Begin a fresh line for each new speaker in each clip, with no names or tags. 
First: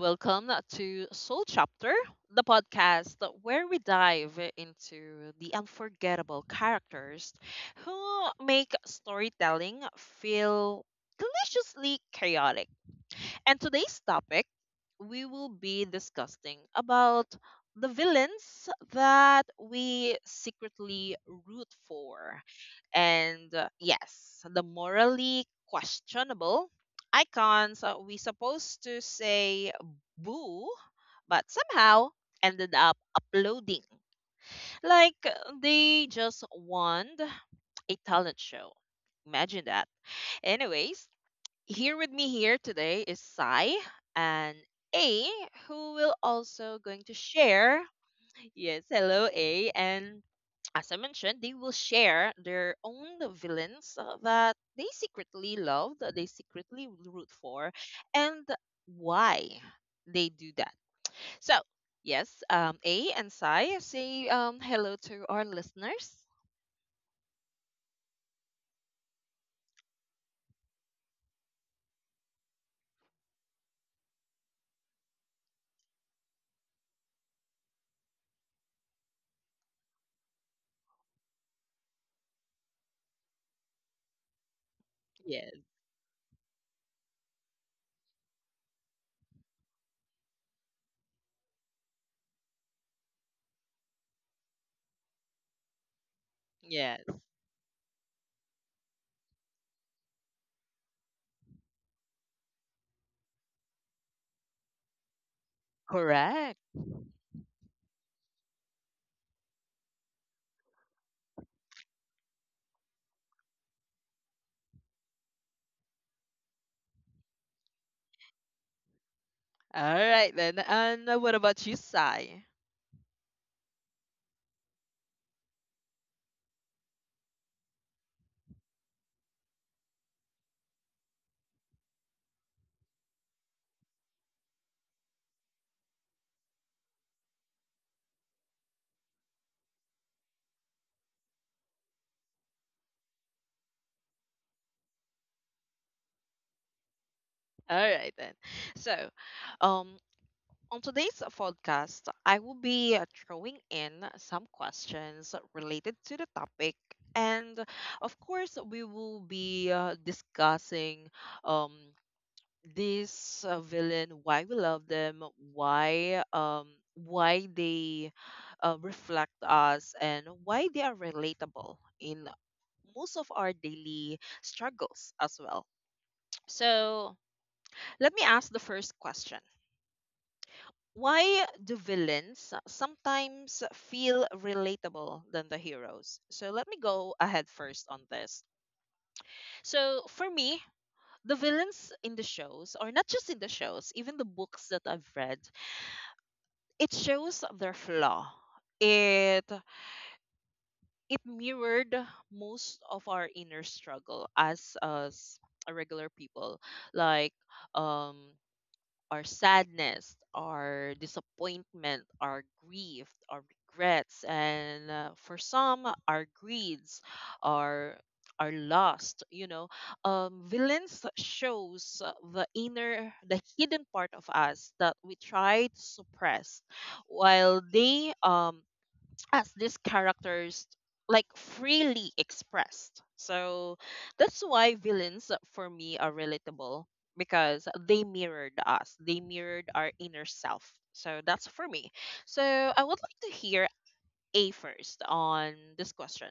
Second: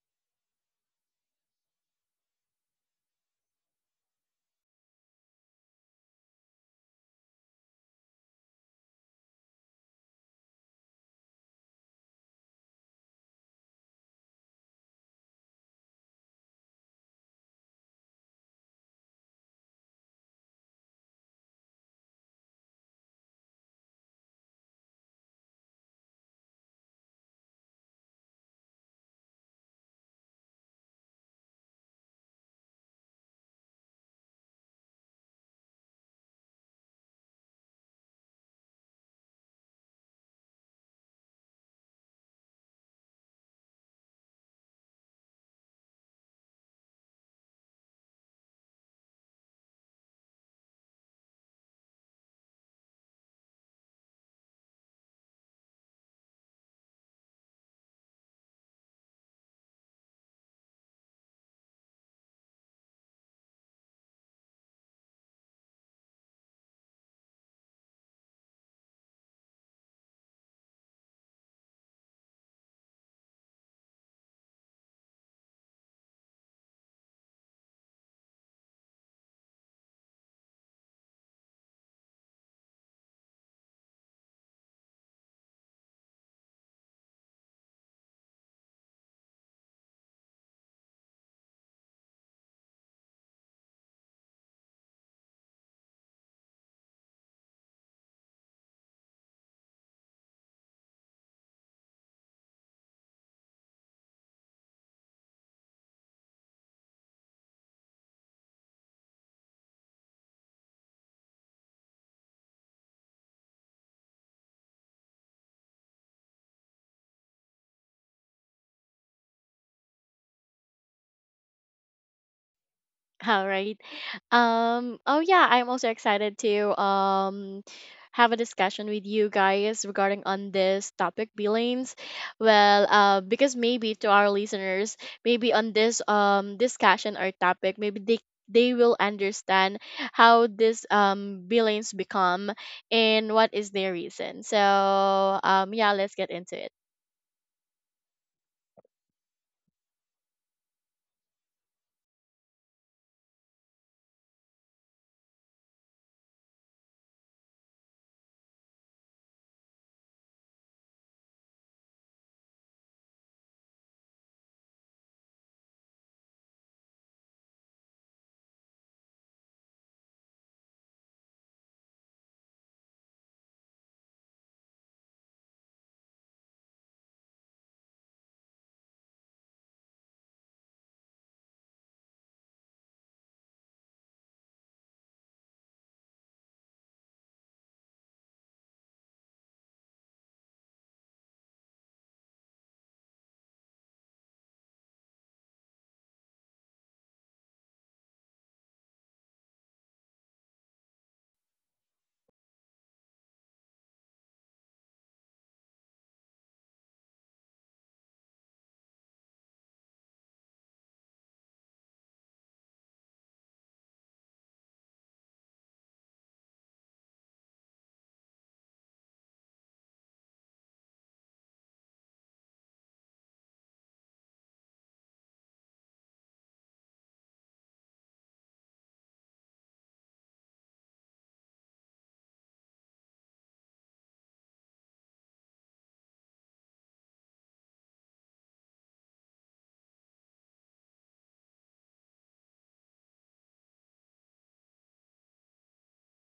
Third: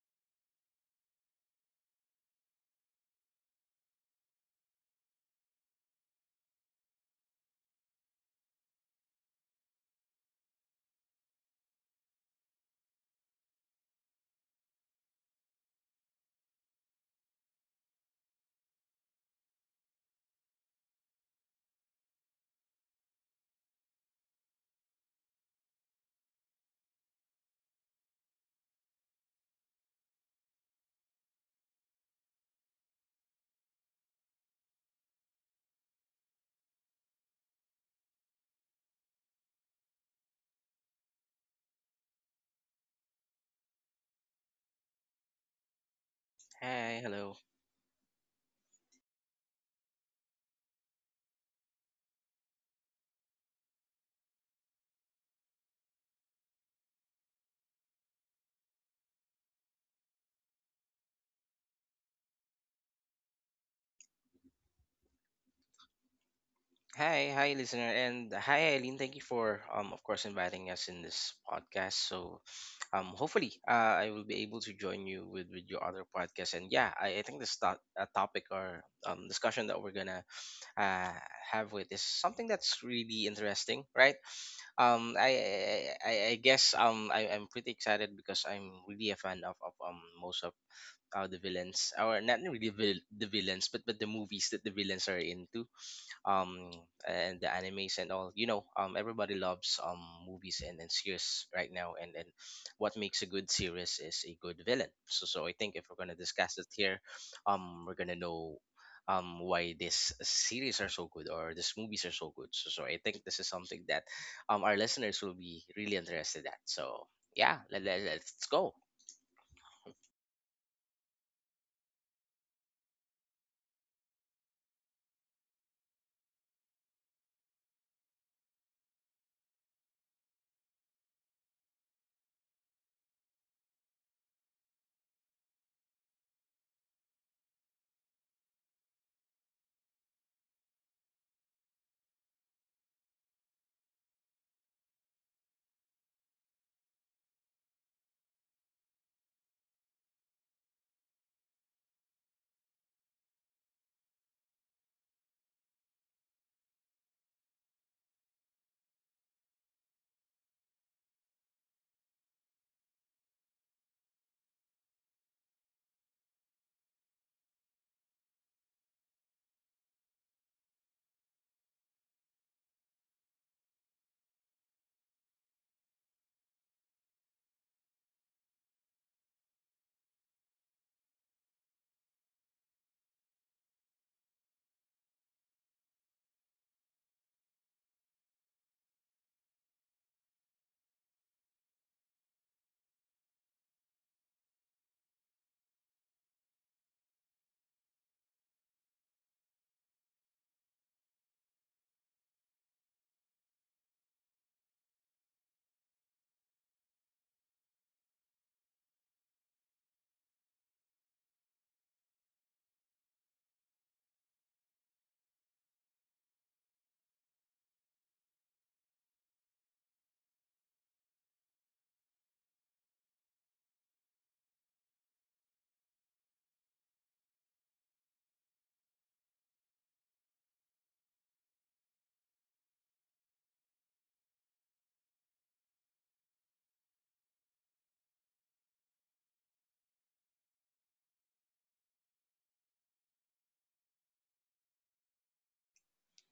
welcome to Soul Chapter, the podcast where we dive into the unforgettable characters who make storytelling feel deliciously chaotic. And today's topic, we will be discussing about the villains that we secretly root for. And Yes, the morally questionable icons, we supposed to say boo, but somehow ended up uploading. They just won a talent show. Imagine that. Anyways, here with me here today is Sai and A, who will also
Hi,
going to
hello.
share. Yes, hello A, and as I mentioned, they will share their own villains, that they secretly love, that they secretly root for, and why they do that. So yes, A and Sai say hello to our listeners.
Hi, hi, listener, and hi, Eileen. Thank you for, of course, inviting us in this podcast. Hopefully, I will be able to join you with your other podcast. And yeah, I think this topic or discussion that we're gonna uh, have with is something that's really interesting, right?
Yes,
I guess I, I'm pretty excited because I'm really a fan of, of most of the villains or not really the villains but the movies that the villains are into um
yes,
and the animes and all, everybody loves movies and series right now and what makes a good series is a good villain. So I think if we're going to discuss
correct.
it here, we're going to know why these series are so good or these movies are so good. So I think this is something that our listeners will be really interested at. So yeah, let's go.
All right then, and what about you, Sai?
All right. Oh yeah, I'm also excited to have a discussion with you guys regarding on this topic, Billings. Well, because maybe to our listeners, maybe on this discussion or topic, maybe they will understand how this Billings become and what is their reason. So yeah, let's get into it.
All right then. So, um, on today's podcast, I will be throwing in some questions related to the topic, and of course, we will be discussing um this villain, why we love them, why um why they reflect us, and why they are relatable in most of our daily struggles as well. So, let me ask the first question. Why do villains sometimes feel relatable than the heroes? So let me go ahead first on this. So for me, the villains in the shows, or not just in the shows, even the books that I've read, it shows their flaw. It it mirrored most of our inner struggle as a regular people. Like um our sadness, our disappointment, our grief, our regrets, and for some, our greeds, our our lost. Villains shows the inner, the hidden part of us that we try to suppress, while they as these characters like freely expressed. So that's why villains for me are relatable because they mirrored us. They mirrored our inner self. So that's for me. So I would like to hear A first on this question.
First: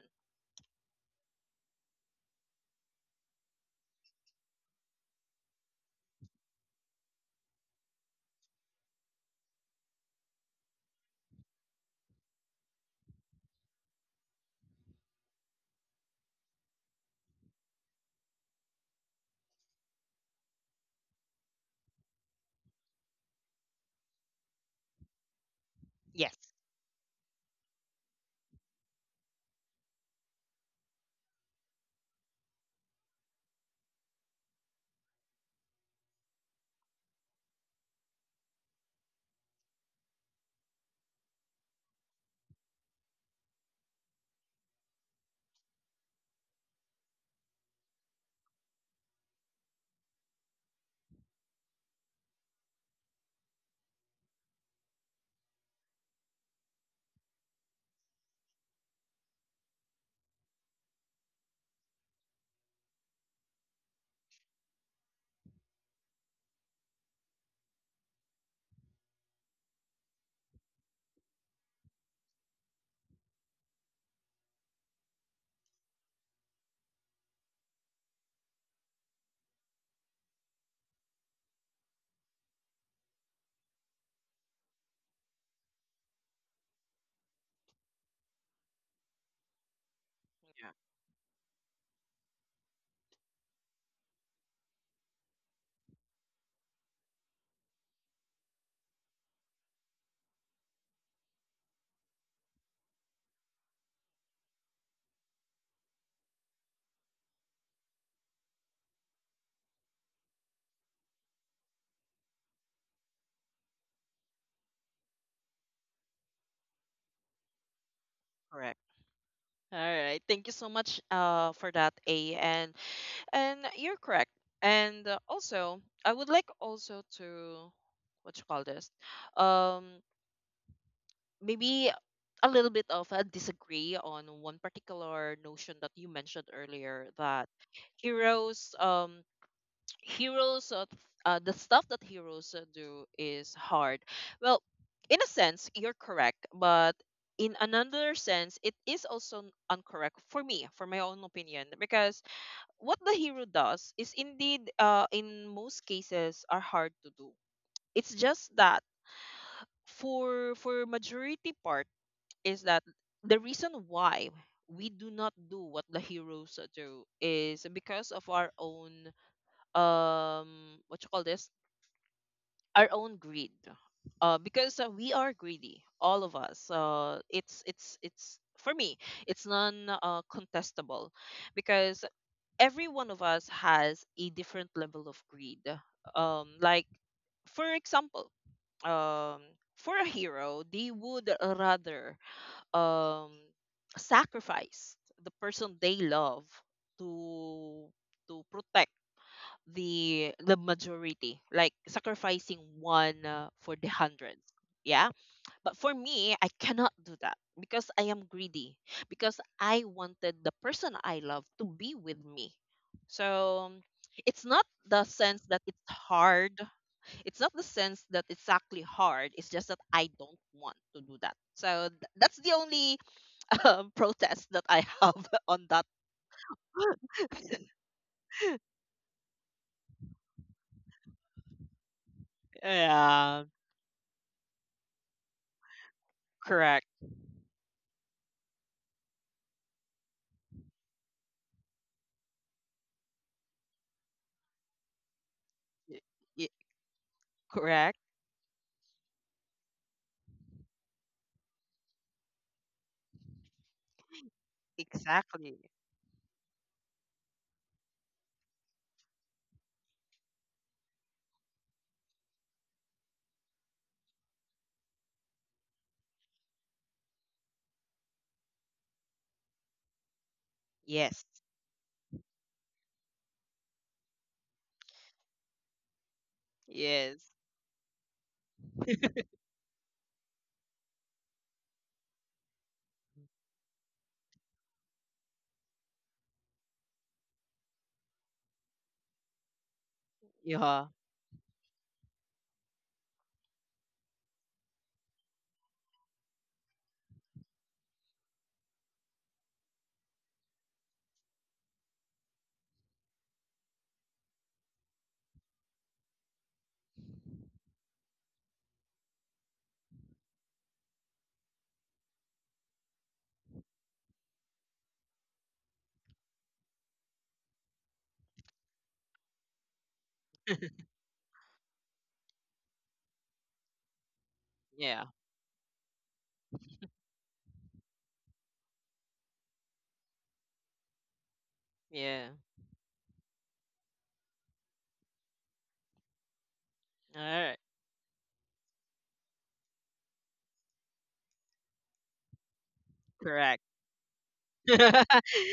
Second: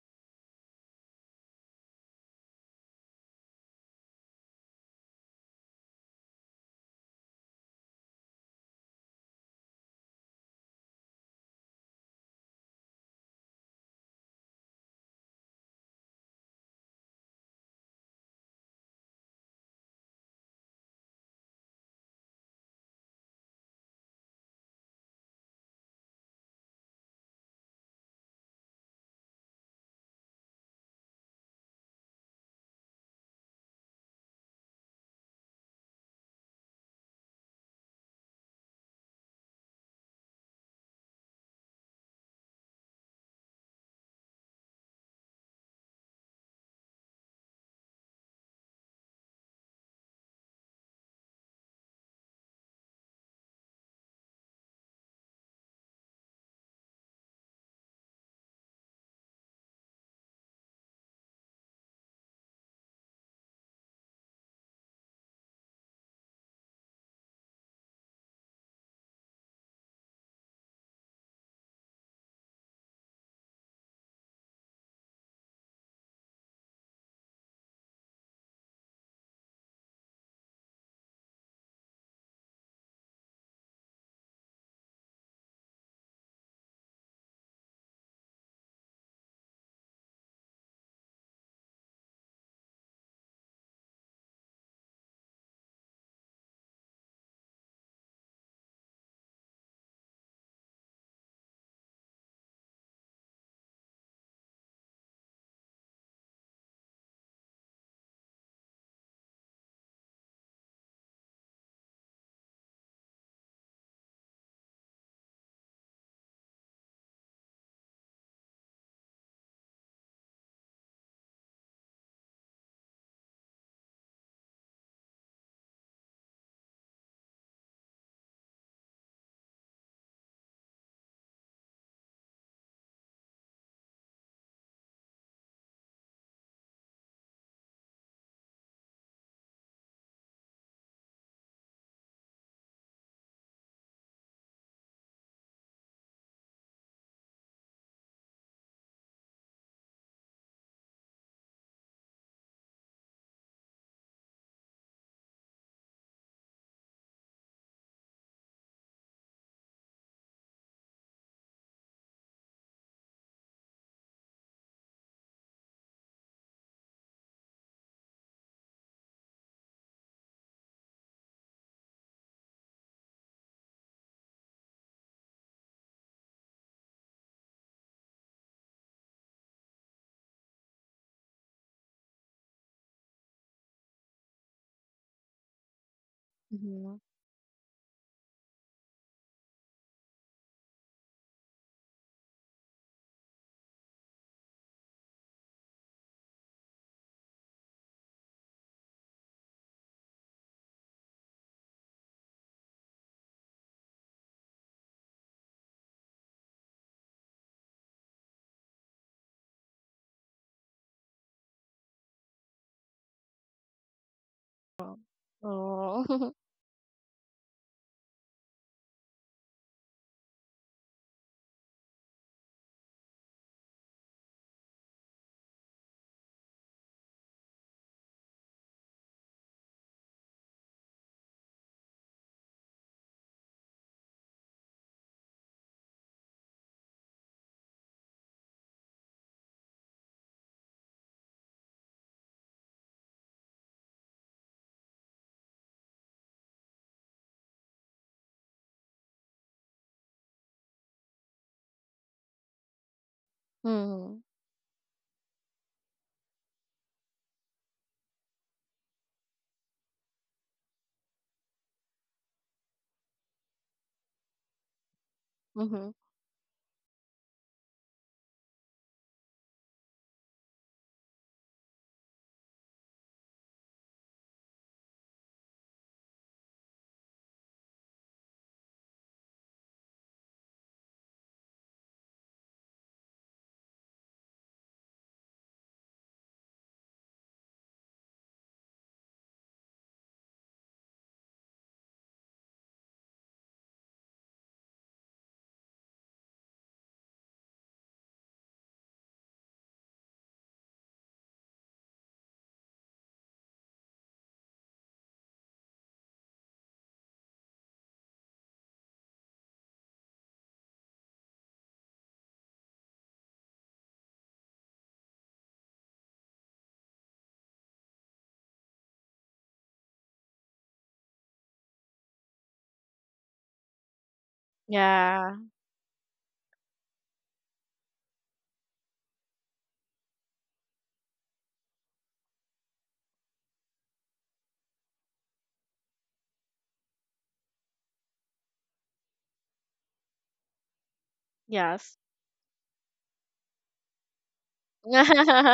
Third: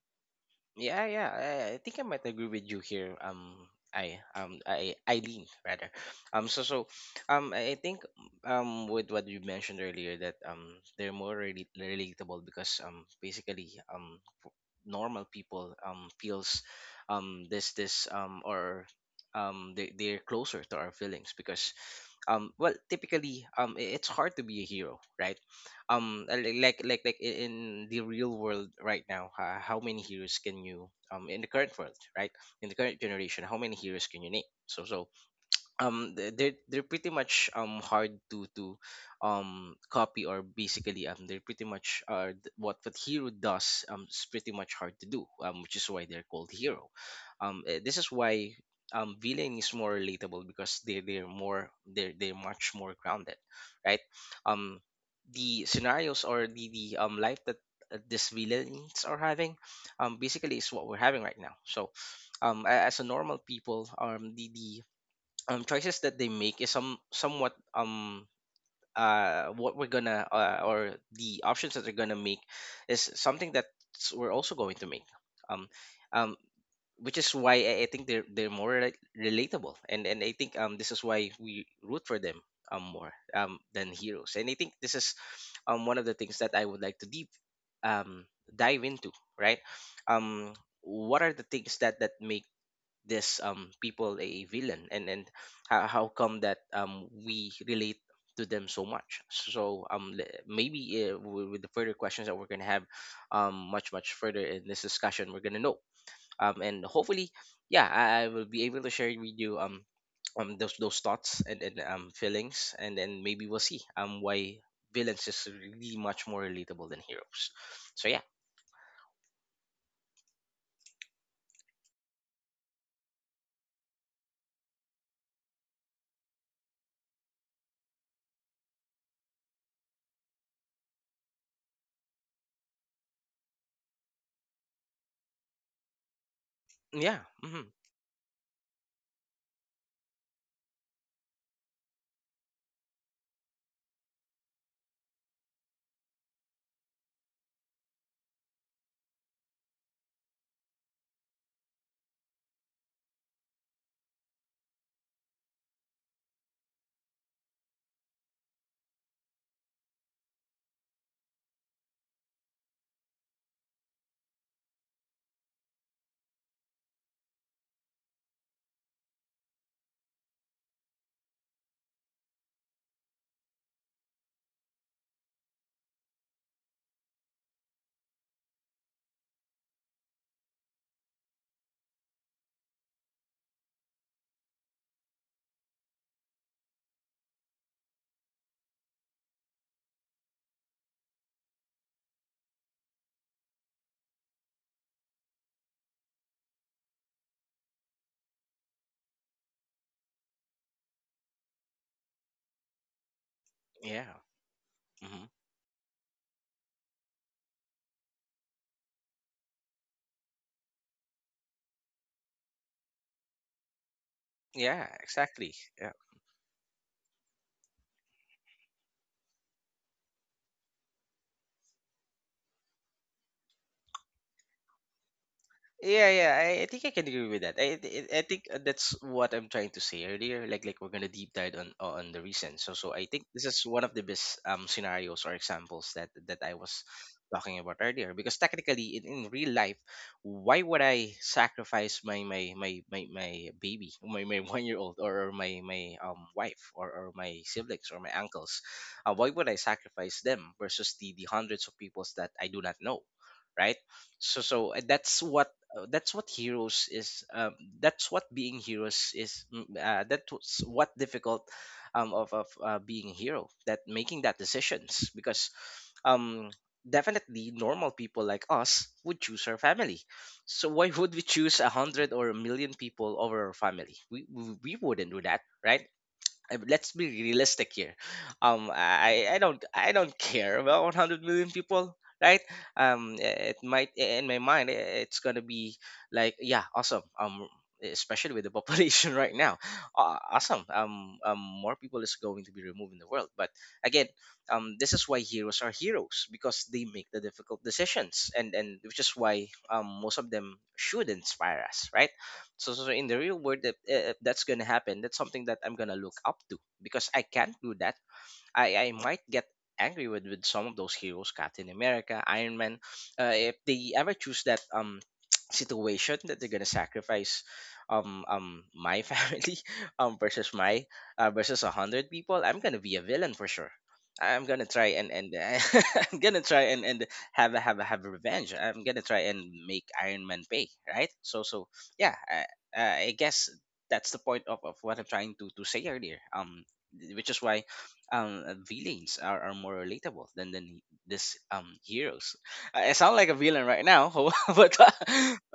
Yeah, yeah. I think I might agree with you here. I Eileen rather. Um, so so, I think with what you mentioned earlier that they're more really relatable because basically normal people feels um this this um or they're closer to our feelings because well, typically it's hard to be a hero, right?
Yes,
In the real world right now, how many heroes can you in the current world, right, in the current generation, how many heroes can you name? So they're pretty much hard to copy, or basically they're pretty much what what hero does is pretty much hard to do, which is why they're called hero. This is why villain is more relatable, because they're much more grounded, right? um the scenarios or the life that these villains are having, basically is what we're having right now. So a- as a normal people, the choices that they make is somewhat what we're gonna or the options that they're gonna make is something that we're also going to make, um um which is why I think they're more relatable. And I think this is why we root for them more than heroes. And I think this is one of the things that I would like to deep um dive into, right? um what are the things that that make this people a villain? And how come that we relate to them so much? So maybe with the further questions that we're going to have much much further in this discussion, we're going to know and hopefully, yeah, I will be able to share with you those thoughts and, and feelings, and then maybe we'll see why villains is really much more relatable than heroes. So yeah.
correct. All right. Thank you so much for that A, and you're correct. And also I would like also to, what you call this? Um Maybe a little bit of a disagree on one particular notion that you mentioned earlier
Yeah,
that
hmm.
heroes heroes, the stuff that heroes do is hard. Well, in a sense you're correct, but in another sense it is also incorrect for me, for my own opinion, because what the hero does is indeed, in most cases, are hard to do. It's just that for majority part is that the reason why we do not do what the heroes do is because of our own, what you call this, our own greed. Because we are greedy, all of us. It's for me, it's non contestable, because every one of us has a different level of greed. Like,
Mm-hmm.
for example, um for a hero, they would rather um sacrificed the person they love to protect the majority, like sacrificing one for the
Yeah,
hundreds. Yeah,
hmm.
but for me I cannot do that because I am greedy, because I wanted the person I love to be with me. So it's not
Yeah,
the sense
exactly,
that it's
yeah.
Oh.
hard, it's not the sense that it's actually hard. It's just that I don't want to do that. So that's the only protest that I have on that.
Yeah, yeah, I think I can agree with that. I think that's what I'm trying to say earlier. Like we're gonna deep dive on the reasons. So, so I think this
Yeah,
is one of the best scenarios or examples that that I was
correct.
talking about earlier. Because technically, in real life, why would I sacrifice my baby, my 1 year old, or my my
Y-
um
y-
wife, or my siblings, or
Correct.
my uncles? Why would I sacrifice them versus the hundreds of peoples that I do not know, right? So
Exactly.
that's what heroes is, that's what being heroes is, that's what difficult, of, of being a hero, that making that decisions. Because
Mm-hmm.
um definitely normal people like us would choose our family. So why would we
Yes.
choose a hundred or a million people over our family? We we wouldn't do that, right? I, let's be
Yes.
realistic here. I don't I don't care about 100 million people, right? It might, in my mind it's gonna be like, yeah, awesome. Especially with the population right now, awesome.
Yeah.
More people is going to be removed in the world. But again, this is why heroes are heroes, because they make the difficult decisions. And which is why most of them should inspire us, right? So, so so in the real world, that, that's gonna happen. That's something that I'm gonna look up to, because I can't do that. I might get angry with some of those heroes, Captain America, Iron Man, if they ever choose that situation that they're gonna sacrifice my family versus my versus a hundred people, I'm gonna be a villain for sure. I'm gonna try
Yeah.
and
Yeah.
I'm gonna try and have a have a revenge. I'm gonna try and make Iron Man pay, right? So so yeah,
Yeah.
I guess that's the point of what I'm trying to say earlier.
All
Which is
right.
why villains are more relatable than this
Yes.
heroes. I sound like a
Correct.
villain right now, ho- but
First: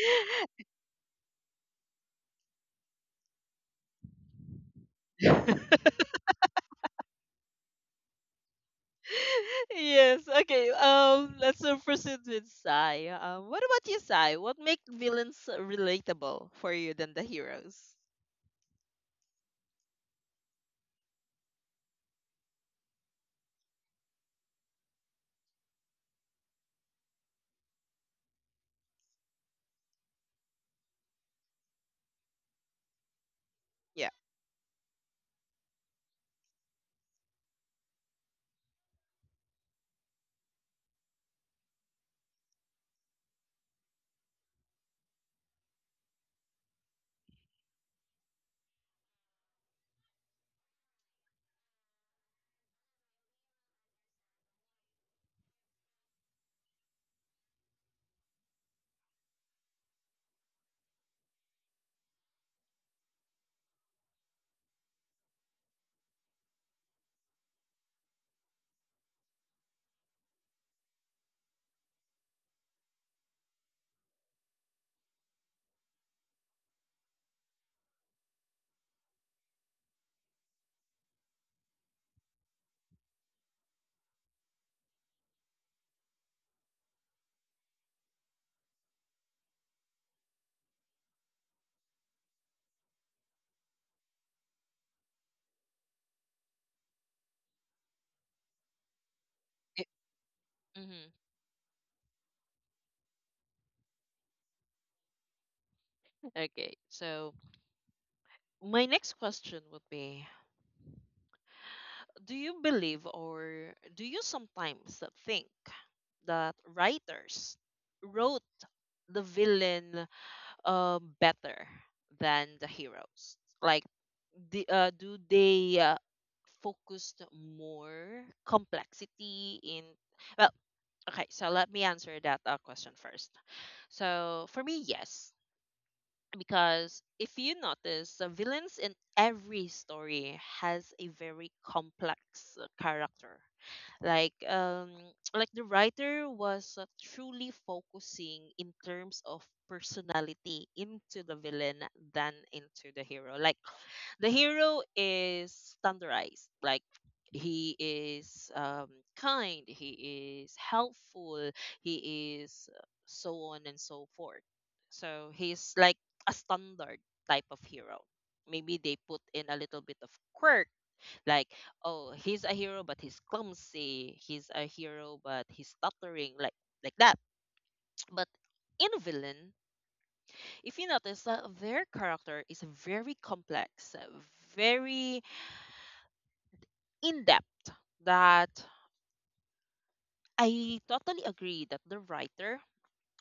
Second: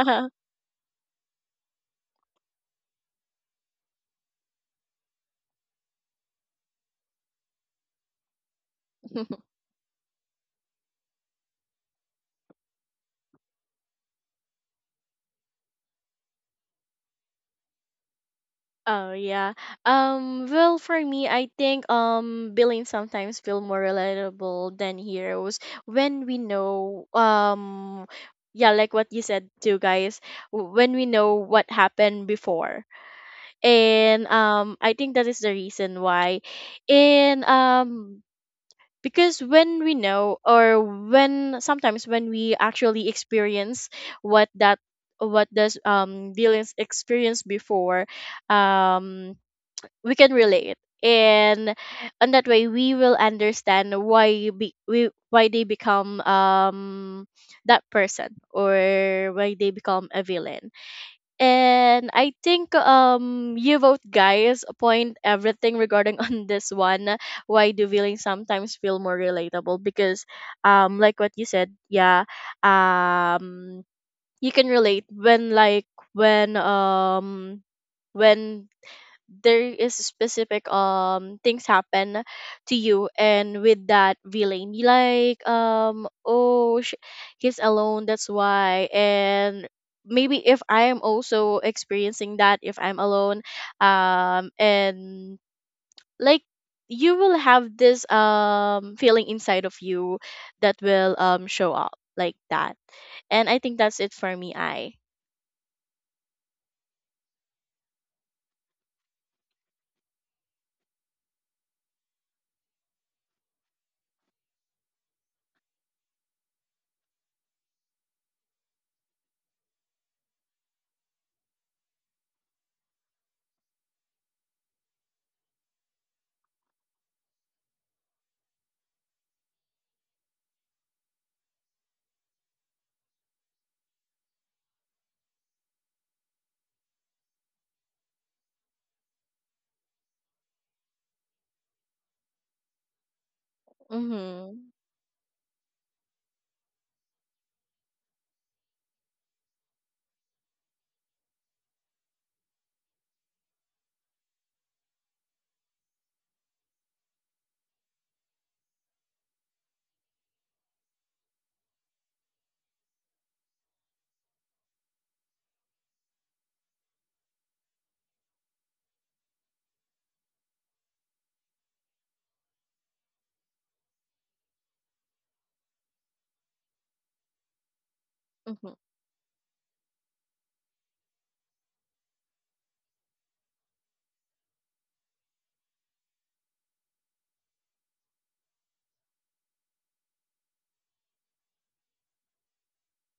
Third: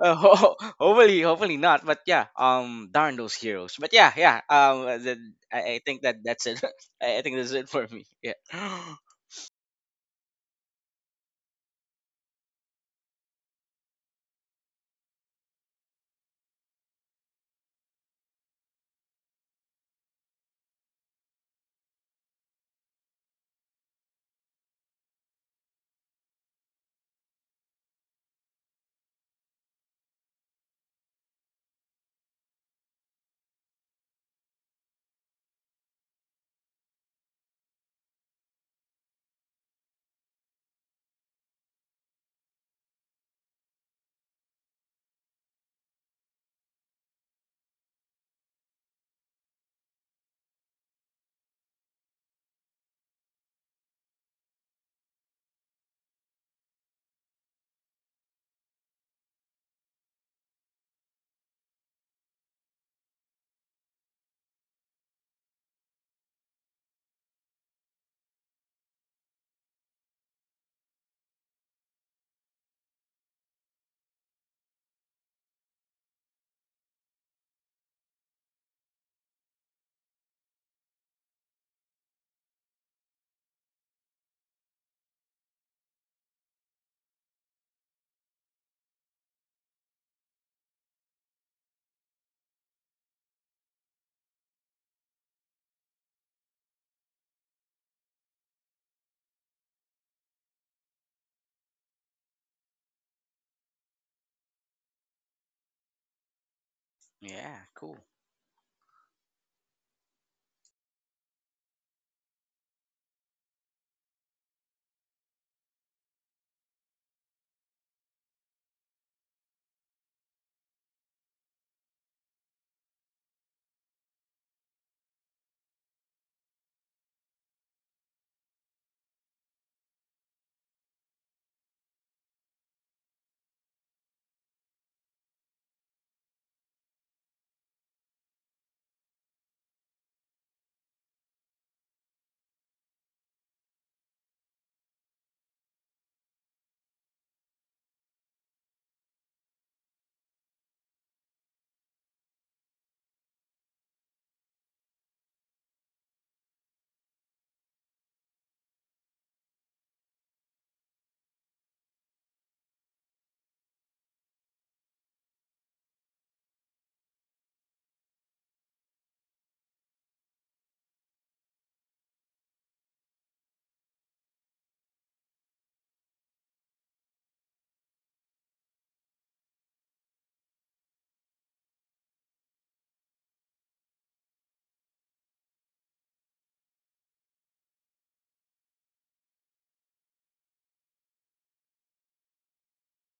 hopefully hopefully not. But yeah, darn those heroes. But yeah, yeah. I think that that's it. I think that's it for me. Yeah.
Yes. Okay. Let's, proceed with Sai. What about you, Sai? What makes villains relatable for you than the heroes?
Oh yeah. Well, for me I think billing sometimes feel more relatable than heroes when we know, yeah, like what you said too, guys, when we know what happened before,
Yeah.
and I think that is the reason why, in because when we know, or when sometimes when we actually experience what that, what does dealings experience before, um we can relate, and on that way we will understand why be, we why they become that person, or why they become a villain. And I think you both guys point everything regarding on this one. Why do feelings sometimes feel more relatable? Because, like what you said, yeah, um you can relate when, like, when um when there is specific things happen to you, and with that villain you like, oh, he's alone, that's why. And maybe if I am also experiencing that, if I'm alone, and like, you will have this feeling inside of
eh,
you that
Mm-hmm.
will show up like that. And I think that's it for me, I.
Okay. So
Yeah. Cool.
my next question would be, do you believe or do you sometimes think that writers wrote the villain better than the heroes? Like the, do they focused more complexity in, well, okay, so let me answer that question first. So for me, yes, because if you notice, the villains in every story has a very complex character. Like,
Mhm.
like the writer was truly focusing in terms of personality into the villain than into the hero. Like, the hero is standardized, like he is kind, he is helpful, he is, so on and so forth, so he's like a standard type of hero. Maybe they put in a little bit of quirk, like, oh, he's a hero but he's clumsy, he's a hero but he's stuttering, like that. But
Mhm.
in a villain, if you notice that their character is very complex, very in depth, that I totally agree that the writer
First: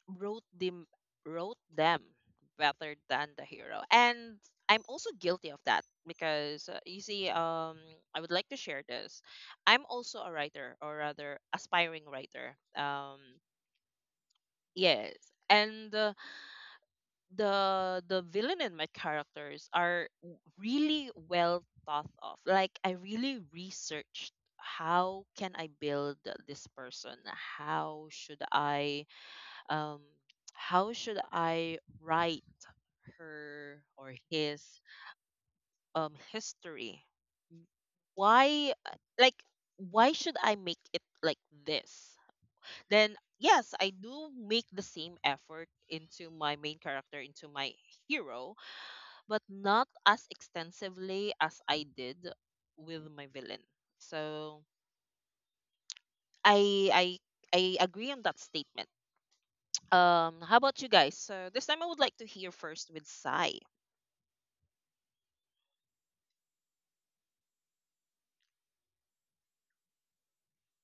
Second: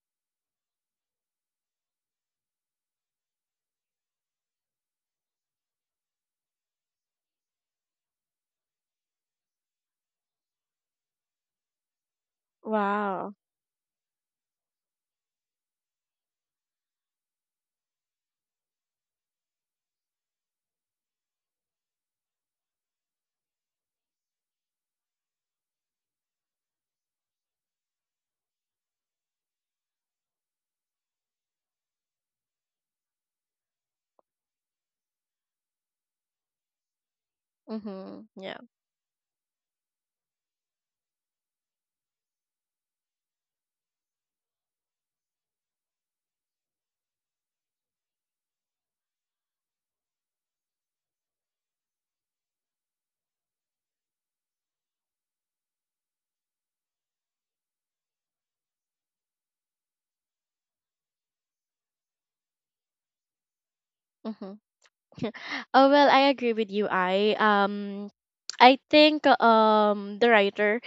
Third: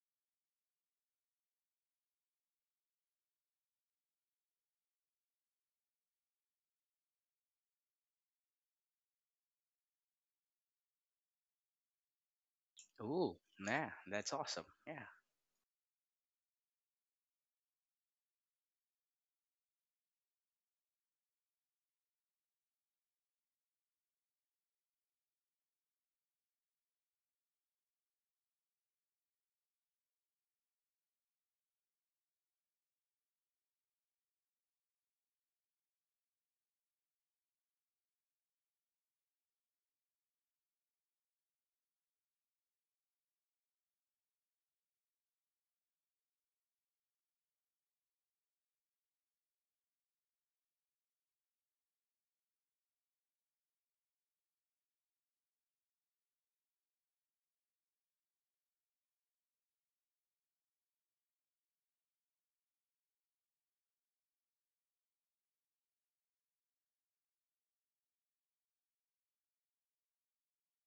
wrote them wrote them better than the hero. And I'm also guilty of that because you see, I would like to share this. I'm also a writer, or rather aspiring writer.
Wow.
Ooh. Yeah. That's awesome. Yeah.
Yes. And the villain and my characters are really well thought of. Like, I really researched how can I build this person? Um how should I write her or his history?
Mhm. Yeah.
Why, like, why should I make it like this? Then yes, I do make the same effort into my main character, into my hero, but not as extensively as I did with my villain. So I I I agree on that statement. How about you guys? So this time I would like to hear first with Sai.
Mhm. Oh well, I agree with you. I think the writer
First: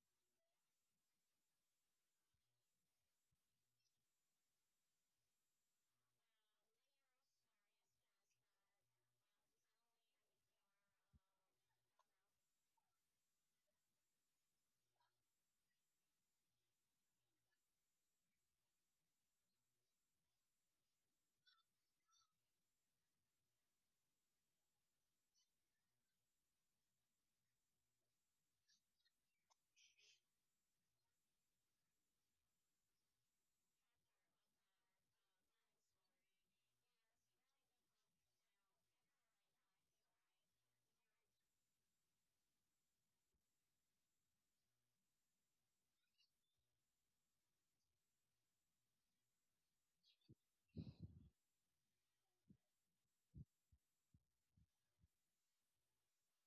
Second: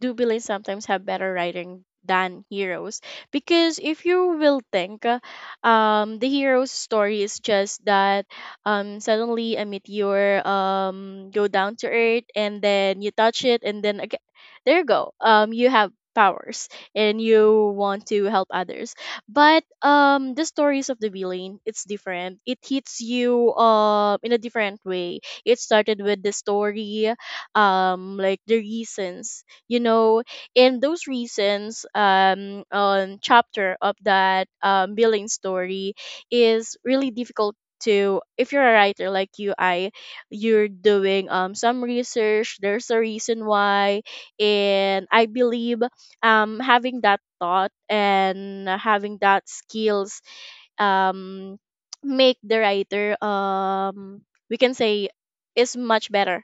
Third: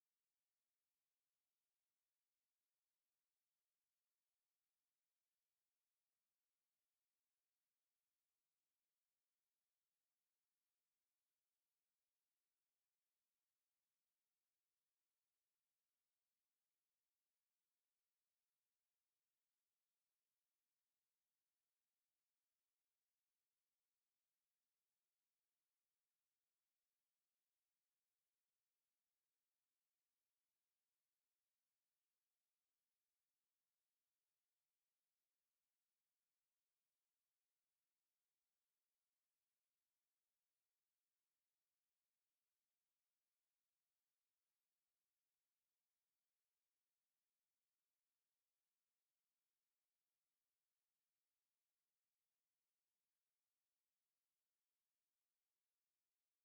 do villains sometimes have better writing than heroes? Because if you will think, the hero's story is just that, suddenly a meteor go down to earth, and then you touch it, and then again there you go, you have powers and you want to help others. But the stories of the villain, it's different. It hits you in a different way. It started with the story, like the reasons, you know, and those reasons on chapter of that billing story is really difficult to, if you're a writer like you, I you're doing some research. There's a reason why, and I believe having that thought and having that skills um make the writer, we can say, is much better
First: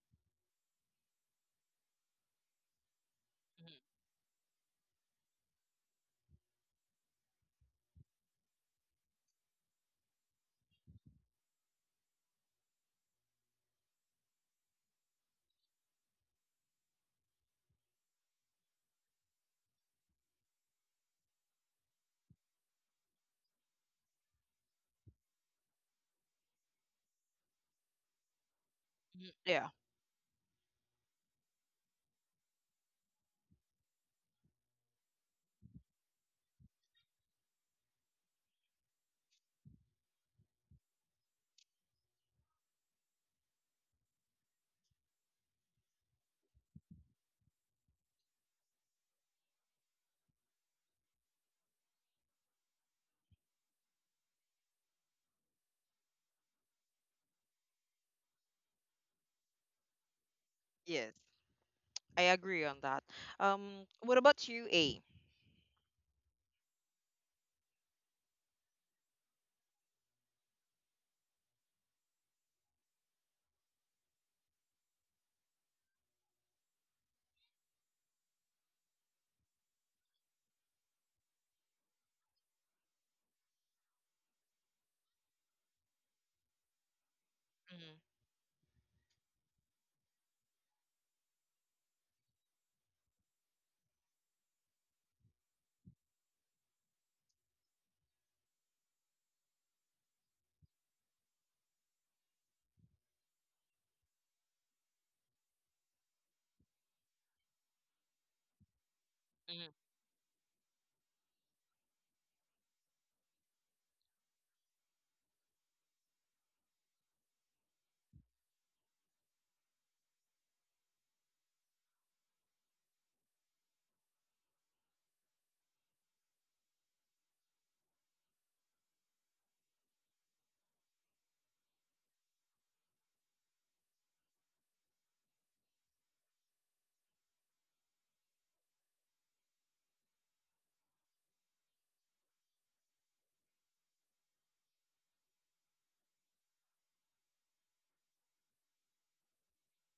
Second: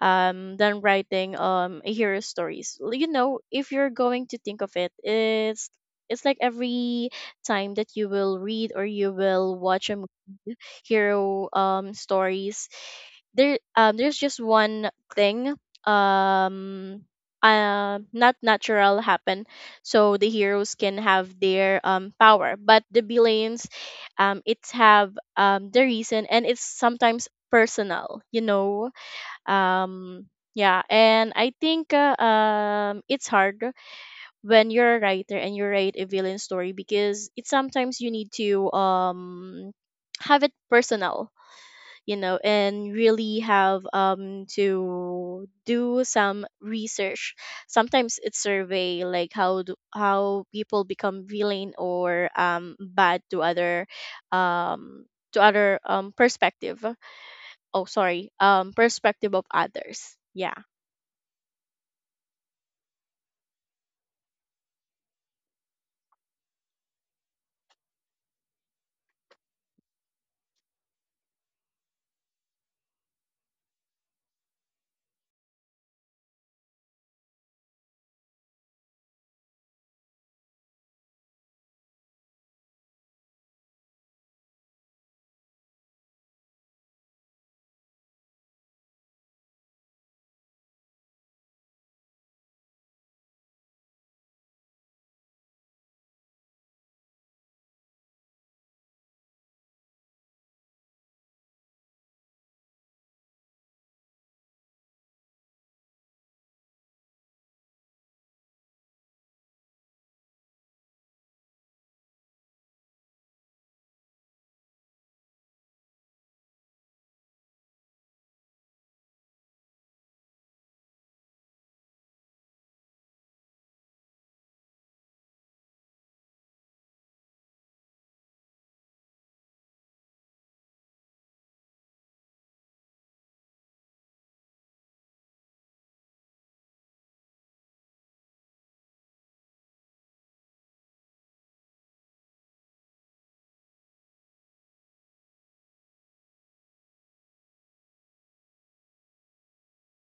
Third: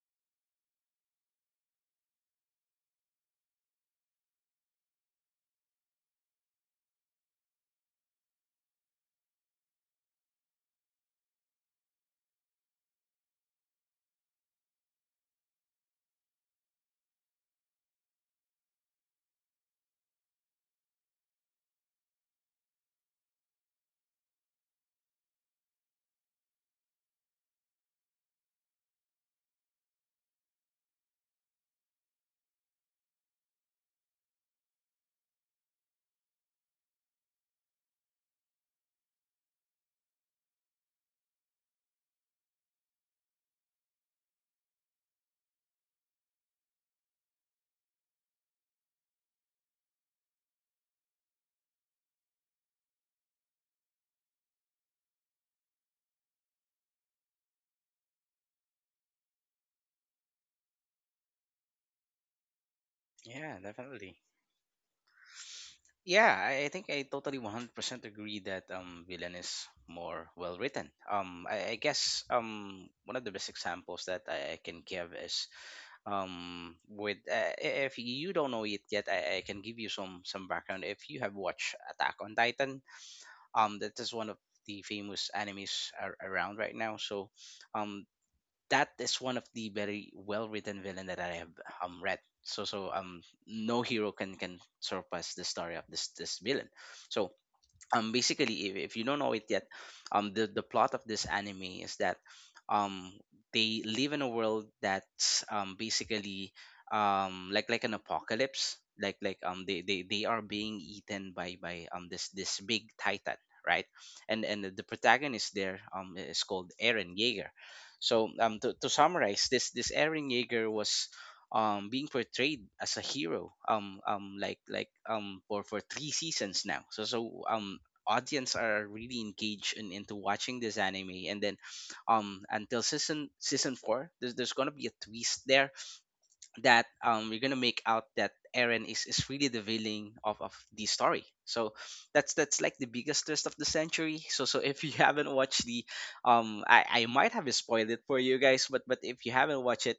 than writing a hero stories. If
Mhm.
you're going to think of it, it's like every time that you will read or you will watch a hero stories, there's just one thing, um not natural happen. So the heroes can have their power, but the villains, it's have the reason, and it's sometimes personal, you know.
Mhm. Yeah.
um yeah, and I think, it's hard when you're a writer and you write a villain story, because it's sometimes you need to have it personal, you know, and really have to do some research. Sometimes it's survey, like how people become villain, or bad to other, um to other perspective. Oh, sorry, perspective of others. Yeah.
Yes, I agree on that.
Yeah.
What
Definitely.
about you, A?
Yeah, I think I totally 100% agree that Villain is more well written. I guess one of the best examples that I can give is if you don't know it yet, I can give you some background if you have watched Attack on Titan. That is one of the famous animes around right now. so
Mhm.
um that is one of the very well written villain that I have read. So so no hero can surpass the story of this this villain. So basically, if you don't know it yet, the plot of this anime is that um they live in a world that's basically an apocalypse,
Mhm.
they they are being eaten by this this big titan, right? And the protagonist there is called Eren Jaeger. So to summarize, this Eren Jaeger was being portrayed as a hero for three seasons now. So audience are really engaged in, into watching this anime. And then until season season four, there's gonna be a twist there that we're gonna make out that Aaron is really the villain of the story. So that's like the biggest twist of the century. So so if you haven't watched the I might have spoiled it for you guys, but if you haven't watched it,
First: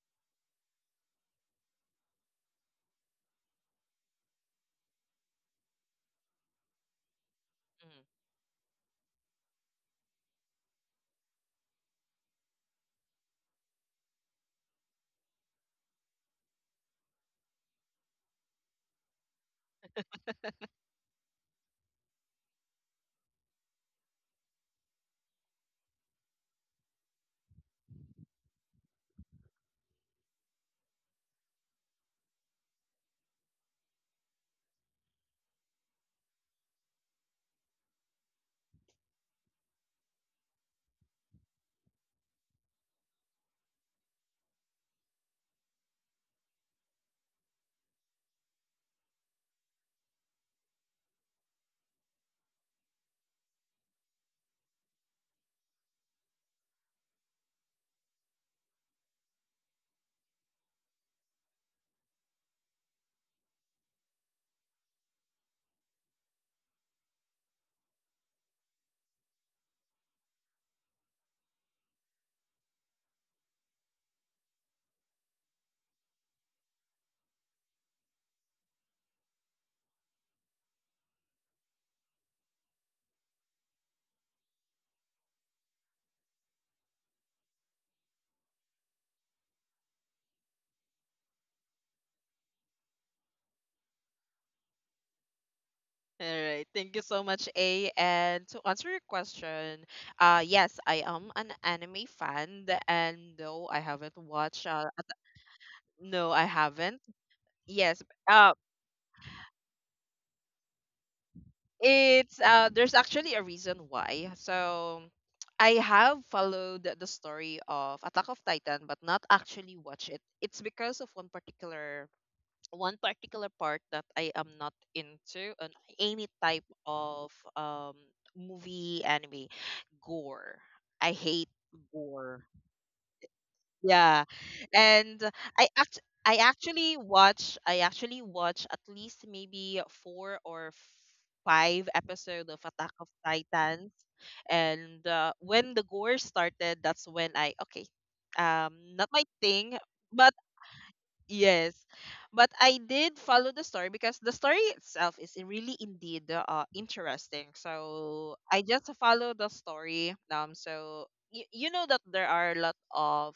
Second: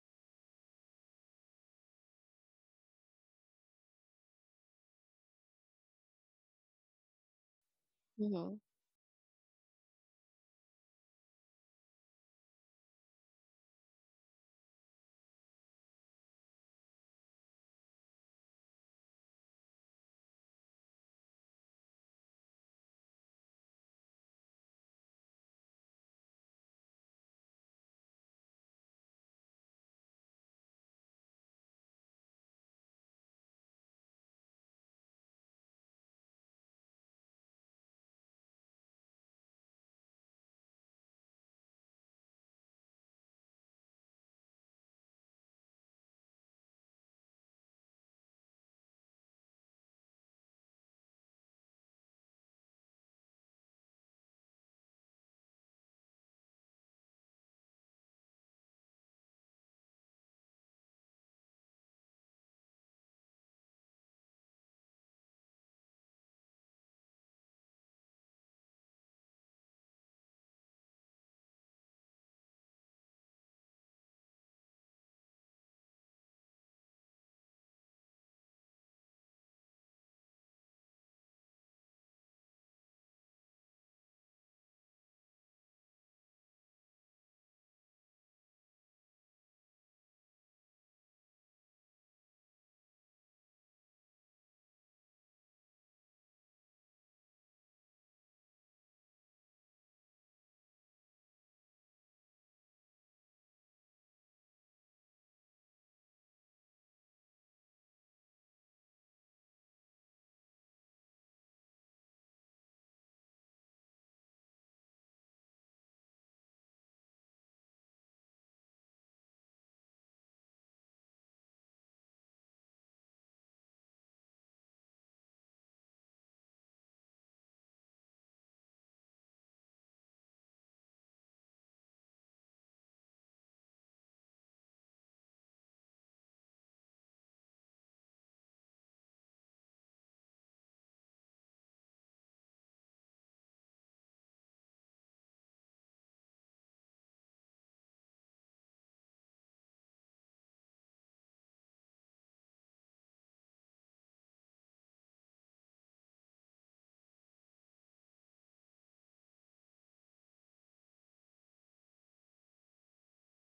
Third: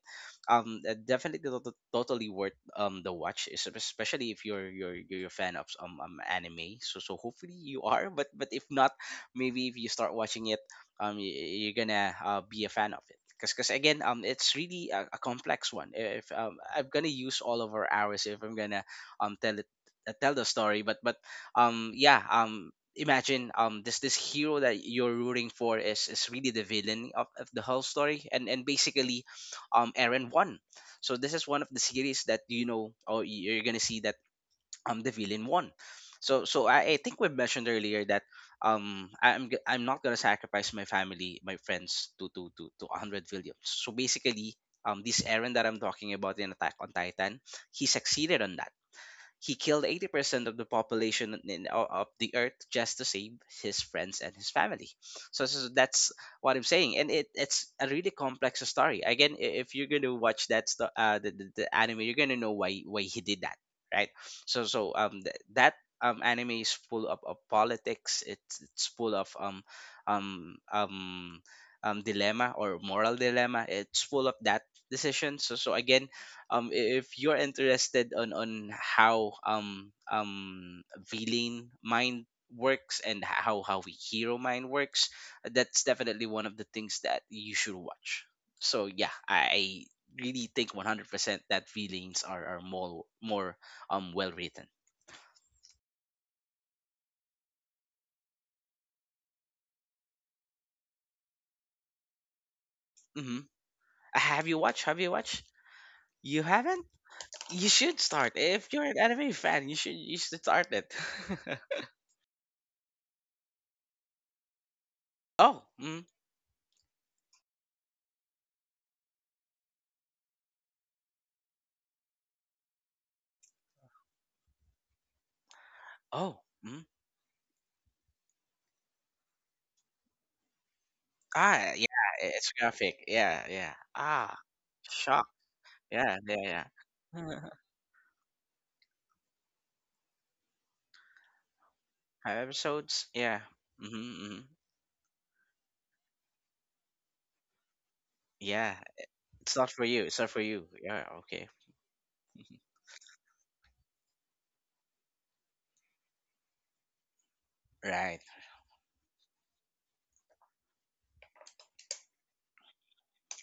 definitely totally worth the watch, especially if you're a fan of anime. So so hopefully you
Mhm.
are, but
Hmm.
if not, maybe if you start watching it, you're gonna be a fan of it. Because again it's really a complex one. If I'm gonna use all of our hours if I'm gonna um tell it tell the story. But yeah, imagine this this hero that you're rooting for is really the villain of the whole story. And basically Aaron won. So this is one of the series that you know, oh, you're gonna see that the villain won. So so I think we mentioned earlier that I'm I'm not gonna sacrifice my family, my friends to hundred Williams. So basically this Aaron that I'm talking about in Attack on Titan, he succeeded on that. He killed 80% of the population in, of the earth, just to save his friends and his family. So, so so that's what I'm saying. And it, it's a really complex story. Again, if you're going to watch that the anime, you're going to know why he did that, right? So so that anime is full of politics. It's full of um um dilemma or moral dilemma. It's full of that decision. So again, if you're interested on how villain mind works and how hero mind works, that's definitely one of the things that you should watch. So yeah, I really think 100% that villains are more well written.
All right. Thank you so much, A. And to answer your question, yes, I am an anime fan, and
Hmm.
no, I haven't
have you
watched.
watched Have you watched?
No,
You
I
haven't.
haven't.
You should
Yes.
start.
Uh,
If you're an anime fan, you should, you should start it.
it's there's actually a reason why. So
Oh,
I
mm.
have followed the story of Attack of Titan, but not actually watch it. It's because of one particular part that I am not into, on any
Oh,
type
mm.
of movie anime, gore. I hate
Ah, yeah, it's
gore.
graphic. Yeah, yeah.
Yeah.
Ah, shock.
And I act
Yeah, yeah, yeah.
I actually watch at least maybe four or five
Five
episode of Attack
episodes.
of
Yeah.
Titans.
Mm-hmm, hmm.
And when the gore started, that's when I, okay,
Yeah,
not my
it's not for
thing,
you. It's not for
but
you. Yeah, okay.
yes, but I did follow the story because the story itself is really indeed interesting.
Right.
So I just follow the story. So you, you know that there are a lot of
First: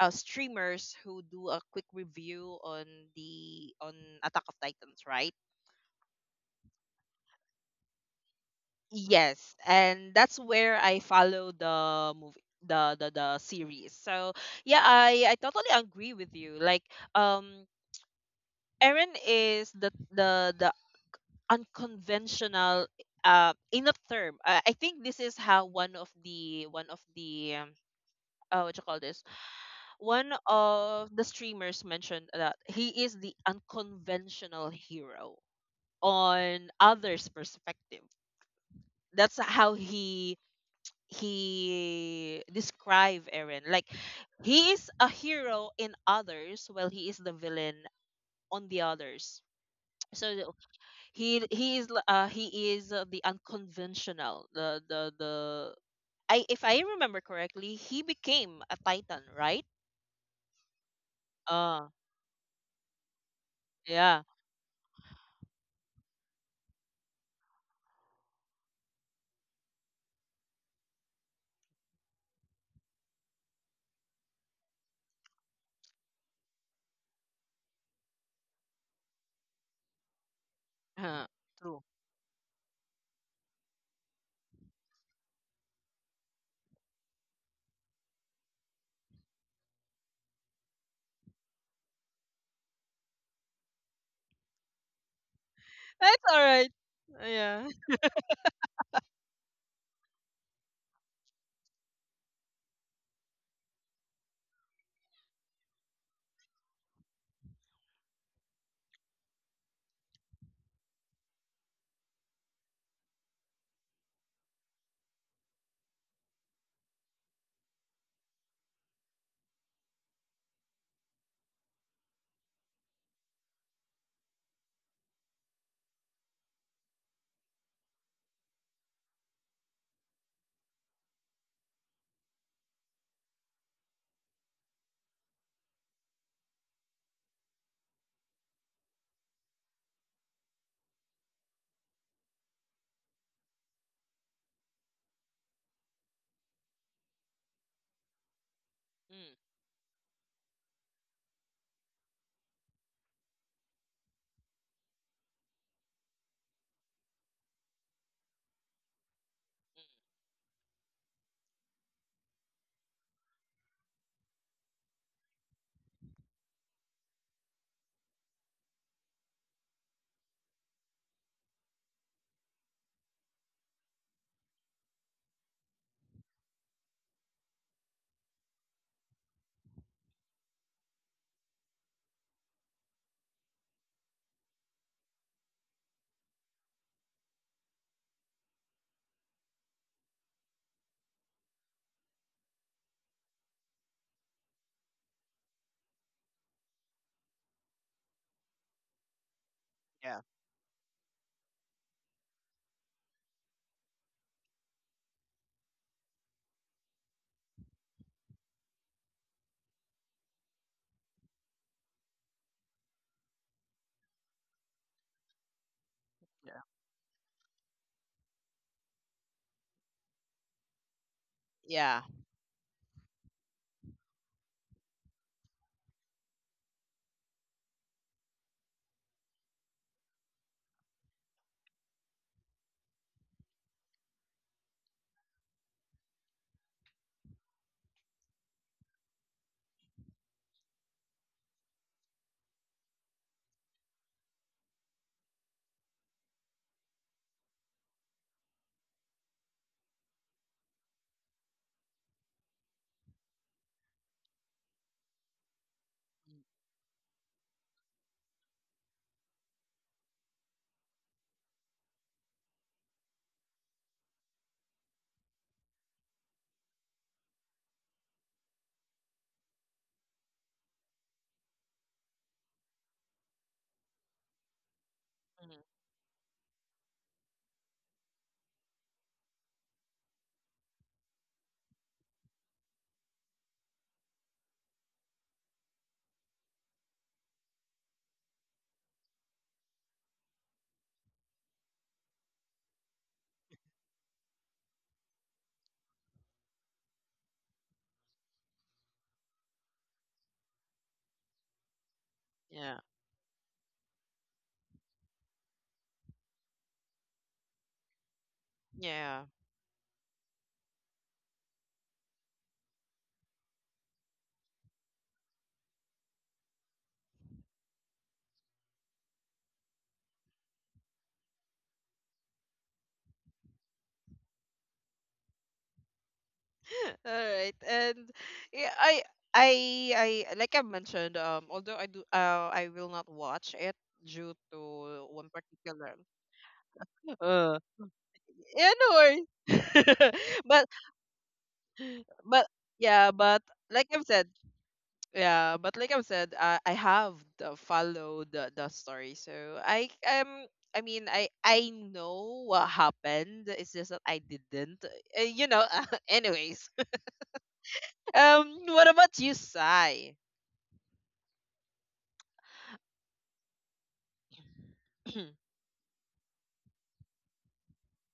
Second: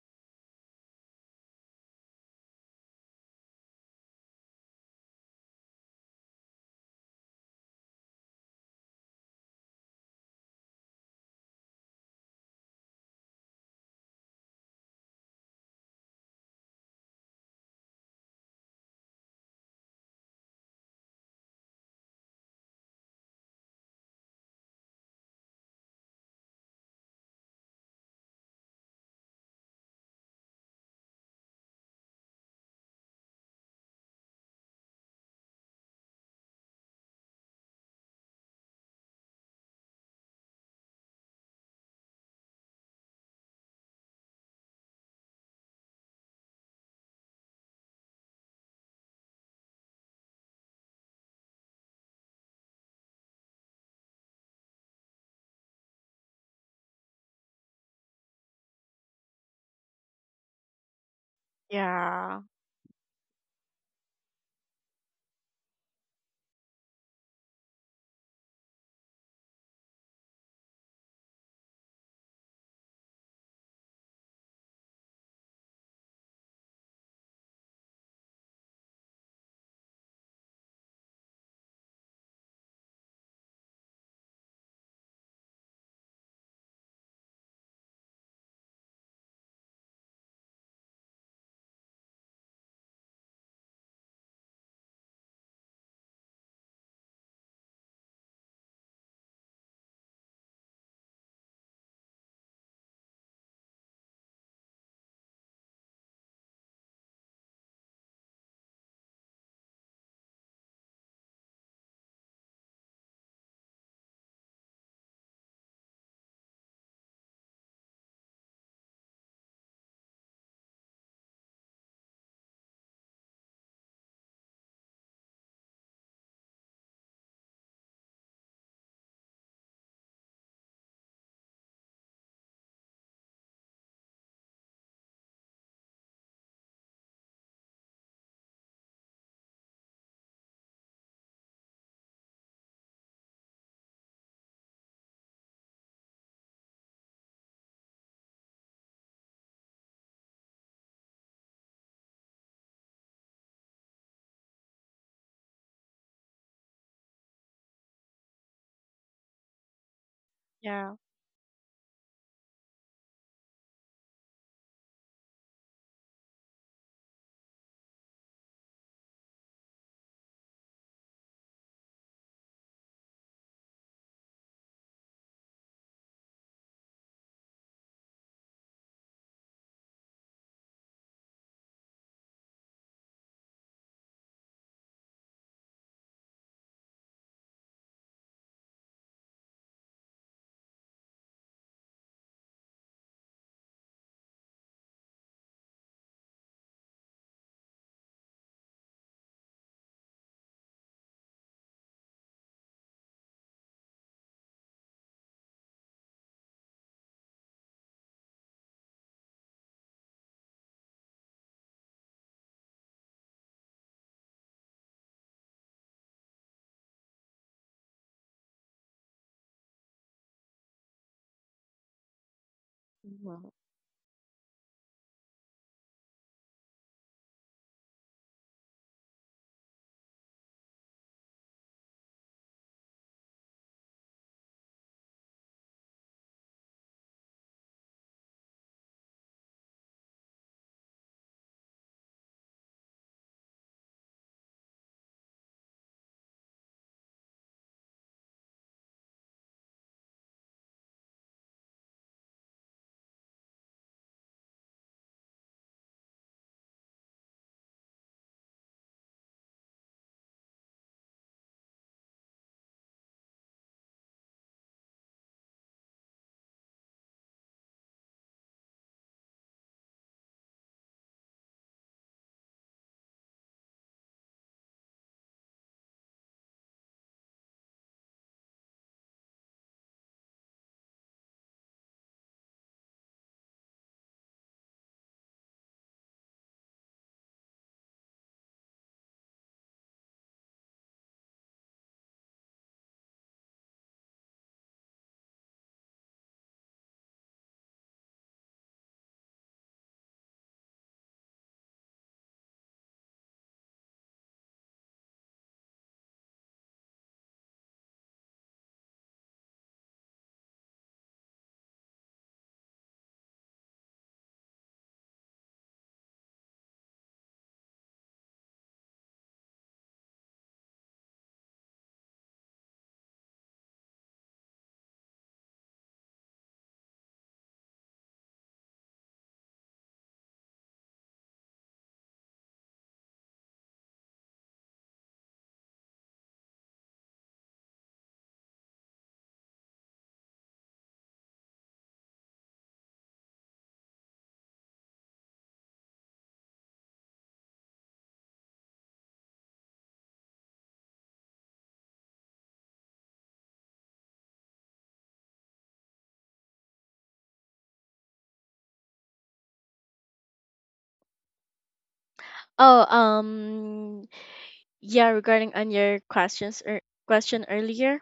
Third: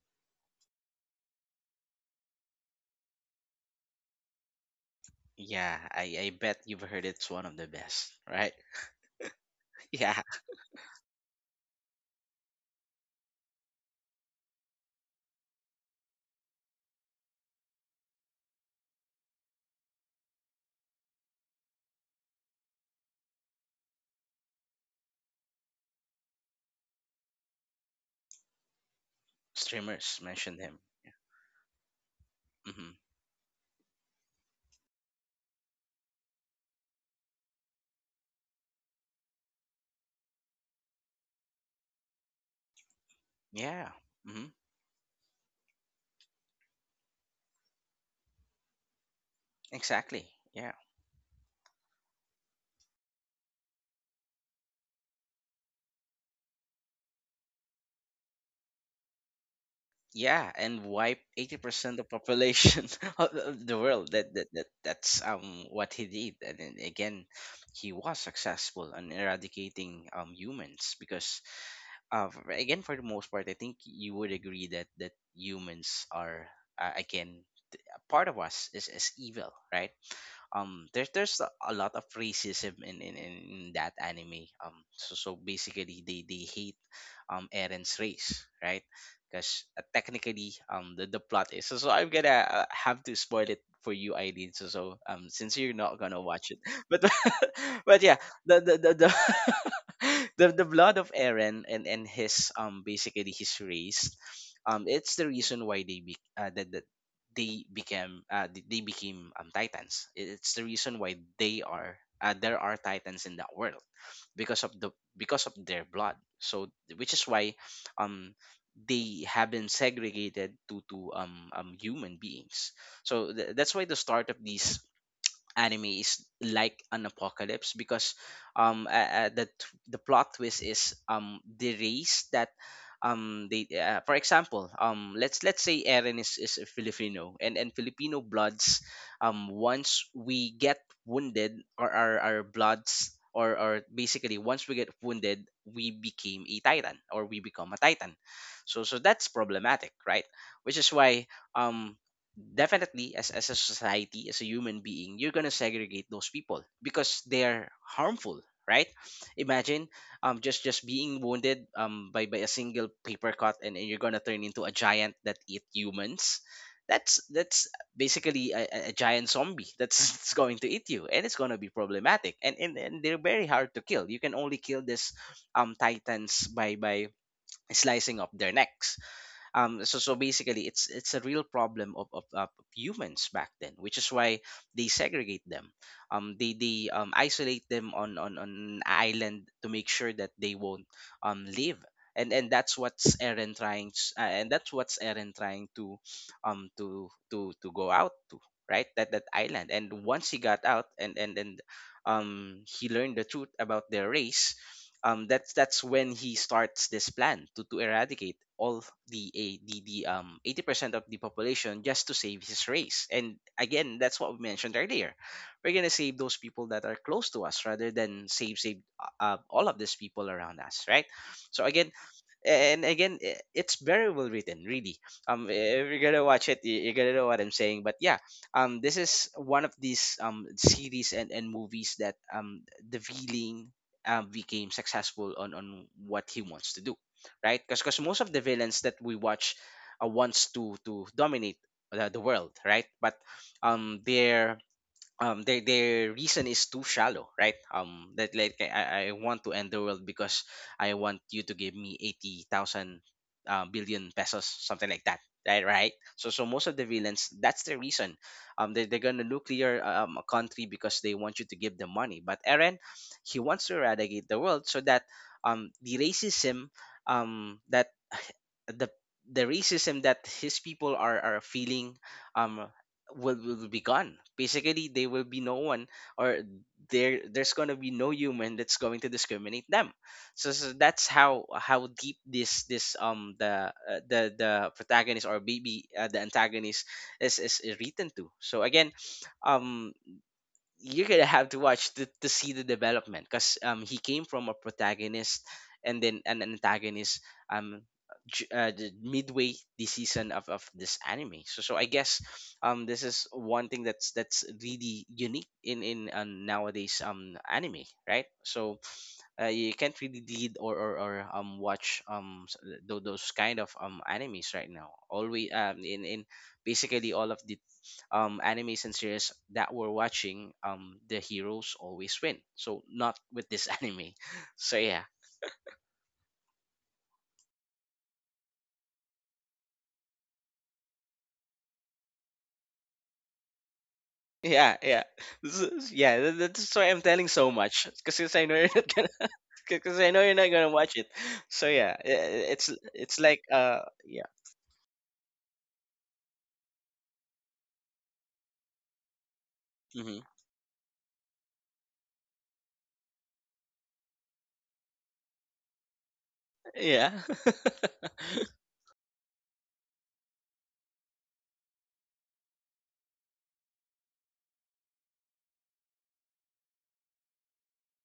streamers who do a quick review on the on Attack of Titans, right?
Yeah, I bet you've heard it's one of the best, right?
Yes, and
Yeah.
that's where I follow the movie, the the series. So yeah, I totally agree with you. Like, um, Aaron is the unconventional in a term. I think this is how one of the what you call this?
Streamers
One
mentioned him.
of the streamers mentioned that
Yeah, mm-hmm.
he is the unconventional hero on others' perspective. That's how he describe Eren. Like,
Yeah. Mm-hmm.
he is a hero in others, while he is the villain on the others.
Exactly.
So
Yeah.
he is he is the unconventional. The, I if I remember correctly, he became a Titan, right?
Yeah, and wipe
Uh
80% of
Yeah.
population of the world.
yeah.
That that's what he did. And then again, he was successful in eradicating humans, because again, for the most part, I think you would agree that that humans are, uh, again, part of us is evil, right? There's
Huh.
there's a
True.
lot of racism in in that anime. So basically they hate Eren's race, right? Because technically the plot is so I'm gonna have to spoil it for you, Eileen. So since you're not
That's
gonna
all
watch it,
right.
but
Yeah.
but yeah, the the blood of Eren and his basically his race, it's the reason why they became they became titans. It's the reason why they are there are titans in that world because of the because of their blood. So which is why um they have been segregated to human beings. That's why the start of these anime is like an apocalypse, because um uh, uh, the the plot twist is, the race that they for example, let's say Eren is a Filipino, and Filipino bloods, once we get wounded, or our bloods, or basically once we get wounded, we became a titan, or we become a titan. So
Mm.
that's problematic, right? Which is why um definitely as a society, as a human being, you're going to segregate those people because they're harmful, right? Imagine just
Yeah.
being wounded by a single paper cut, and you're going to turn into a giant that eat humans. That's that's basically a, a giant zombie. That's it's going to eat you, and it's going to be problematic. And they're very hard to kill. You can only kill this titans by slicing up their necks. So basically, it's a real problem of, of humans back then, which is why they segregate them. They isolate them on on an island to make sure that they won't live. And that's what's Aaron trying and that's what's Aaron trying to to go out to, right? That that island. And once he got out, and he learned the truth about their race, that's when he starts this plan to eradicate all the 80% of the population, just to save his race. And again, that's what we mentioned earlier. We're gonna save those
Yeah.
people that are close to us, rather than save all of these people around us, right? So again,
Yeah.
and again,
Hmm.
it's very well written, really. If you're gonna watch it, you're gonna know what I'm saying. But yeah, this is one of these series and movies that the villain became successful on what he wants to do. Right? Because most of the villains that we watch, wants to dominate the world, right? But um their their reason is too shallow, right? That like, I want to end the world because I want you to give me 80,000 billion pesos, something like that, right? Right. So most of the villains, that's the reason. They, they're gonna nuclear a country because they want you to give them money. But Eren, he wants to eradicate the world so that the racism that the racism that his people are feeling um will be gone. Basically, they will
Mm.
be
Mm.
no one, or there there's gonna be no human that's going to discriminate them. So, that's how deep this the protagonist, or maybe the antagonist is written to. So again, um you're gonna have to watch to see the development, because he came from a protagonist and then an antagonist, um the midway the season of this anime. So I guess
Yeah.
this is one thing that's really unique in nowadays anime, right? So
Yeah.
you can't really lead, or, or watch those kind of animes right now. Always, in basically all of the animation series that we're watching, the heroes always win. So not with this anime. So yeah,
All right. And yeah, I I like I mentioned, um, although I do I will not watch it due to
yeah, yeah,
one particular
Yeah. That's why I'm telling
uh
so much, because I know
yeah,
you're
no
not gonna.
worries.
Because I know you're not
but
gonna watch it, so yeah,
but yeah,
it's
but
like
like
uh,
I've said,
yeah.
yeah, but like I've said, I have the followed the story. So
Hmm.
I mean I know what happened. It's just that I didn't. You know, anyways.
Yeah.
Um, what about you, Sai?
Oh, yeah, regarding on your questions, or question earlier.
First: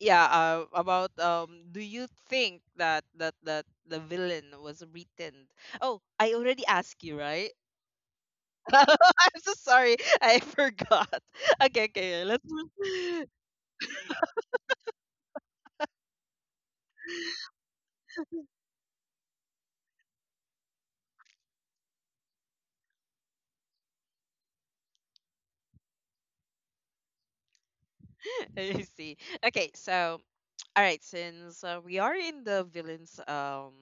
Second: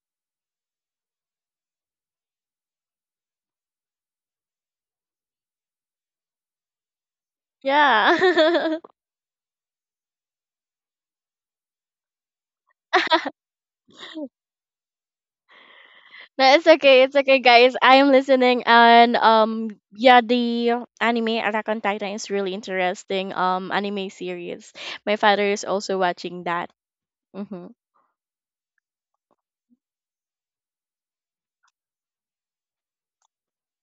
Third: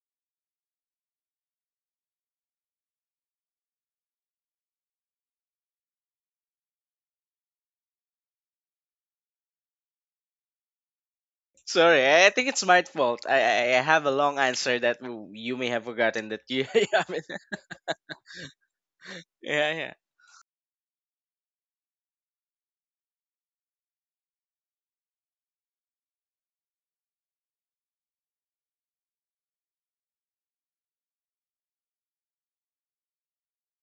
Yeah, about, do you think that the villain was written, oh, I already asked you, right?
Yeah.
I'm so sorry, I forgot. Okay,
Sorry,
okay,
I
let's
think it's my fault. I have a long answer that you may have forgotten that
No, it's
you. You
okay. It's
haven't.
okay, guys. I am listening, and
Yeah, yeah,
yeah, the anime Attack on Titan is really interesting. Anime series. My father is also watching that. Mm-hmm.
I see. Okay, so, all right, since we are in the villains um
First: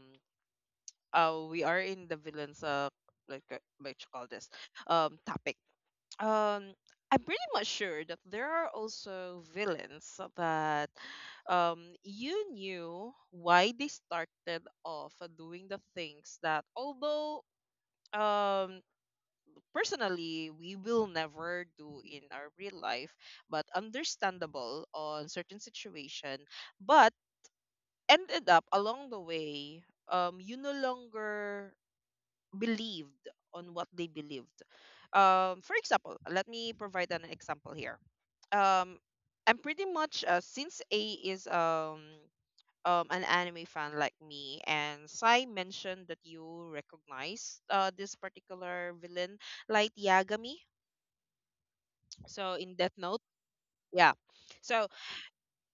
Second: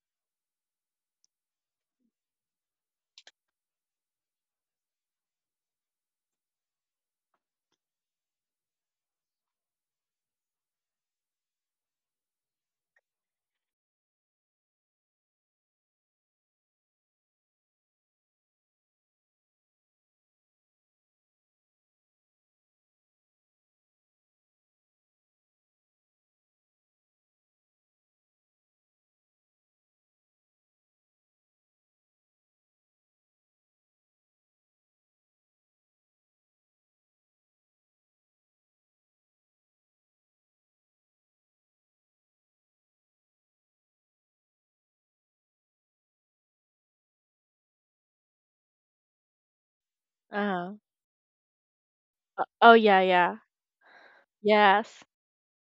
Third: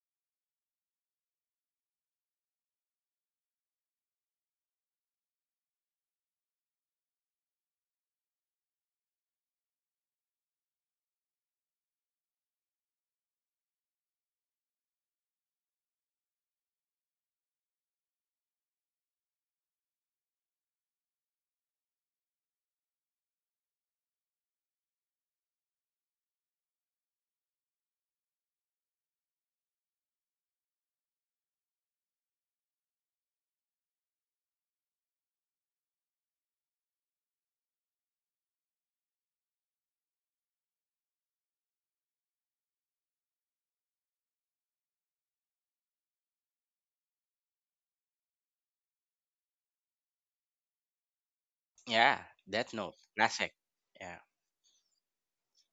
uh we are in the villains, like uh, what you call this, topic, um I'm pretty much sure that there are also villains that, you knew why they started off doing the things that, although, um, personally we will never do in our real life, but understandable on certain situation, but ended up along the way, you no longer believed on what they believed. For example, let me provide an example here. um I'm pretty much since A is an anime fan like me and Sai, mentioned that you recognize this particular villain, Light Yagami,
Uh-huh.
yeah.
so
Oh
Death
in
Note,
Death
yeah,
Note.
yeah,
classic.
Yeah.
Yeah.
So
yes,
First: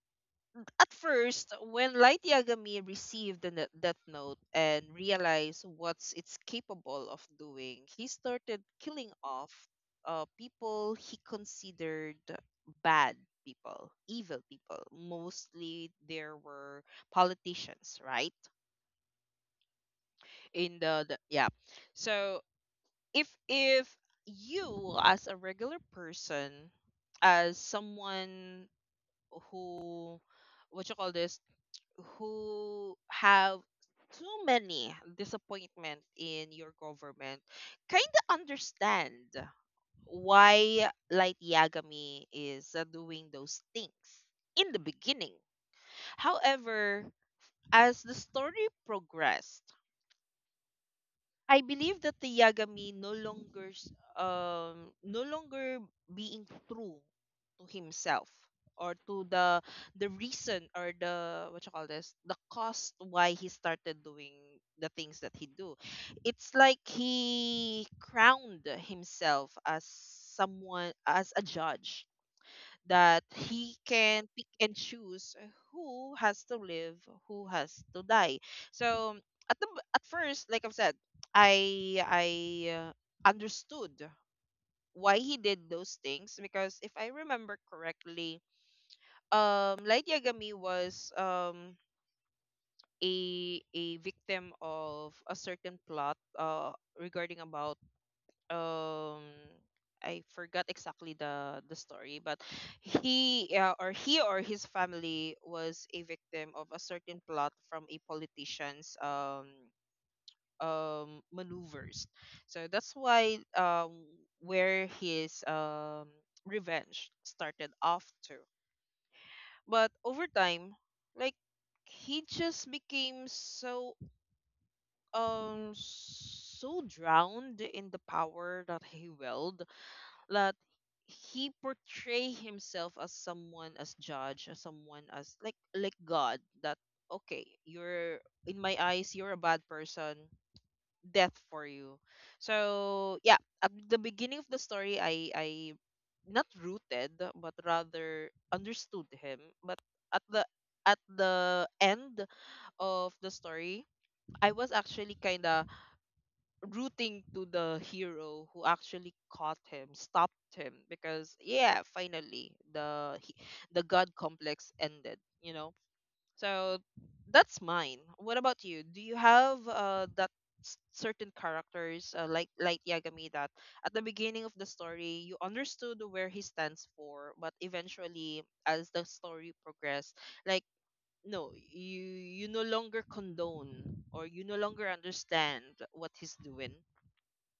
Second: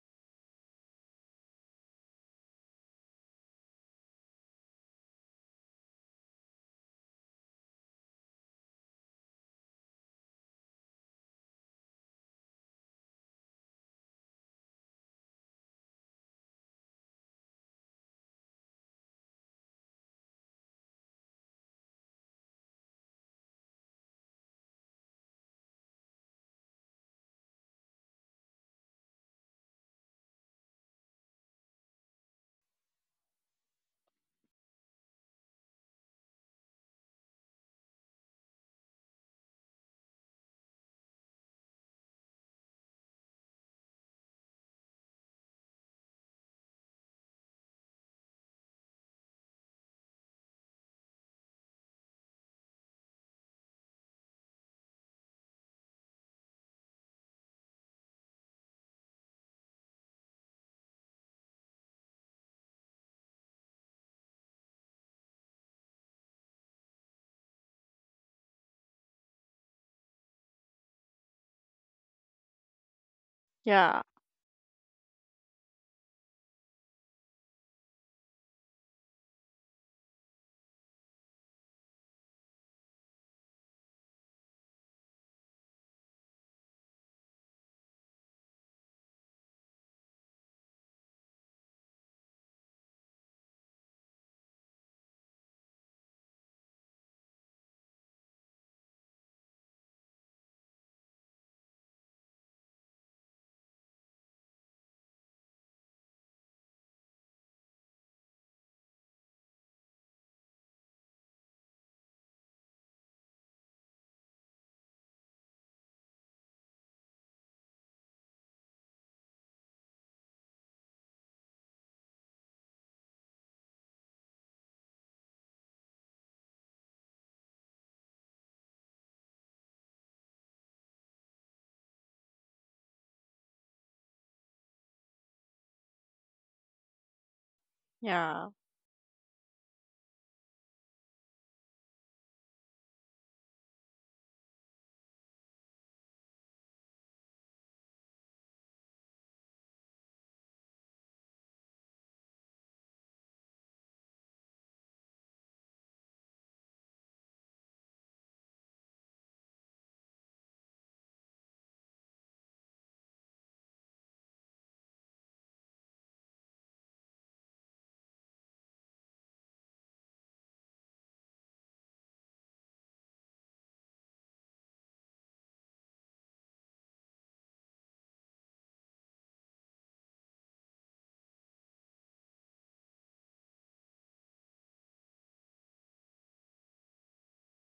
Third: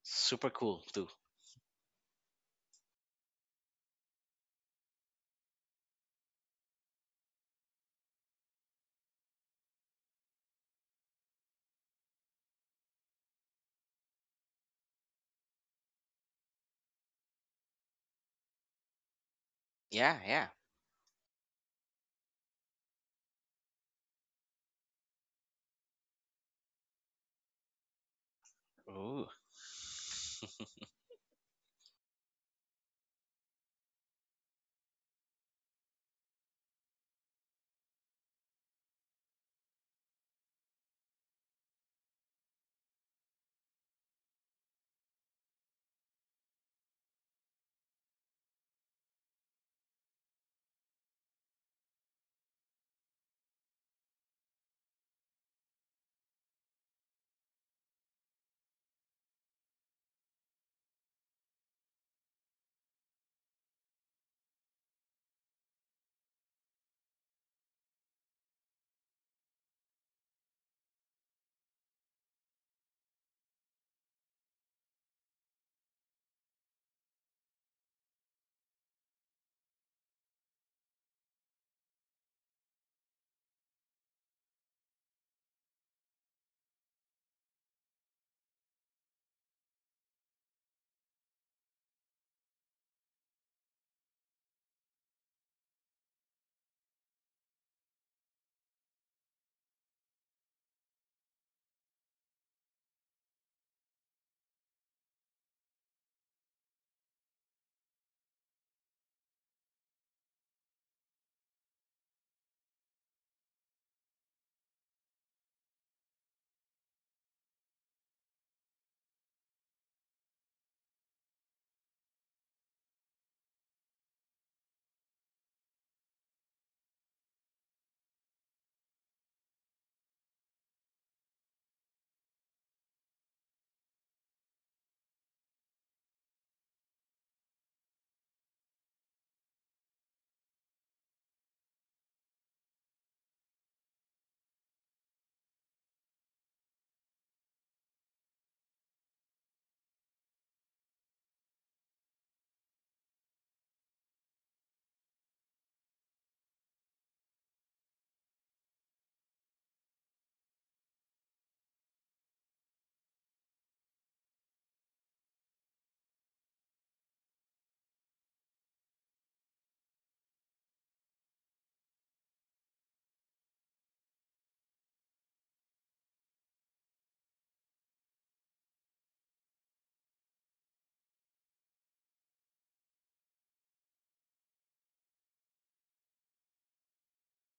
Super cool
at
too.
first, when Light Yagami received the Death Note and realized what it's capable of doing, he started killing off people he considered bad people, evil people. Mostly there were politicians, right?
Yeah, yeah.
In the yeah. So if you, as a regular person, as someone
Ooh.
who what you call this who have too many disappointment in your government, kind of understand why Light Yagami is doing those things in the beginning. However, as the story progressed, I believe that the Yagami no longer no longer being true to himself or to the reason or the what you call this the cost why he started doing the things that he do. It's like he crowned himself as someone, as a judge, that he
yeah,
can pick and choose who has to live, who has to die. So at the at first, like I've said, I uh, understood why he did those things because, if I remember correctly, Light Yagami was a a victim of a certain plot, regarding about, um I forgot exactly the story, but he or his family was a victim of a certain plot from a politician's maneuvers. So that's why, where his revenge started off too. But over time, like, he just became so so drowned in the power that he willed, that he portray himself as someone, as judge, as someone as like god, that, okay, you're
yeah.
in my eyes, you're a bad person, death for you. So yeah, at the beginning of the story, I not rooted but rather understood him, but at the end of the story I was actually kind of rooting to the hero who actually caught him, stopped him because, yeah, finally the god complex ended, you know. So that's mine. What about you? Do you have that certain characters, like Yagami, that at the beginning of the story you understood where he stands for, but eventually, as the story progressed, like, no, you no longer condone or you no longer understand what he's doing.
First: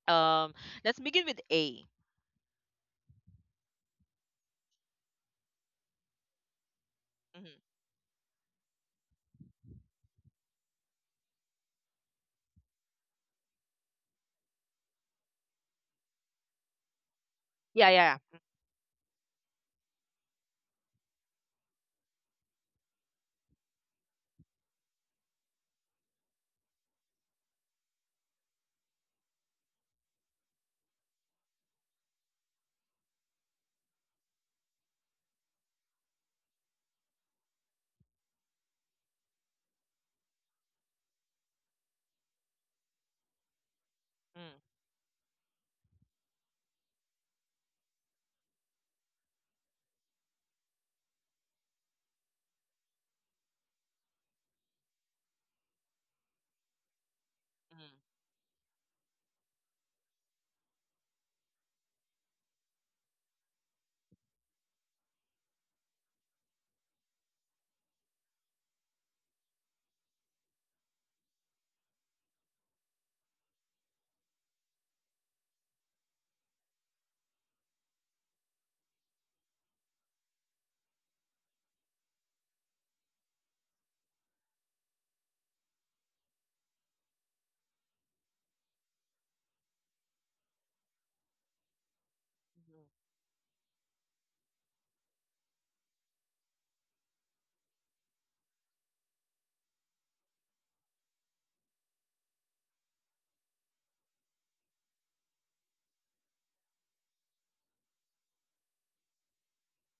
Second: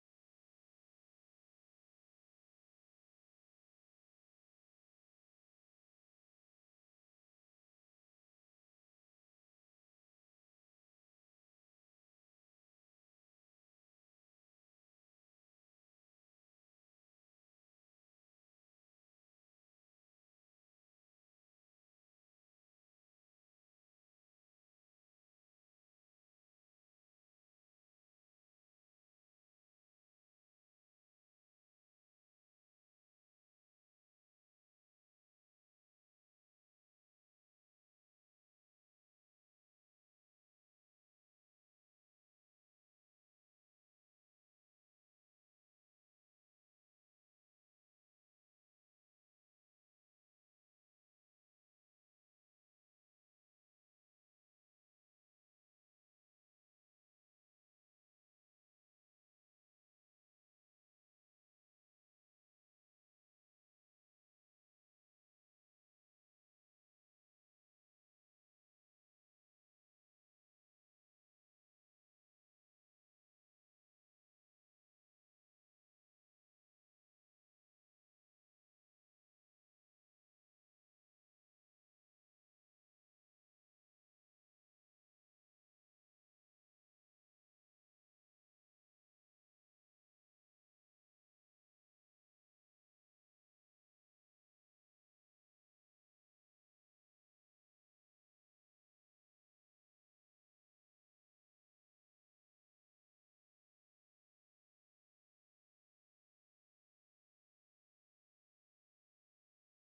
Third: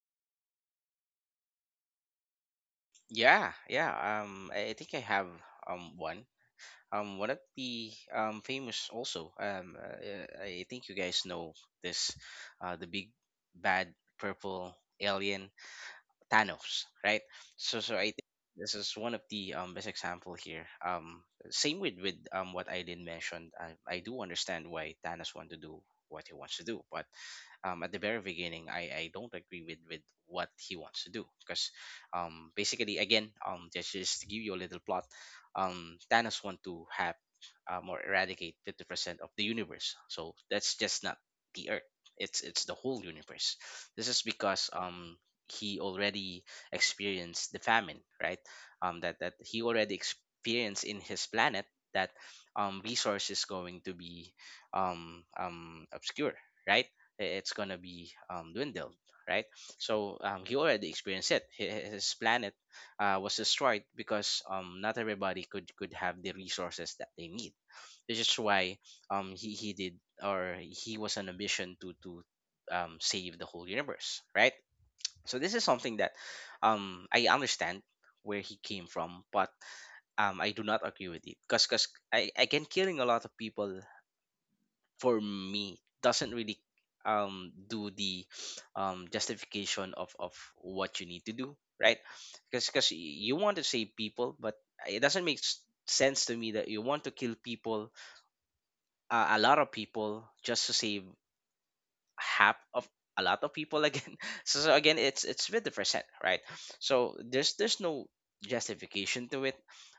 Um, let's begin with A.
Yeah, yeah. I think I have one. One of
Mm-hmm.
the famous also. I think you guys know this, the big bad purple alien, Thanos, right? So
Yeah,
I
yeah.
think this is one of the best example here. Same with what Eileen mentioned. I do understand why Thanos want to do what he wants to do, but at the very beginning, I don't agree with what he wants to do, because basically again, just to give you a little plot, Thanos want to have or eradicate 50% of the universe. So that's just not the Earth. It's the whole universe. This is because he already experienced the famine, right? That he already experienced in his planet, that resource is going to be obscure, right? It's gonna be
Mm-hmm.
dwindled, right? So he already experienced it. His planet was destroyed because not everybody could have the resources that they need. This is why he did or he was on a mission to save the whole universe, right? So this is something that I understand where he came from, but I do not agree with it, because I, again, killing a lot of people, for me, doesn't really do the justification of what you need to do, right? Because you want to save people, but it doesn't make sense to me that you want to kill people, a lot of people, just to save half of a lot of people again. So, again, it's 50%, right? So there's no justification to it,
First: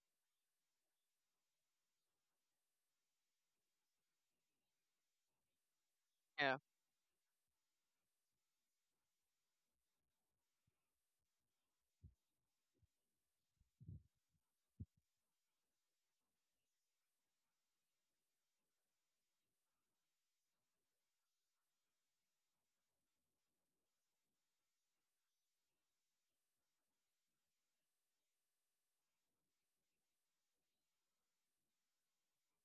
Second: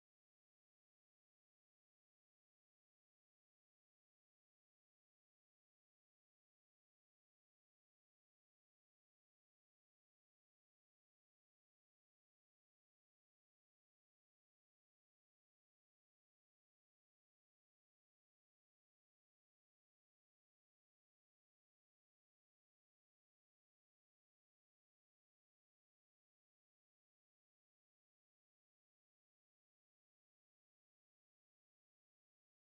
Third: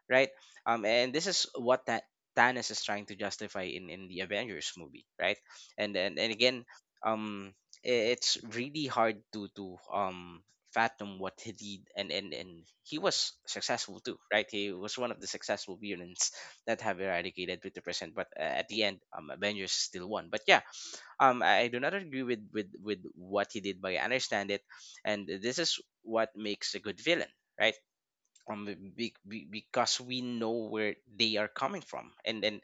right? And this is what that Thanos is trying to justify in the Avengers movie, right? And
Yeah,
again, um it's really hard to fathom what he did. And he was successful too, right? He was one of the successful villains that have eradicated 50%. But at the end, Avengers still won. But yeah, I do not agree with what he did, but I understand it, and this is what makes a good villain, right? Um, because we know where they are coming from, and then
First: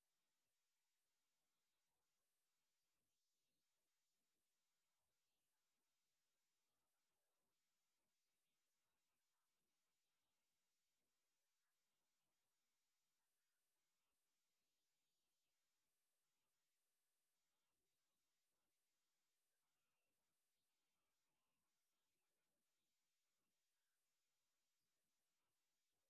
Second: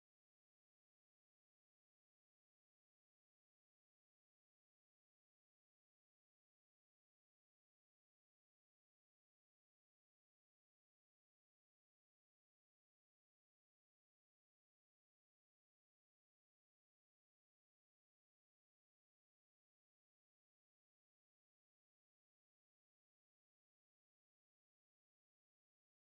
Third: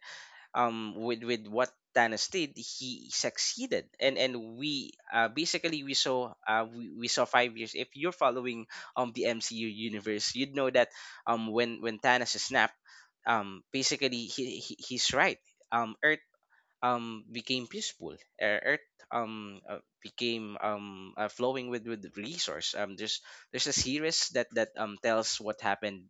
with what Thanos did, he succeeded. And we basically we saw we saw 5 years. If you're following the MCU universe, you'd know that when Thanos is snapped, basically he's right. Earth became peaceful. Earth became flowing with resource. There's a series that tells what happened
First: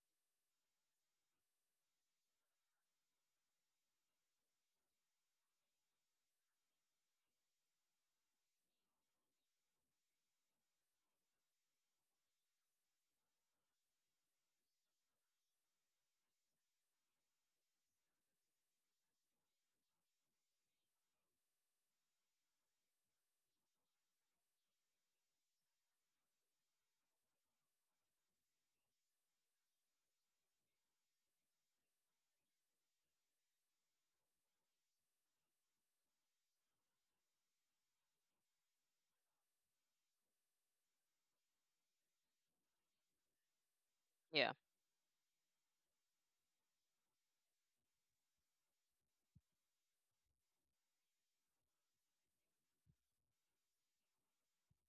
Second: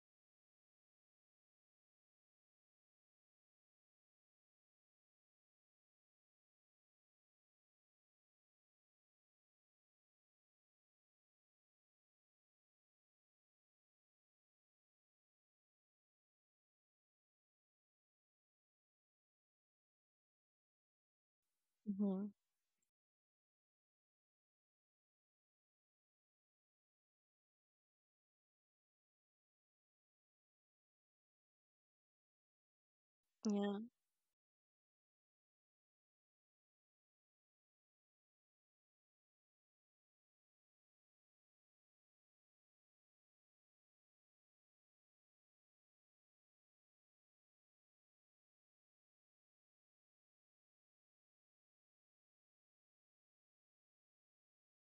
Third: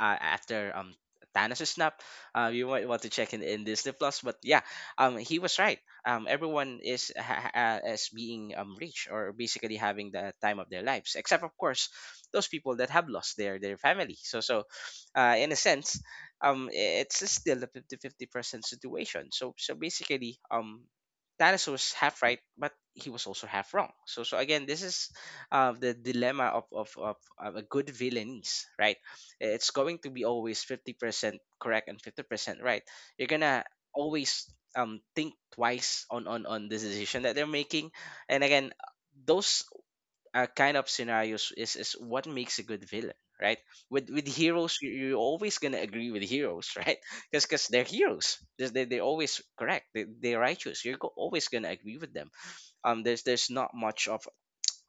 after Thanos' snap. You might want to check in, Disney Plus. But yeah, he was right. Everyone is is being rich or basically having the time of their lives, except of course those people that have lost their family. So in a sense, it's still a 50 50% situation. So basically, Thanos was half
Mm-hmm.
right, but he was also half wrong. So again, this is the dilemma of a good villainese, right? It's going to be always 50% correct and 50% right. You're gonna
Yeah.
always think twice on on the decision that they're making. And again, those kind of scenarios is what makes a good villain, right? With
yeah,
heroes, you're always gonna agree with heroes, right? Because they're heroes. They they're always correct. They're righteous. You're always gonna agree with them. There's not much of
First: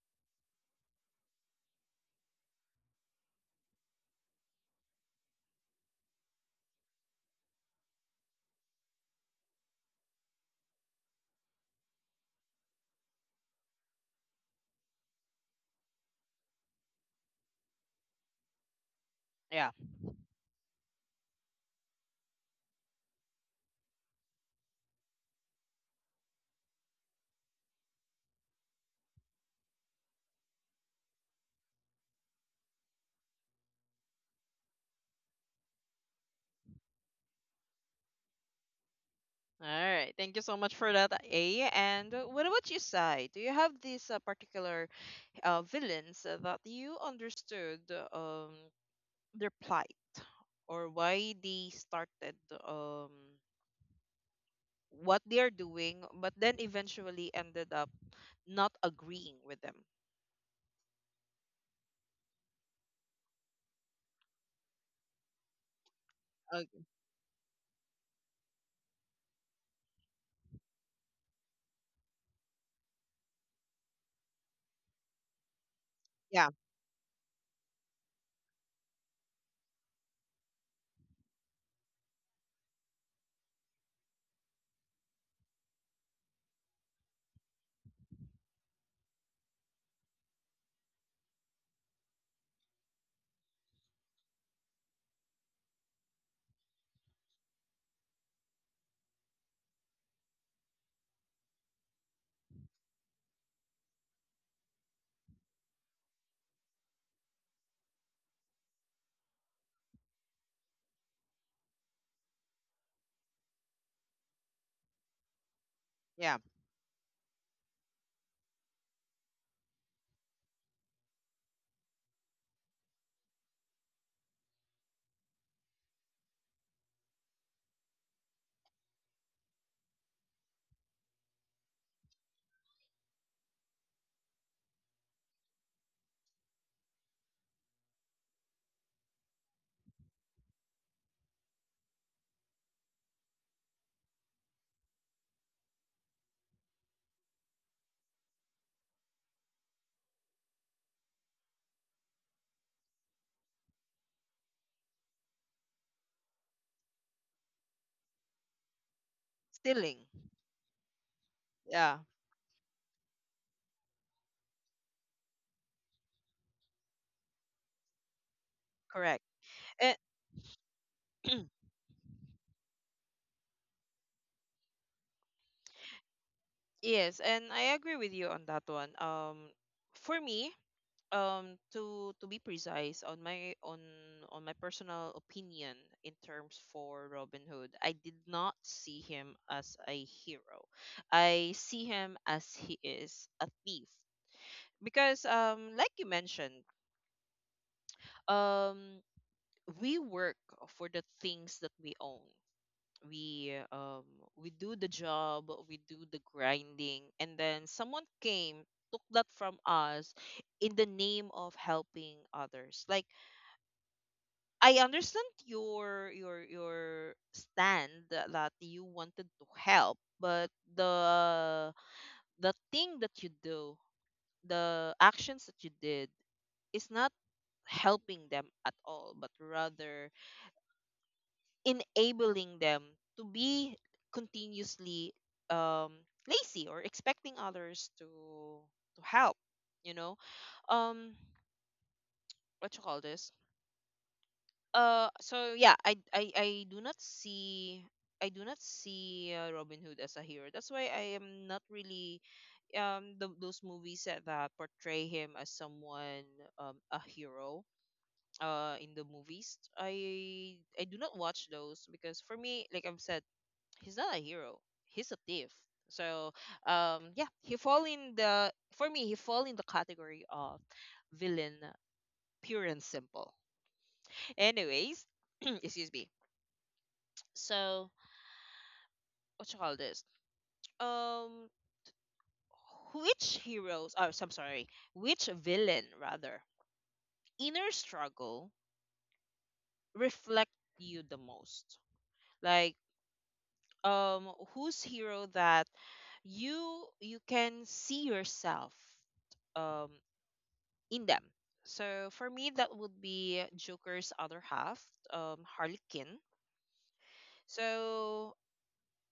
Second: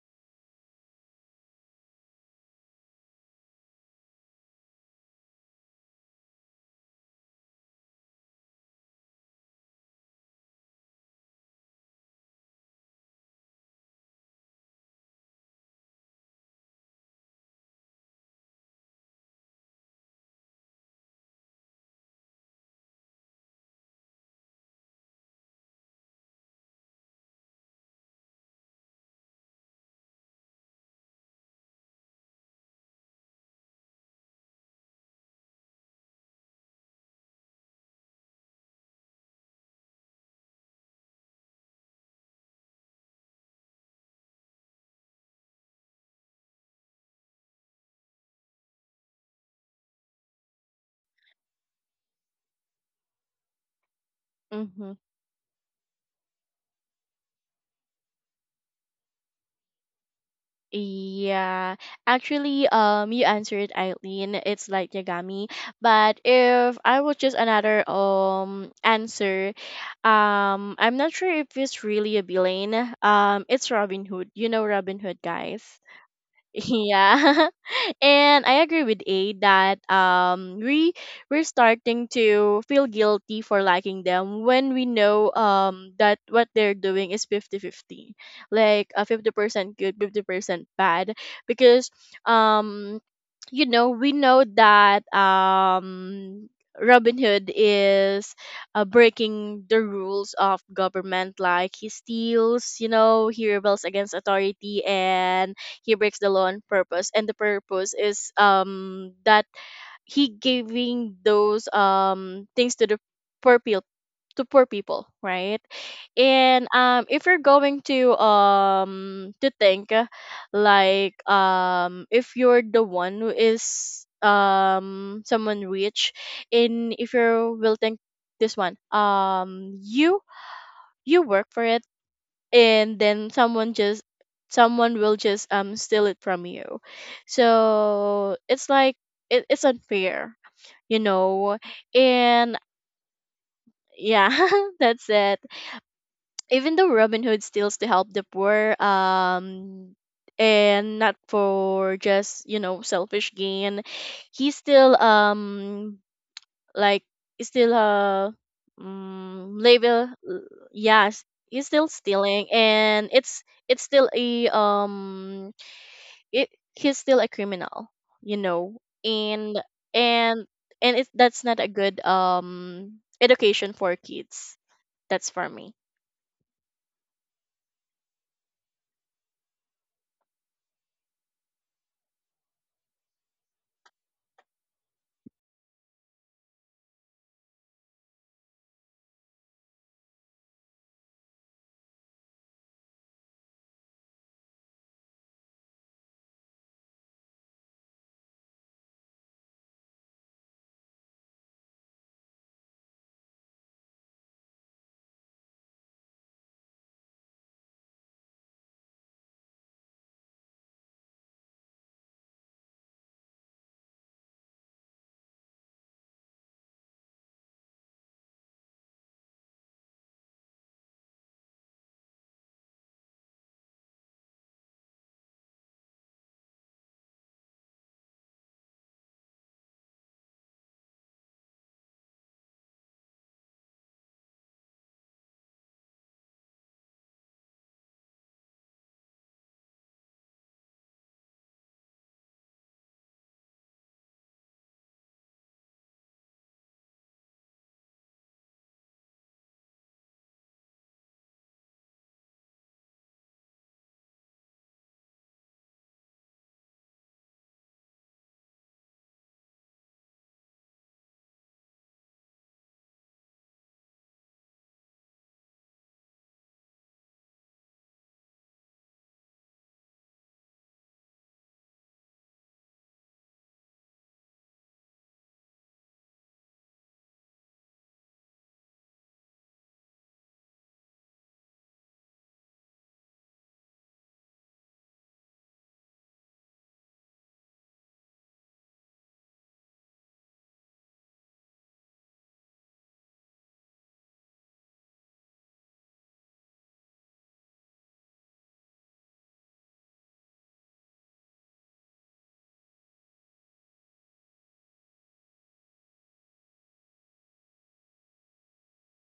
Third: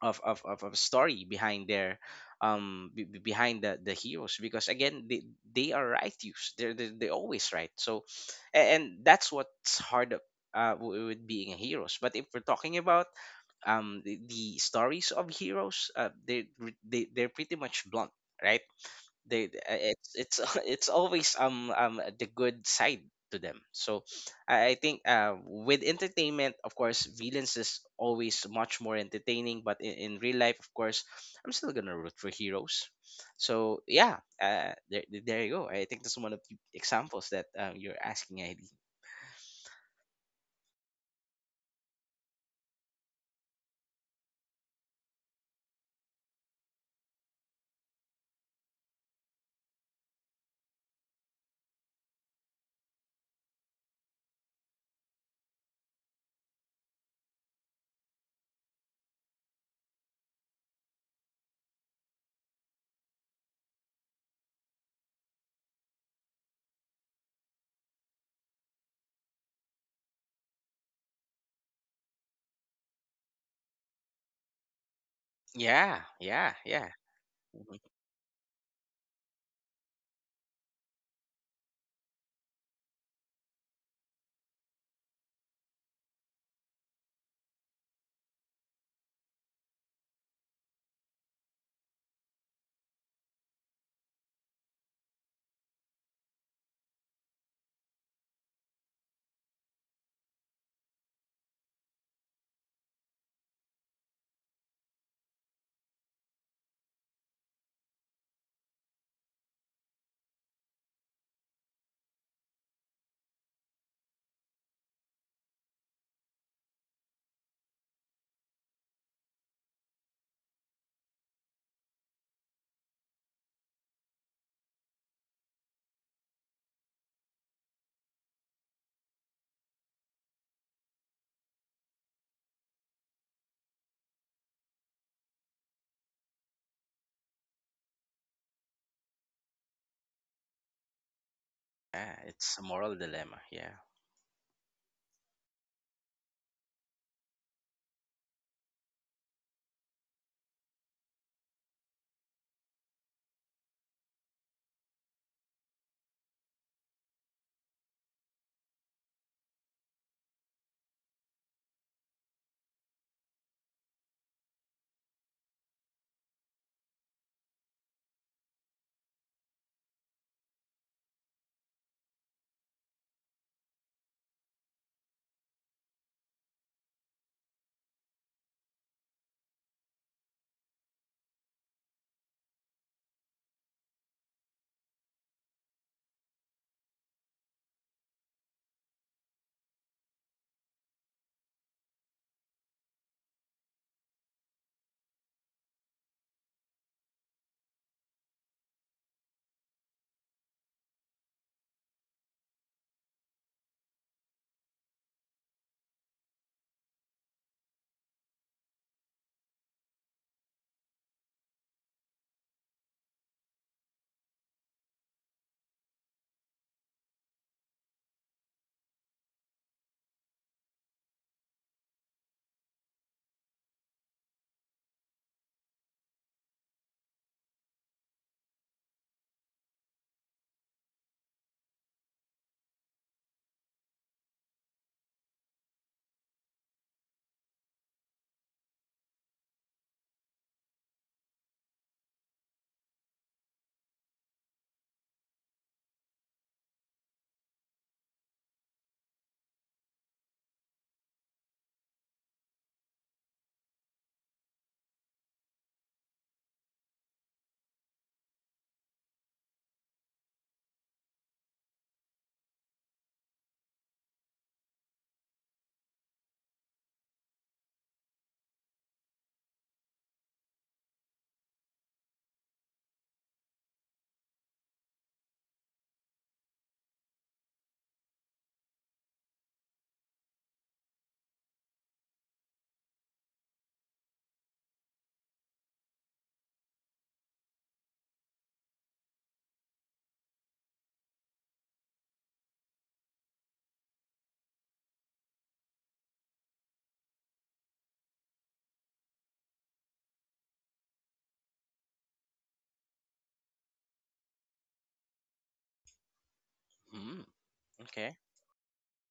of of, of, of story behind their behind the heroes, because again they are righteous, they're they always right. So a- and that's what's hard with being a heroes. But if we're talking about the stories of heroes, they they're pretty much blunt, right? they
yeah.
it's it's always the good side to them. So I think with entertainment of course villains is always much more entertaining, but in real life of course I'm still gonna root for heroes. So yeah, there you go. I think that's one of the examples that you're asking id.
All right. Thank you so much for that, A. And what about you, Sai? Do you have these particular villains, that you understood um, their plight or why they started, um,
Mm-hmm.
what they are doing, but then eventually ended up not agreeing with them?
Yeah, actually, you answered Eileen. It's like Yagami. But
Uh,
if I would choose another answer, I'm not sure if it's really a villain. It's Robin Hood. You know Robin Hood, guys.
Yeah,
yeah,
yeah, yeah.
Yeah.
Mhm.
And I agree with A that, we're starting to feel guilty for liking them when we know that what they're doing is 50/50, like a 50% good, 50% bad. Because um we know that Robin Hood is breaking the rules of government, like he steals, he rebels against authority, and he breaks the law on purpose, and the purpose is that he giving those things to the poor people to poor people, right.
yeah.
And if you're going to, think, like, if you're the one who is someone rich, and if you will think, this one, you work for it, and then, someone will just steal it from you. So it's like, it's unfair, you know.
Yeah, it's a
And
moral dilemma, yeah.
yeah, that's it. Even though Robin Hood steals to help the poor, and not for just, you know, selfish gain, he still, like, still uh
Stealing.
label. Yes, he's still
Yeah,
stealing, and it's still a it, he's still a criminal, you know.
correct.
And
A-
and and it that's not a good education for kids, that's for me.
Yes, and I agree with you on that one. For me, to be precise on my personal opinion in terms for Robin Hood, I did not see him as a hero. I see him as he is a thief because, like you mentioned, um, we work for the things that we own. We we do the job, we do the grinding, and then someone came, took that from us in the name of helping others. Like, I understand your your stand, that that you wanted to help, but the thing that you do, the actions that you did, is not helping them at all, but rather enabling them to be continuously, um, lazy, or expecting others to help, you know. Um what you call this So yeah, I do not see, I do not see, Robin Hood as a hero. That's why I am not really the, those movies that, that portray him as someone, a hero, in the movies. I do not watch those because for me, like I've said, he's not a hero. He's a thief. So yeah, he fall in the, for me, he fall in the category of villain, pure and simple. Anyways, excuse me. So what you call this? Um which heroes, oh, so I'm sorry, which villain rather inner struggle reflect you the most? Like, um whose hero that you can see yourself um in them. So for me, that would be Joker's other half, Harley Quinn.
Mm. Okay.
So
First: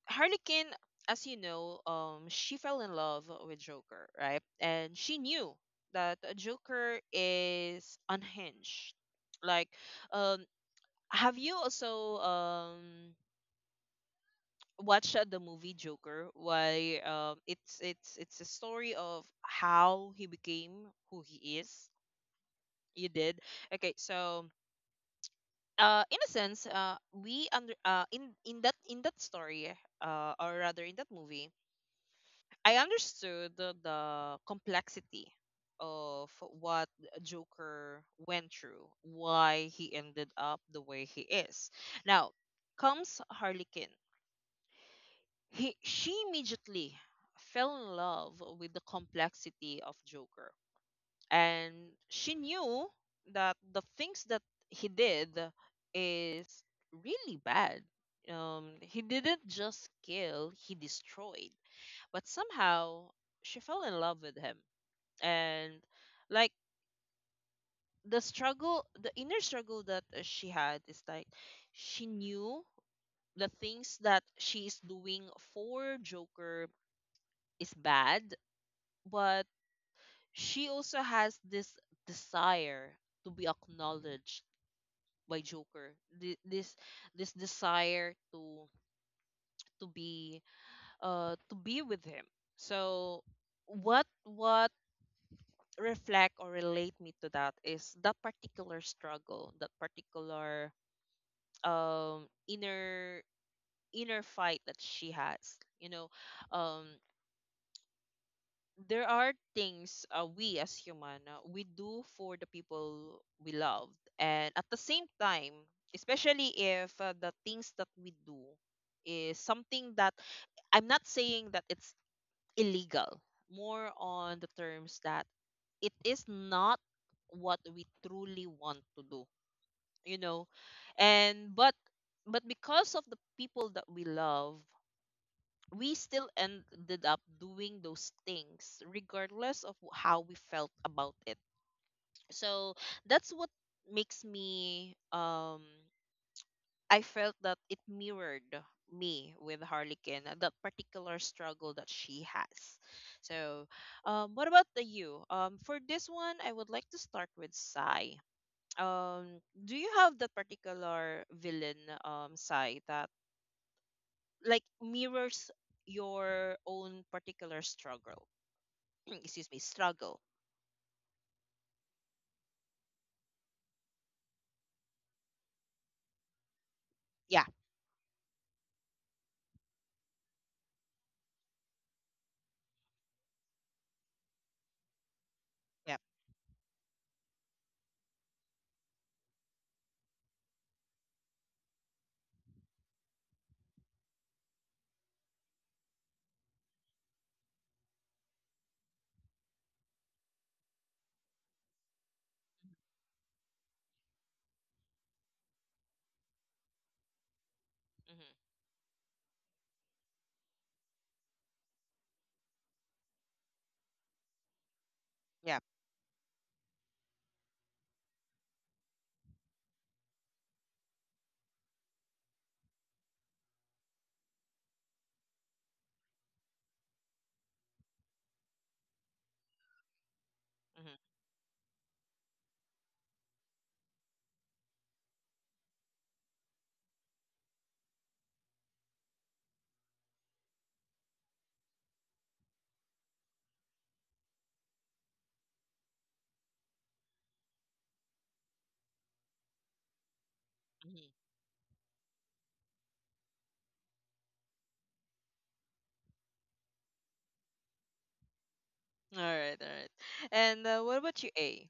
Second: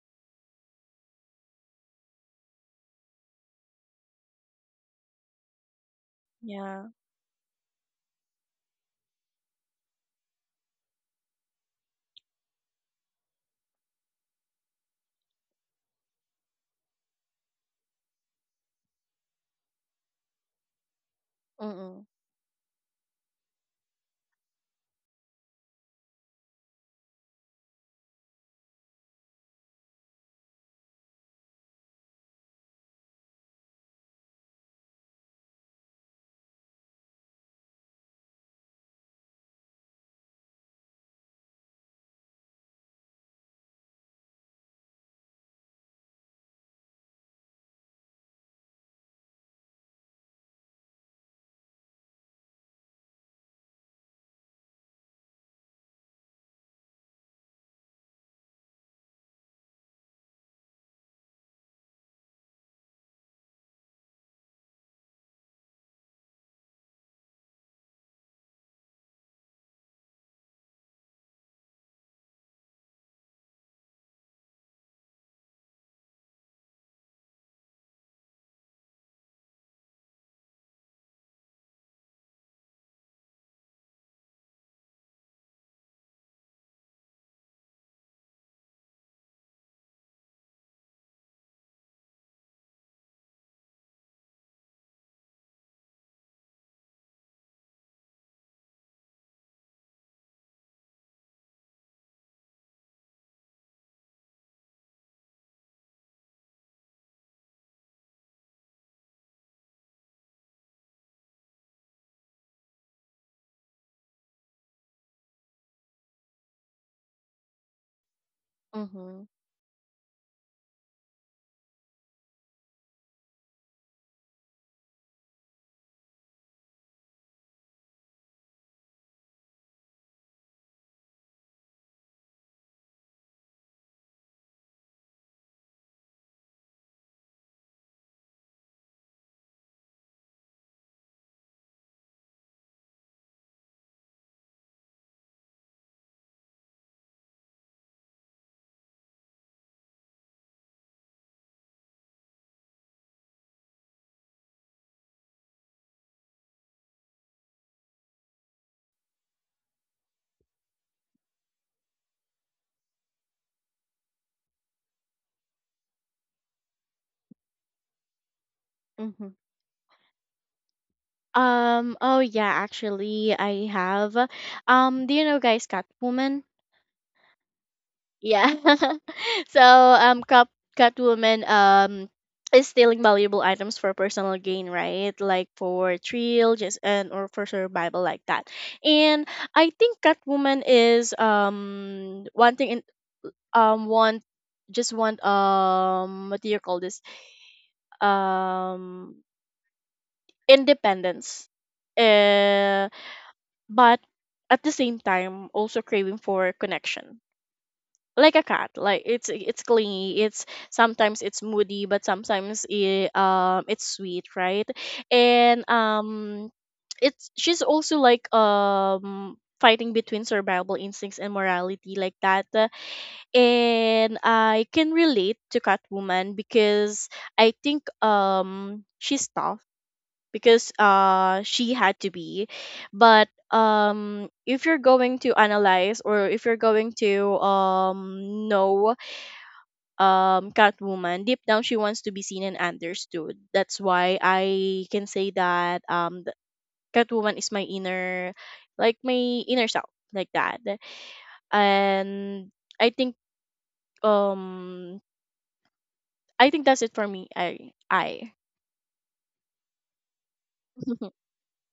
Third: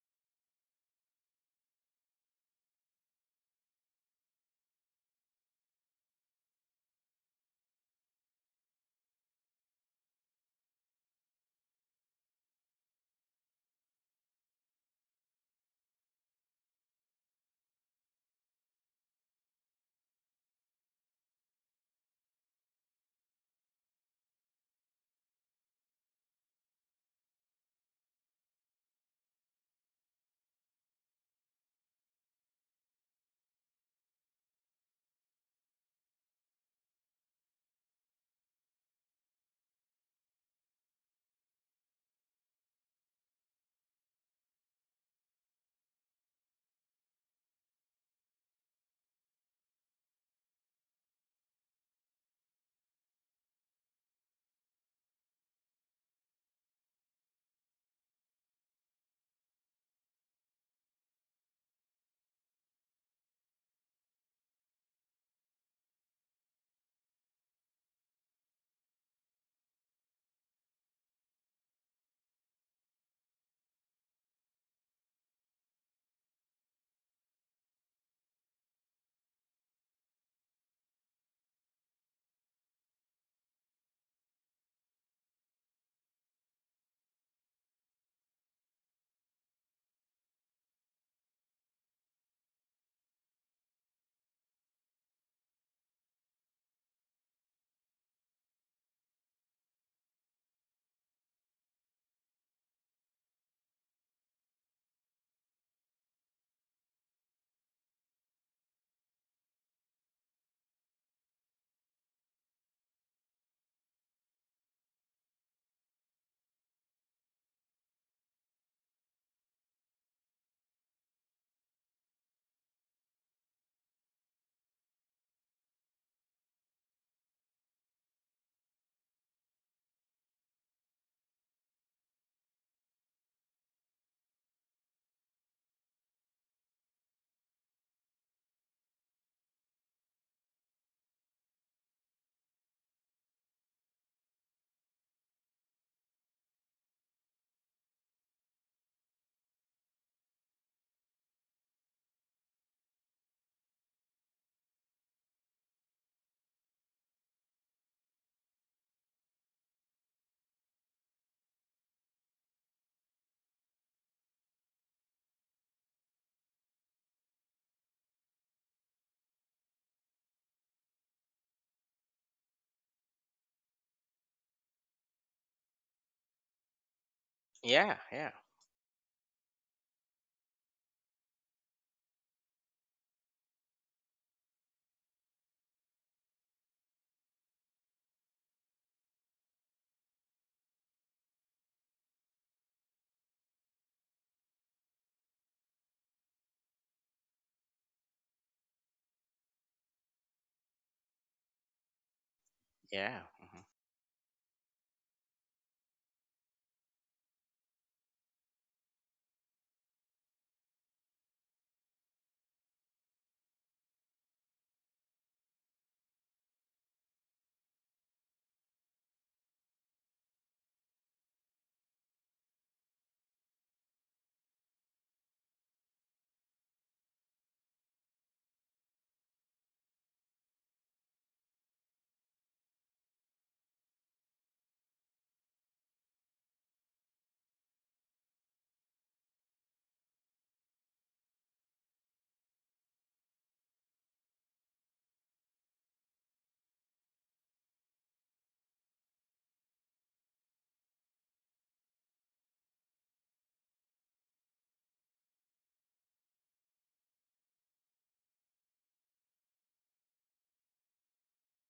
Harley Quinn, as you know, she fell in love with Joker, right? And she knew that
Yeah.
Joker is unhinged. Like, um, have you also watched, the movie Joker? Why, it's it's a story of how he became who he is.
Mm.
You did, okay, so, in a sense, we under in in that story, or rather in that movie, I understood the complexity of what Joker went through, why he ended up the way he is now. Comes Harley Quinn, he she immediately fell in love with the complexity of Joker, and she knew that the things that he did is really bad. Um, he didn't just kill, he destroyed, but somehow she fell in love with him. And, like, the struggle, the inner struggle that, she had is like, she knew the things that she is doing for Joker is bad, but she also has this desire to be acknowledged by Joker. This desire to be, to be with him. So what reflect or relate me to that is that particular struggle, that particular um inner inner fight that she has. You know, um there are things, we as human, we do for the people we love, and at the same time, especially if, the things that we do
Mm-hmm.
is something that, I'm not saying that it's illegal, more on the terms that it is not what we truly want to do, you know, and but, because of the people that we love, we still ended up doing those things regardless of how we felt about it. So that's what makes me, I felt that it mirrored me with Harlequin, that particular struggle that she has. So, what about the, you, for this one I would like to start with Sai. Um, do you have that particular villain, Sai, that, like, mirrors your own particular struggle?
Mm-hmm.
Excuse me, struggle.
Oh yeah, actually I have, do you know, guys, Catwoman?
Yeah,
Yeah, yeah,
Yeah. So um Cat Catwoman is stealing valuable items for personal gain, right? Like for
yeah,
thrill, just, and or for survival, like that. And I think Catwoman is wanting, in want just want what do you call this? Um Independence. Uh
yeah.
but at the same time also craving for connection, like a
hmm,
cat, like, it's clingy, it's sometimes it's moody, but sometimes, it's sweet, right.
yeah.
And it's she's also, like, fighting between survival instincts and morality, like that. And I can relate to Catwoman because I think she's tough because
Mm-hmm.
she had to be. But if you're going to analyze, or if you're going to know, Catwoman deep down she wants to be seen and understood. That's why I can say that, Catwoman is my inner, like, my inner self, like that.
Hmm.
And I think um I think that's it for me, I.
All right, all right. And what about you, A?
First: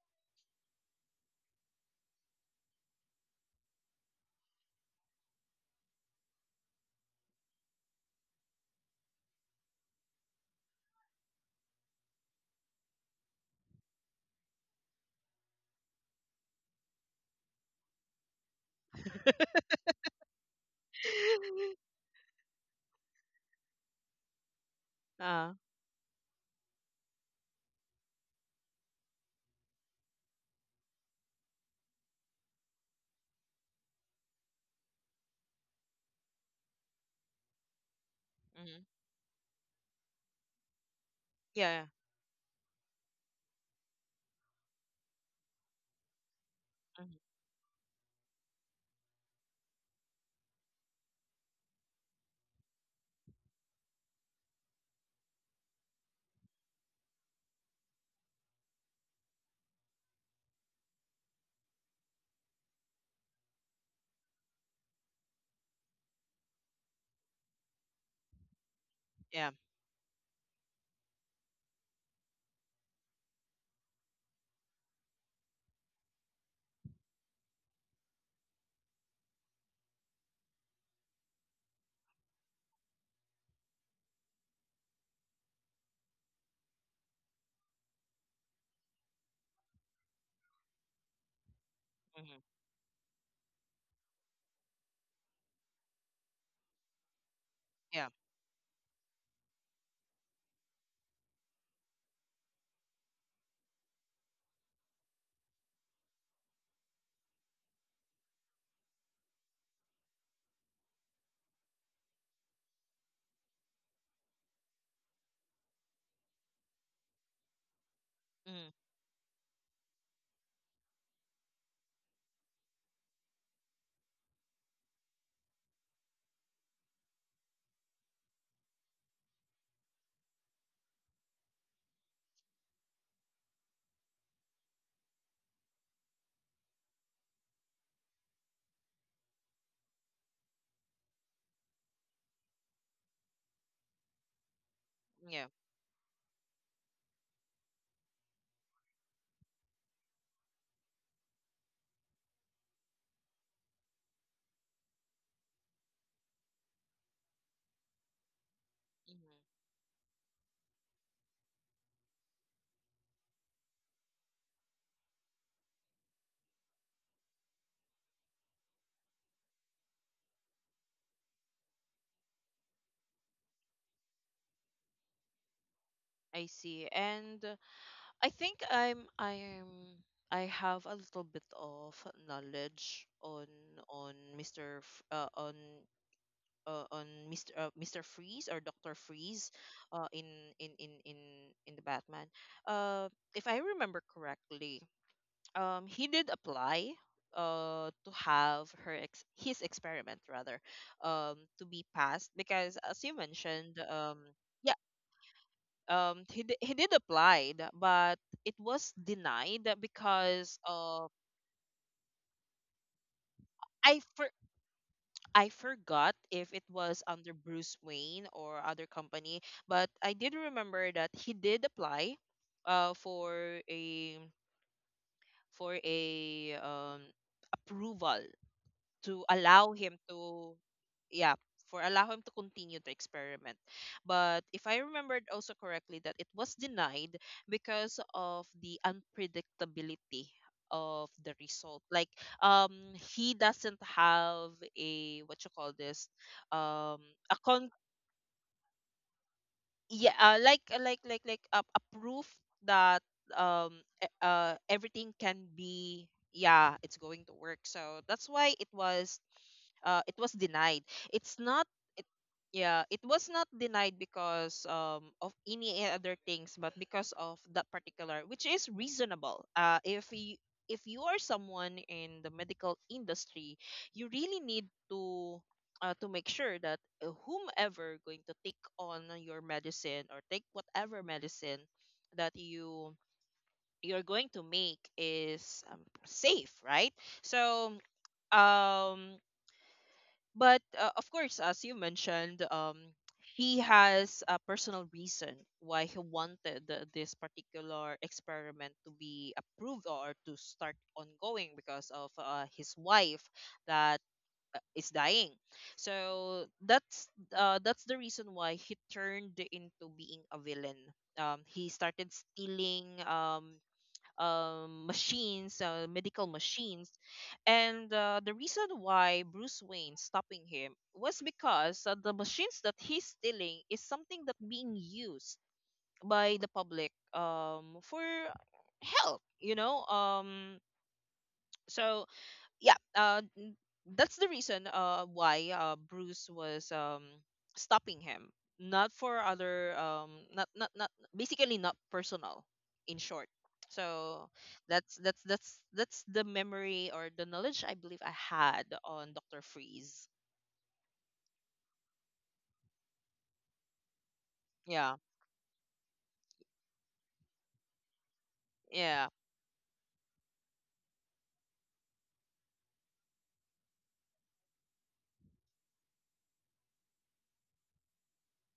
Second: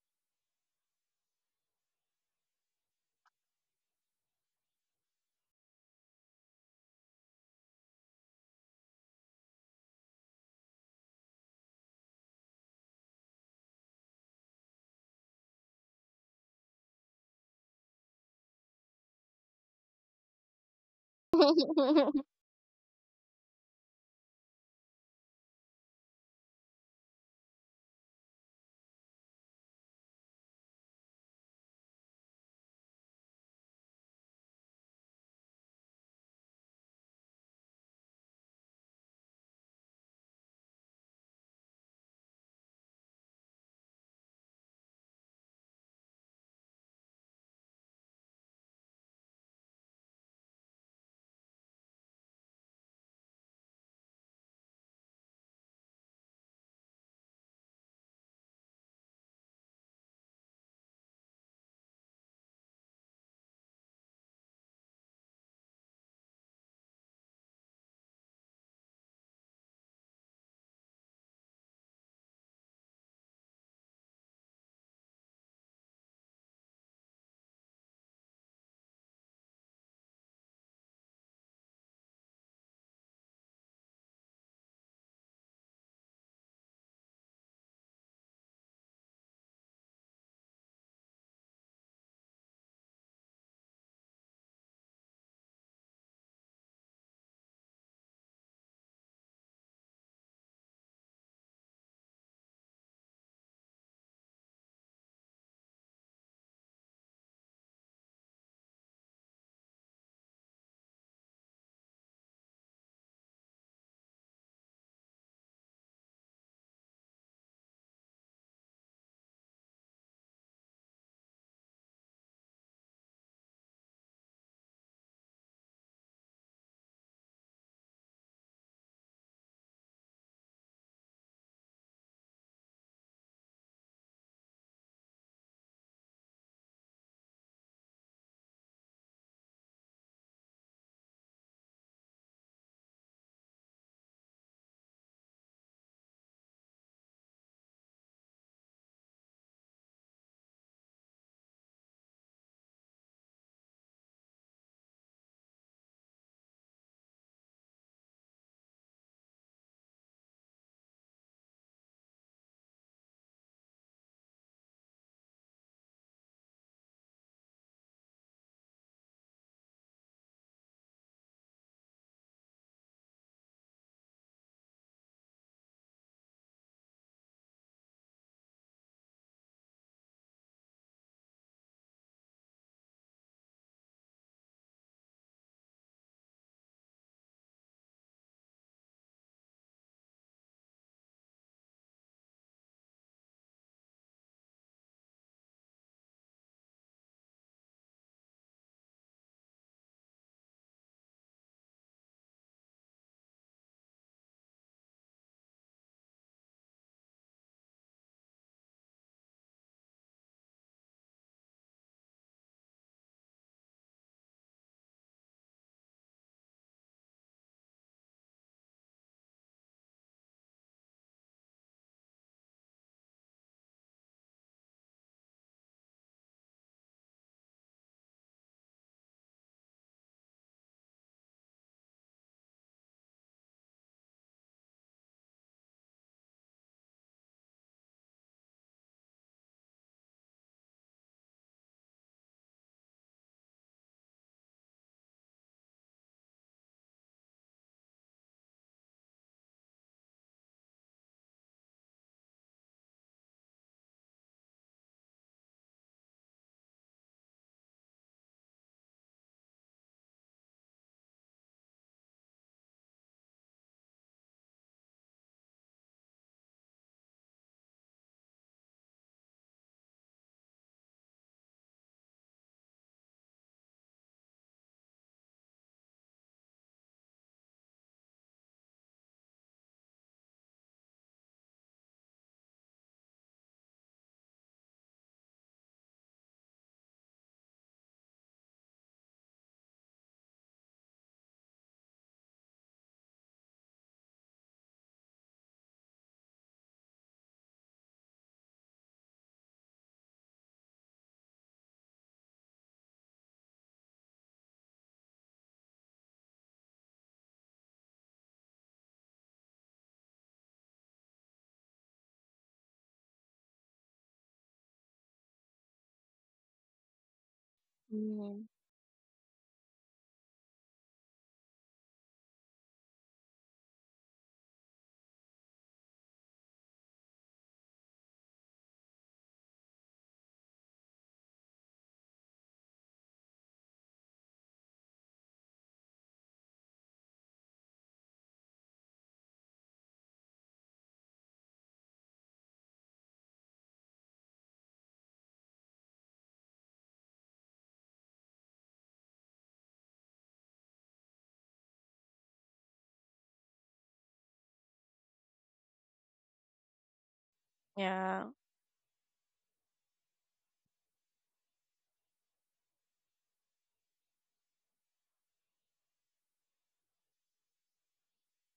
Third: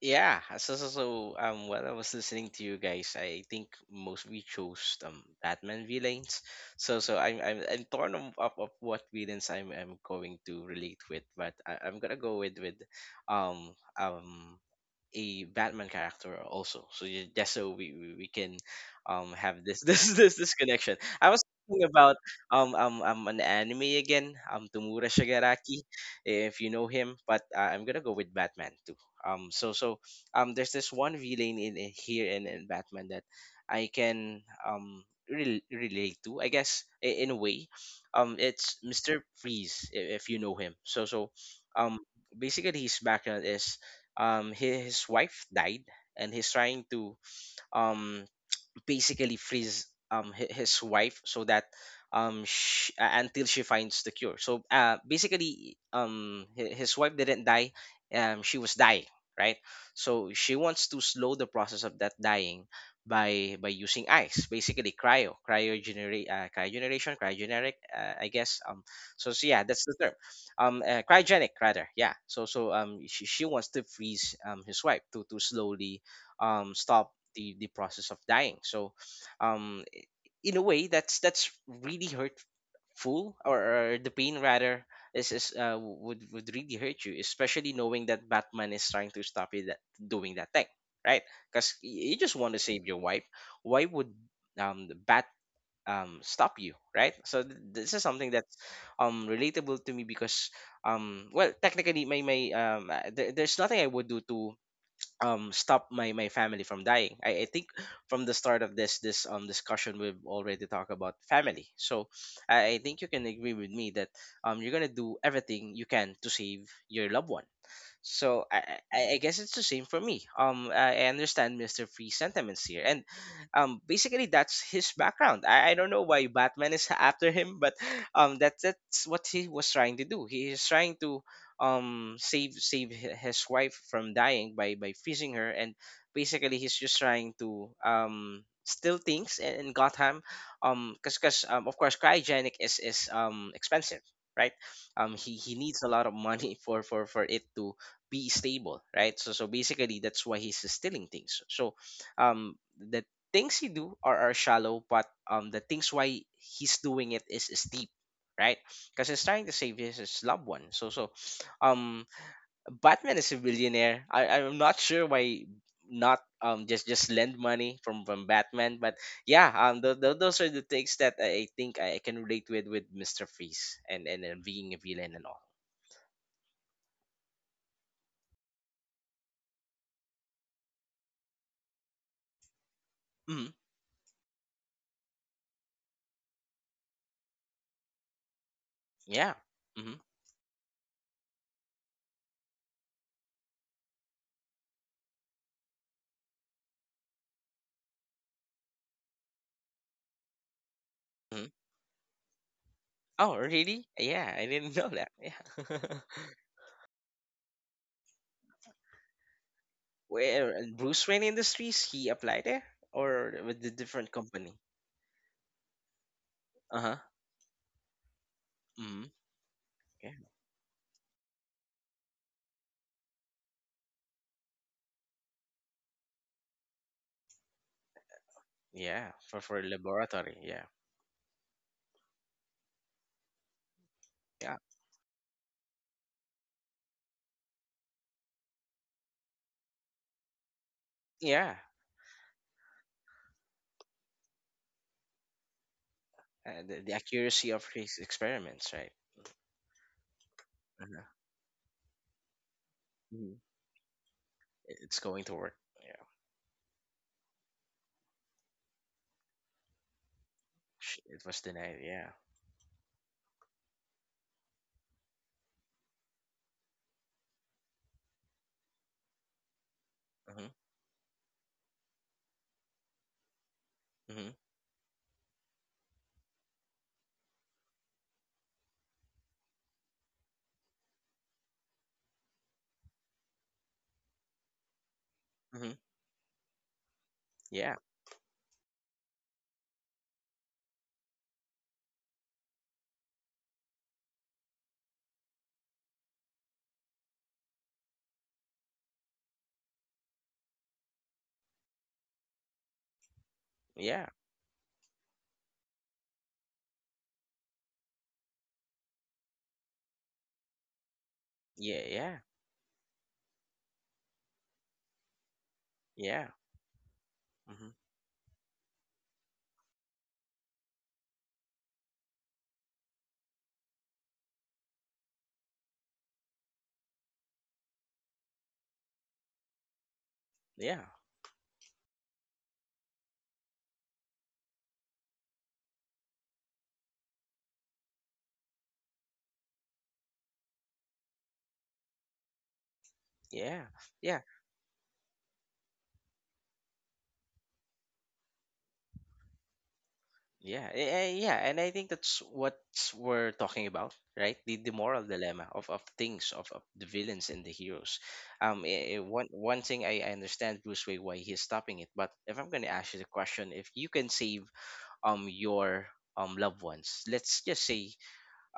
Yeah, so while I was listening to you guys, I think most we chose Batman villains. So so I'm torn of what villains I'm going to relate with, but I'm gonna go with um um a Batman character also. So yeah, that's so we can have this this connection. I was thinking about an anime again, Tomura
Uh,
Shigaraki, if you know him, but I'm gonna go with Batman too. Um so so there's this one villain in here in Batman that I can relate to, I guess, in a way. Um, it's
mm-hmm.
Mr. Freeze, if you know him. So so
Yeah,
um basically his background is his wife died, and he's trying
mm-hmm.
to um basically frees his wife so that sh until she finds the cure. So basically his wife didn't die, she was dying, right? So she wants to slow the process of that dying by using ice, basically cryo cryogenera- cryogeneration cryogenic, I guess. So, so
Yeah,
yeah, that's the term, cryogenic rather. Yeah, so so she wants to freeze his wife to slowly stop the process of dying. So um in a way that's really hurtful, or the pain rather is would really hurt you, especially knowing that Batman is trying to stop you that doing that thing, right? Because you just want
mm-hmm.
to save your wife. Why would the bat stop you, right? So this is
Yeah,
something that's relatable to me because well technically there's nothing I would do to stop my family from dying. I think from the start of this discussion we've already talked about family, so I think you can agree with me that you're gonna do everything you can to save your loved one. So
mm-hmm.
I guess it's the same for me. I understand Mister Freeze sentiments here, and basically that's his background. I don't know why Batman is after him, but that's what he was trying to do. He is trying to save his wife from dying by freezing her, and basically he's just trying to steal things in Gotham, 'cause, of course cryogenic is expensive, right?
Yeah.
He needs a lot of money for it to be stable, right? So so basically that's why he's stealing things. So the things he do are shallow, but the things why he's doing it is deep, right? Because he's trying to
Mm-hmm.
save his loved one. So so um Batman is a billionaire. I'm not sure why not just lend money from Batman. But yeah, those are the things that I think I can relate with Mister Freeze, and being a villain and all.
I see. And I think I'm I have a little bit of knowledge on
Hmm.
Mr. F- on Mr. Mr. Freeze or Doctor
Yeah.
Freeze,
Mm-hmm.
uh, in in in in in the Batman. Uh, if I remember correctly, he did apply to have his experiment rather, to be passed because, as you
Oh,
mentioned,
really? Yeah, I didn't
yeah
know that. Yeah.
he he did apply, but it was denied
Where,
because,
Bruce Wayne Industries, he applied there, or with the
I
different
for
company?
I forgot if it
Uh-huh.
was under Bruce Wayne or other
Mm-hmm.
company, but
Yeah.
I did remember that he did apply for a, for a, approval
Yeah,
to
for
allow him
laboratory.
to,
Yeah.
yeah, for allow him to continue to experiment, but
Yeah.
if I remembered also correctly, that it was denied because of the unpredictability of the
Yeah.
result, like, um he doesn't have a, what you call this,
The
um a
accuracy of his experiments, right?
yeah like, uh, like
Uh-huh.
like like a proof that,
Hmm.
um
It's
everything
going to
can
work. Yeah.
be, yeah, it's going to work. So that's why it was, it was denied.
Sh- It
It's
was
not,
denied.
it,
Yeah.
yeah, it was not denied because, of any other things, but because of that particular, which is reasonable. Uh, if you,
Mm-hmm.
if you are someone in the medical industry, you
Mm-hmm.
really need to, to make sure that, whomever going to take on your medicine or take whatever medicine that you're going to make is,
Mm-hmm.
safe, right? So,
Yeah.
um but, of course, as you mentioned, he has a personal reason why he wanted the, this particular experiment to be approved or to start ongoing because of, his wife that,
Yeah.
is dying. So that's, that's the reason why he turned into being a villain. He
Yeah.
started
Yeah.
stealing machines, medical
Yeah.
machines,
Mm-hmm.
and, the
Mhm.
reason why Bruce Wayne stopping him was because, the machines that he's stealing is something that being used by the public, for help. You know,
Yeah.
so yeah, that's the reason, why, Bruce was, stopping him, not for other, not basically not personal, in short.
Yeah. Yeah.
So that's the memory or the knowledge I believe I had on Doctor Freeze.
Yeah, yeah, and I think that's what we're talking about, right? The
Yeah,
moral dilemma of things, of the villains and the heroes.
Yeah.
yeah.
One thing I understand Bruce Wayne why he's stopping it, but if I'm gonna ask you the question, if you can save your loved ones, let's just say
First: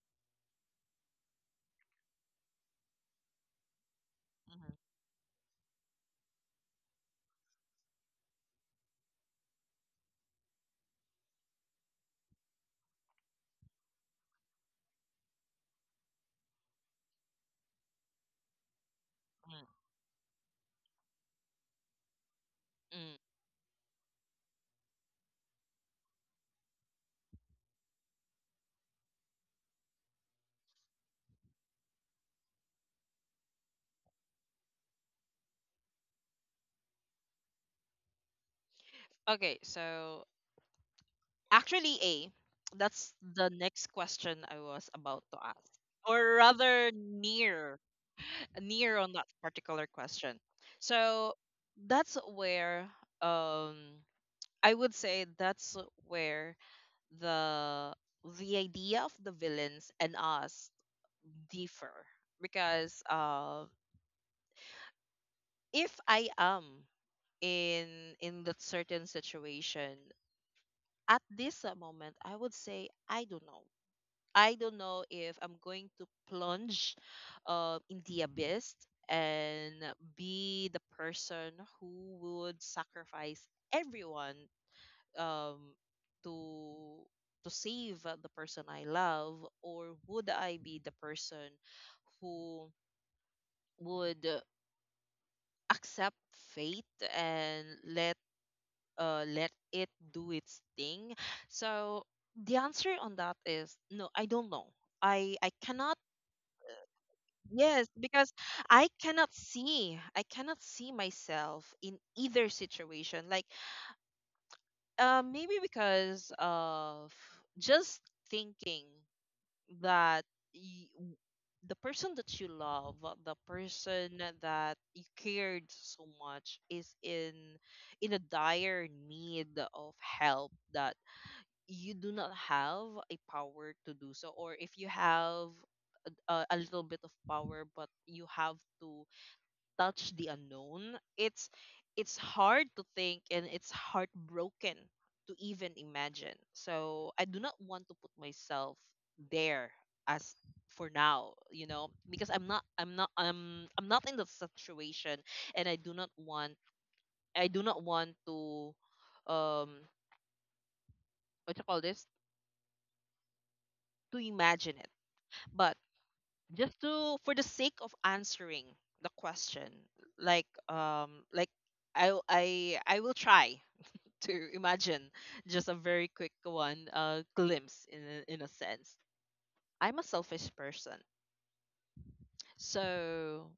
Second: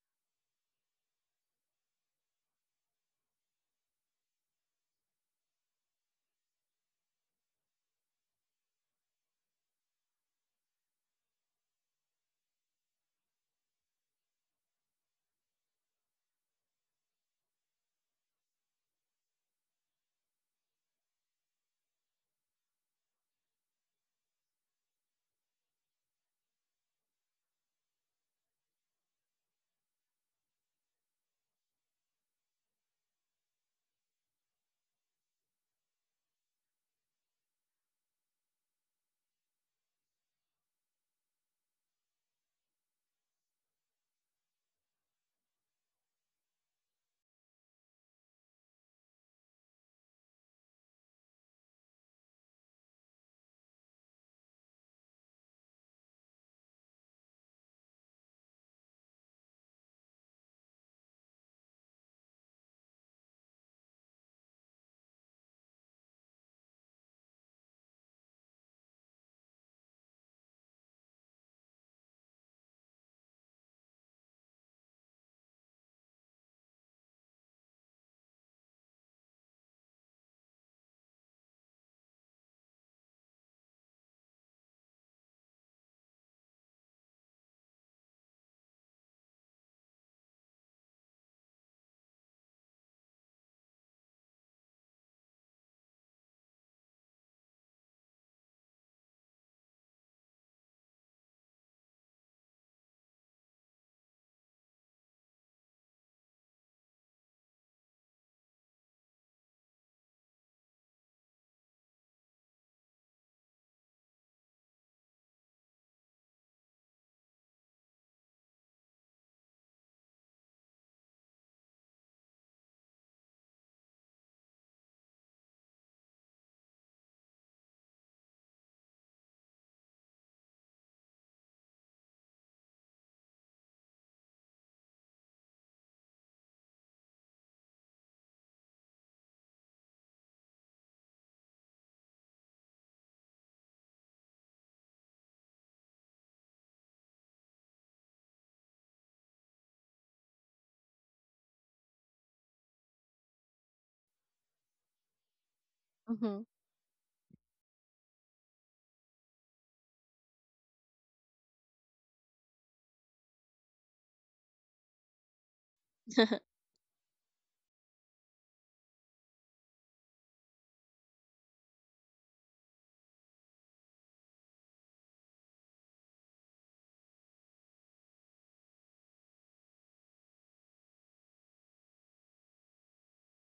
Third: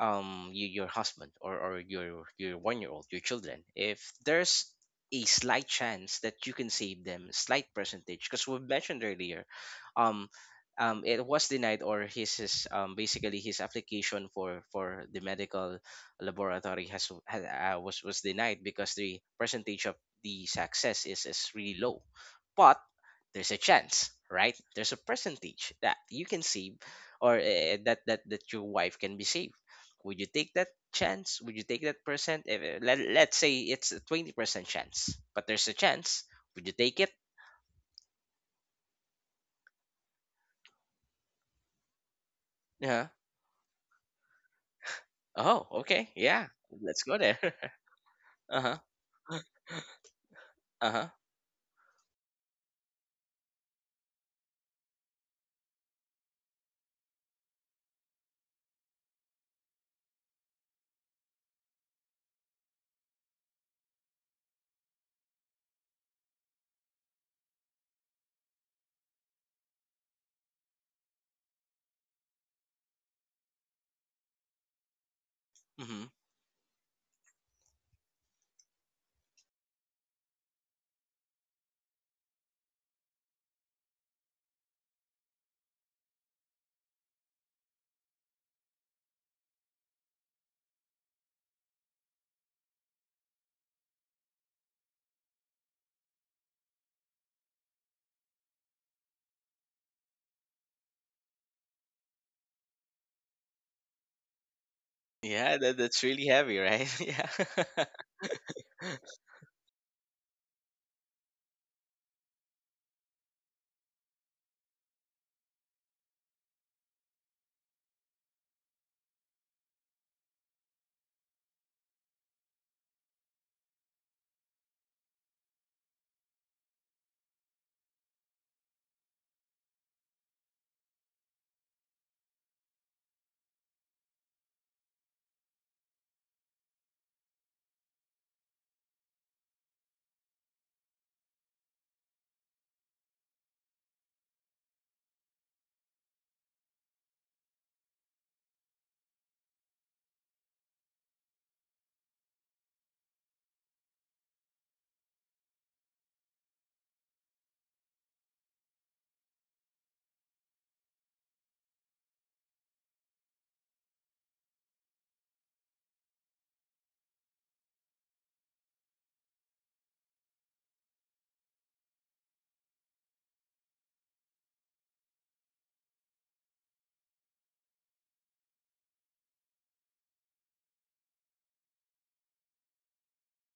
your husband, or your 1-year-old old your children, if
Hmm.
there's a slight chance that you can save them, slight percentage because we mentioned earlier um it was denied, or his basically his application for the medical laboratory has was denied because the percentage of the success is really low, but
Hmm.
there's a chance, right? There's a percentage that you can save, or that your wife can be saved. Would you take that chance? Would you take that percent? If it- let's say it's a 20% chance, but there's a chance. Would you take it?
Okay, so, actually, A,
Yeah.
that's the next question I was about to
Oh,
ask,
okay.
or
Yeah.
rather,
Let's go there.
near,
Uh-huh.
near on that particular question.
Uh-huh.
So that's where um I would say that's where the the idea of the villains and us differ because if I am in that certain situation at this moment, I would say I don't know. I don't know if I'm going
Hmm.
to plunge in the abyss and be the person who would sacrifice everyone, um, to save the person I love, or would I be the person who would accept fate and let let it do its thing? So the answer on that is no, I don't know. I I
Yeah, that,
cannot
that's really heavy, right? Yeah.
Yes, because I cannot see myself in either situation. Like, maybe because of just thinking that y w the person that you love, the person that you cared so much, is in a dire need of help that you do not have a power to do so, or if you have a little bit of power, but you have to touch the unknown, it's hard to think and it's heartbroken to even imagine. So I do not want to put myself there as for now, you know, because I'm not in the situation and I do not
Mhm.
want. I do not want to um what you call this, to imagine it. But just to, for the sake of answering the question, like like I will try to imagine just a very quick one, glimpse in a sense. I'm a selfish person, so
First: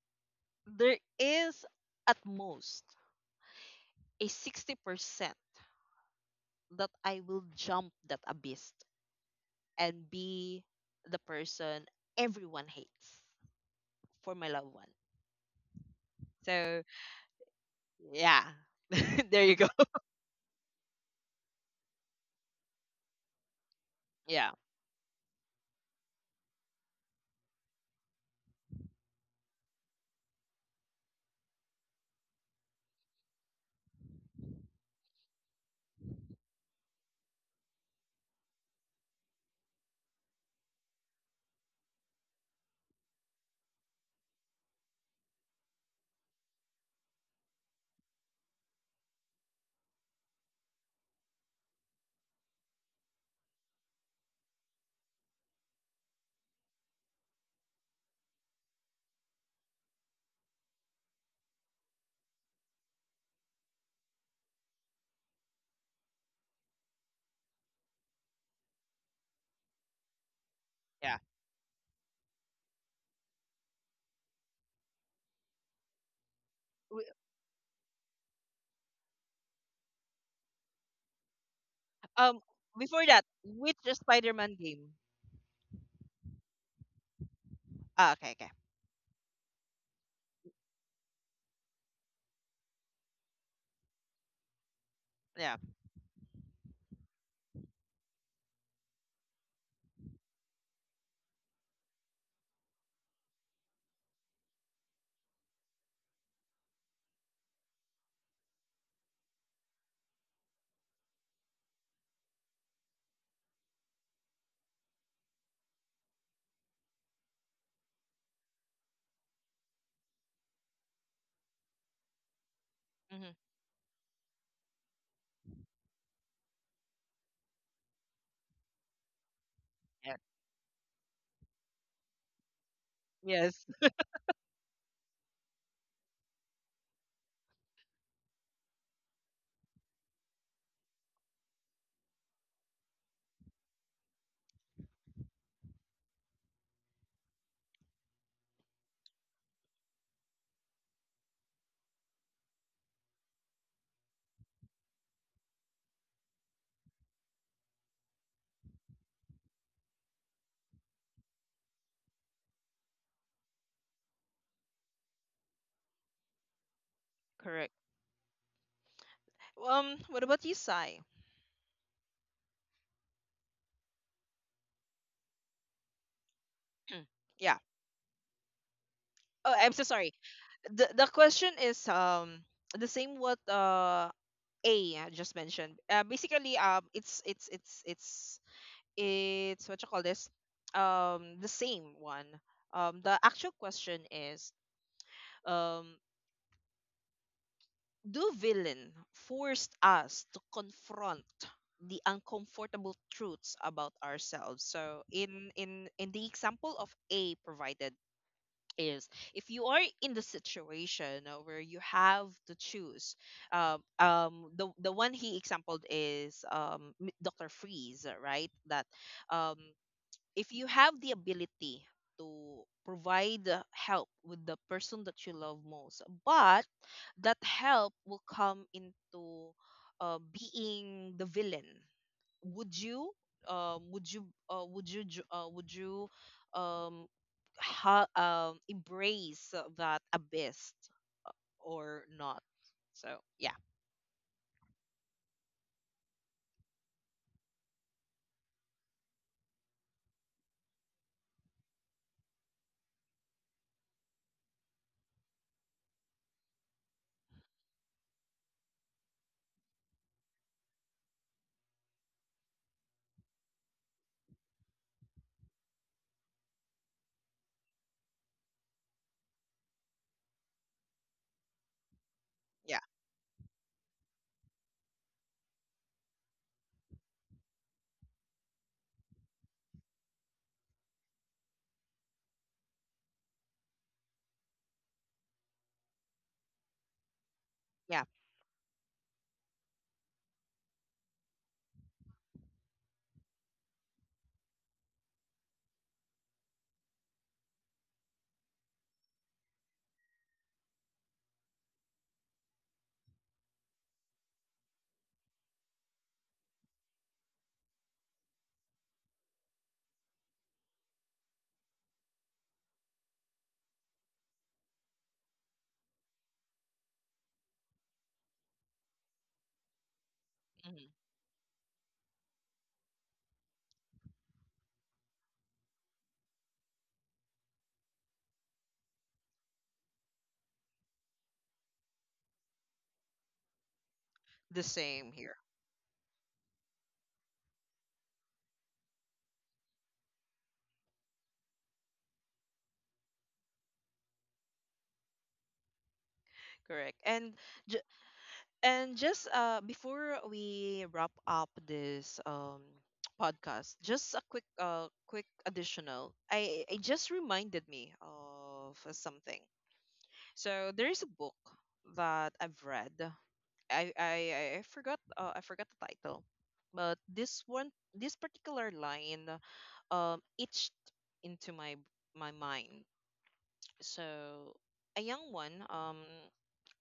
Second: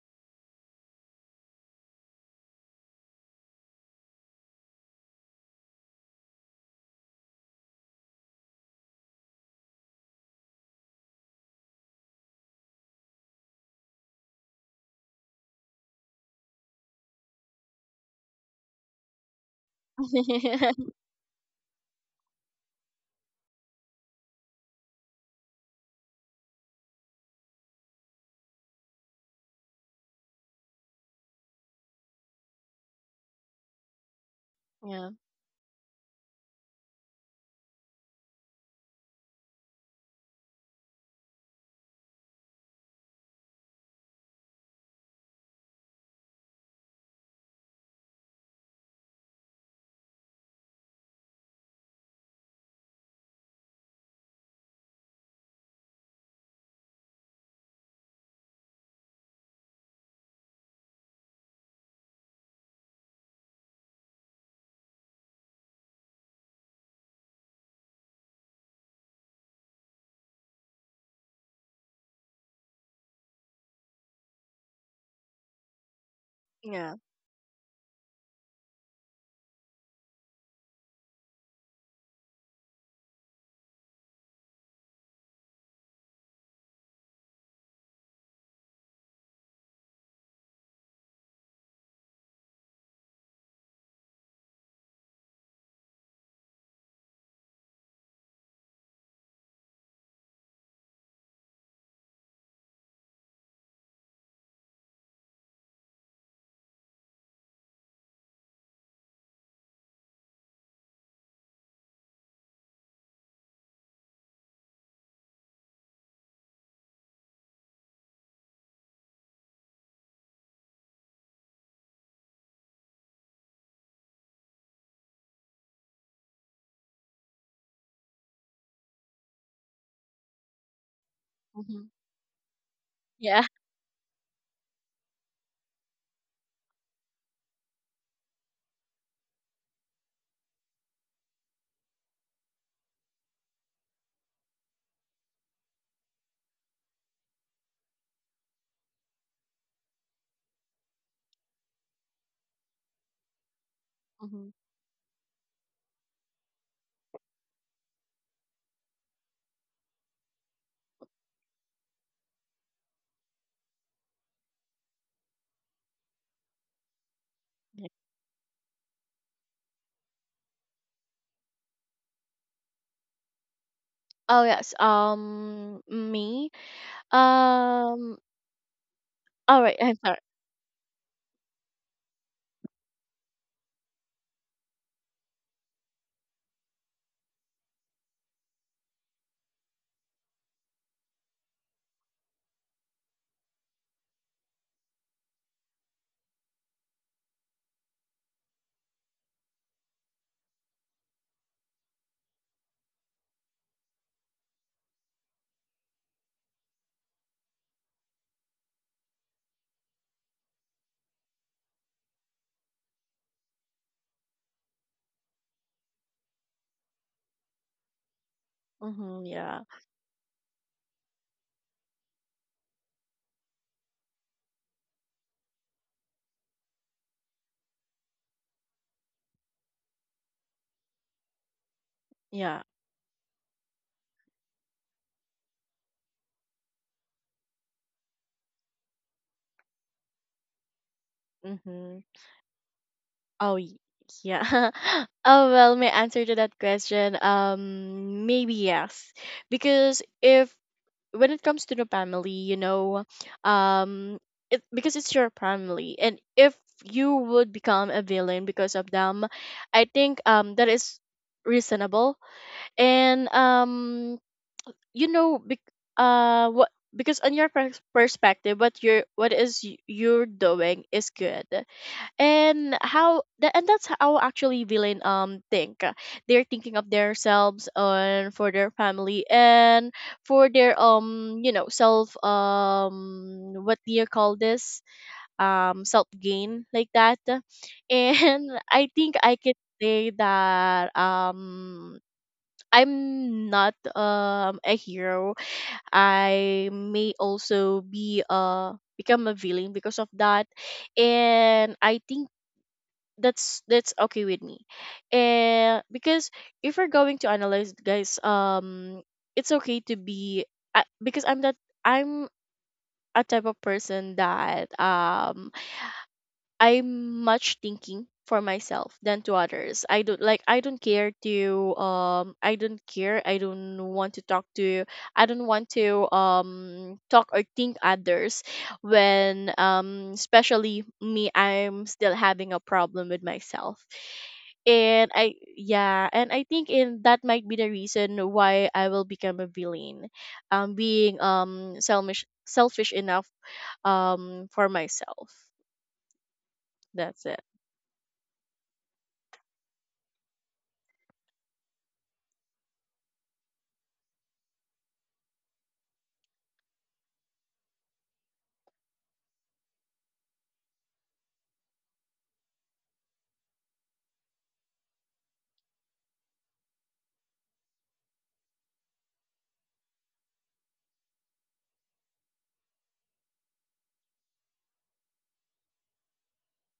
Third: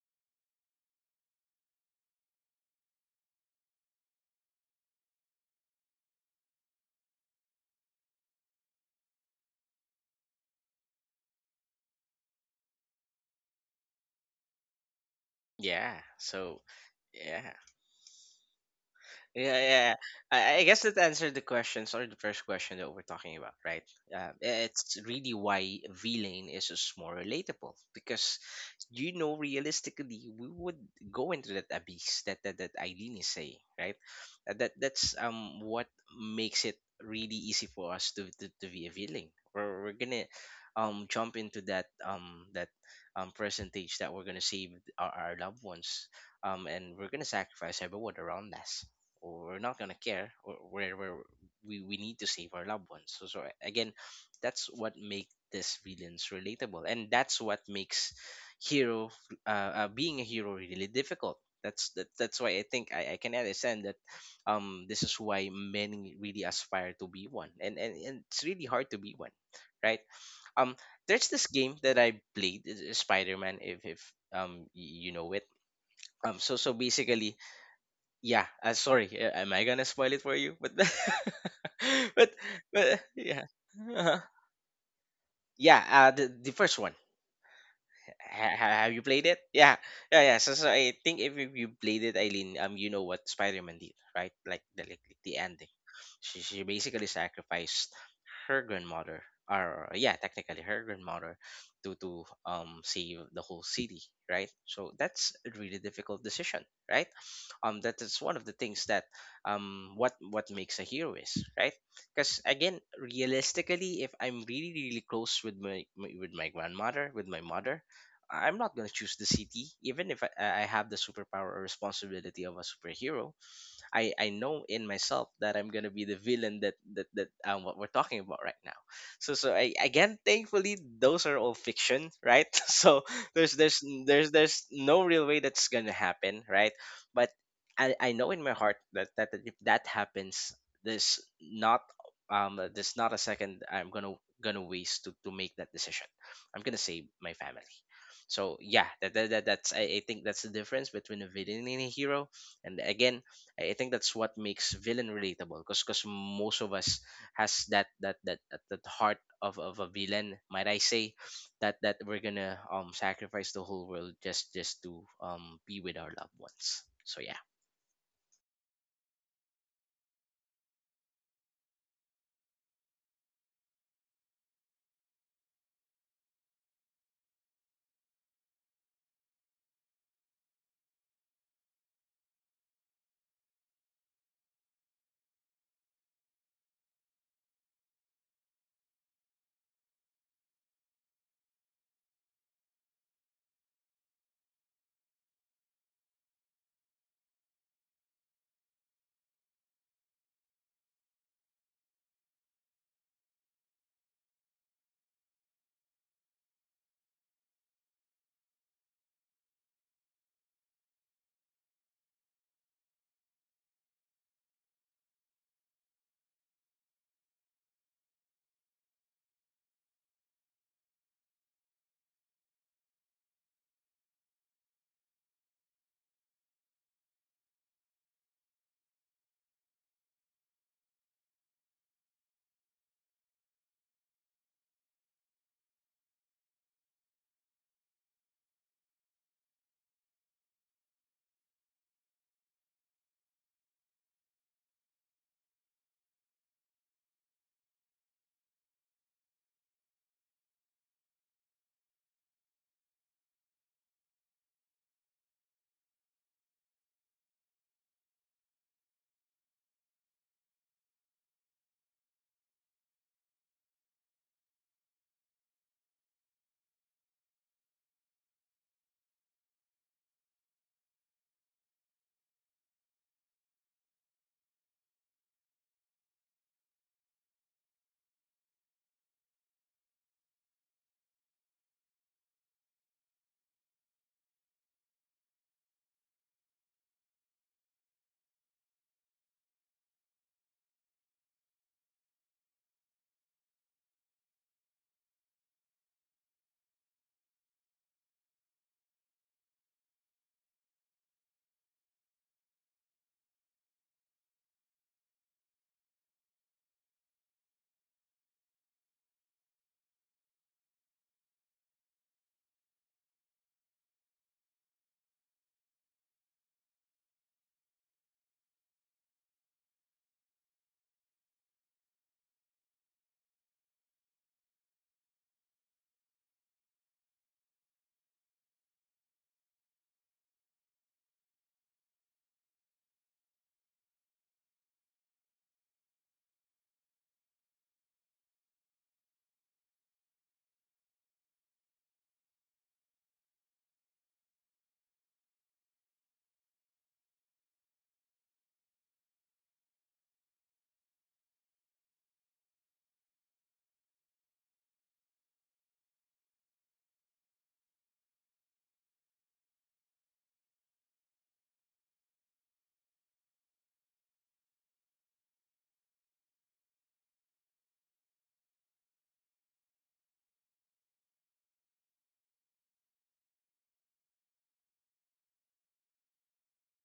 there is at most a 60% that I will jump that abyss and be the person everyone hates for my loved one.
Yeah. So,
So
yeah.
yeah,
Yeah,
there you
yeah.
go.
Yeah. I guess that answered the questions or the first question that we're talking about, right?
Yeah,
It's really why V-Lane is just more relatable because you know realistically we would go into that abyss that that Eileen is saying, right?
Yeah.
That's what makes it really easy for us to to be a V-Lane. We're gonna jump into that percentage that we're gonna save our loved ones, and we're gonna sacrifice everyone around us or we're not gonna care or we need to save our loved ones. So, so again, that's what makes these villains relatable, and that's what makes hero being a hero really difficult. That's why I think I can understand that. Um, this is why many really aspire to be one, and and it's really hard to be one, right? Um,
yeah.
there's this game that I played is Spider-Man, if you know it.
Yeah.
Wi-
Basically, yeah, sorry. Am I gonna spoil it for you? But but
um
but
Before that,
yeah.
which
Uh-huh.
Spider-Man game?
Yeah, the first one.
Ah, okay, okay.
Have you played it? Yeah, yeah, yeah. So, so I think if you played it, Eileen, you know what Spider-Man did, right? Like the the
Yeah.
ending, she basically sacrificed her grandmother, or yeah, technically her grandmother, to save the whole city, right? So that's a really difficult decision, right? That is one of the things that what makes a hero is, right? Because again, realistically, if I'm really really close with my grandmother, with my mother, I'm not going to choose the city, even if I have the superpower or responsibility of a superhero.
Hmm.
I know in myself that I'm gonna be the villain that what we're talking about right now. So so
Yeah.
again, thankfully those are all
Mhm.
fiction, right? So
Yeah.
there's
Yes.
no real way that's gonna happen, right? But I know in my heart that that if that happens, there's not there's not a second I'm gonna waste to make that decision. I'm gonna save my family. So yeah, that's I think that's the difference between a villain and a hero. And again, I think that's what
Mhm.
makes villain relatable, because most of us has that heart of a villain, might I say, that we're gonna sacrifice the whole world just to be with our loved ones. So yeah.
Correct.
Yeah.
What about you, Sai?
Oh yes. Me.
Yeah.
Um.
Oh,
All
I'm
right.
so
I'm
sorry.
sorry.
The question is the same what A just mentioned. Basically, it's what you call this, the same one. The actual question is, um do villain forced us to confront the uncomfortable truths about ourselves? So in the example of a provided is if you are in the situation where you have to choose the one he exampled is Dr. Freeze, right? That
Mm-hmm,
um
yeah.
if you have the ability to provide help with the person that you love most, but that help will come into being the villain,
Yeah.
would you would you would you jo- would you um ha- embrace that abyss
Mm-hmm.
or not? So yeah.
Oh, yeah. Oh well. My answer to that question. Maybe yes. Because, if when it comes to the family, you know, um, because it's your family, and if you would become a villain because of them, I think that is reasonable. And you know, what, because on your perspective, what you're what is y- you're doing is good, and
Yeah,
that's how actually villain think. They're thinking of themselves and for their family, and for their, you know, self, what do you call this, self gain, like that.
yeah.
And I think I can say that, I'm not a hero. I may also be, become a villain because of that. And I think that's okay with me. And because, if we're going to analyze, guys, it's okay to be, because I'm a type of person that, I'm much thinking for myself than to others. I don't
Mhm.
care to, I don't care. I don't want to talk or think others, when, especially me, I'm still having a problem with myself.
The same
And,
here.
I yeah, and I think in that might be the reason why I will become a villain. Being selfish enough for myself.
Correct.
That's
And
it.
ju- and just before we wrap up this podcast, just a quick quick additional, I it just reminded me of something. So there is a book that I've read. I forgot, I forgot the title, but this one, this particular line itched into my, my mind. So a young one,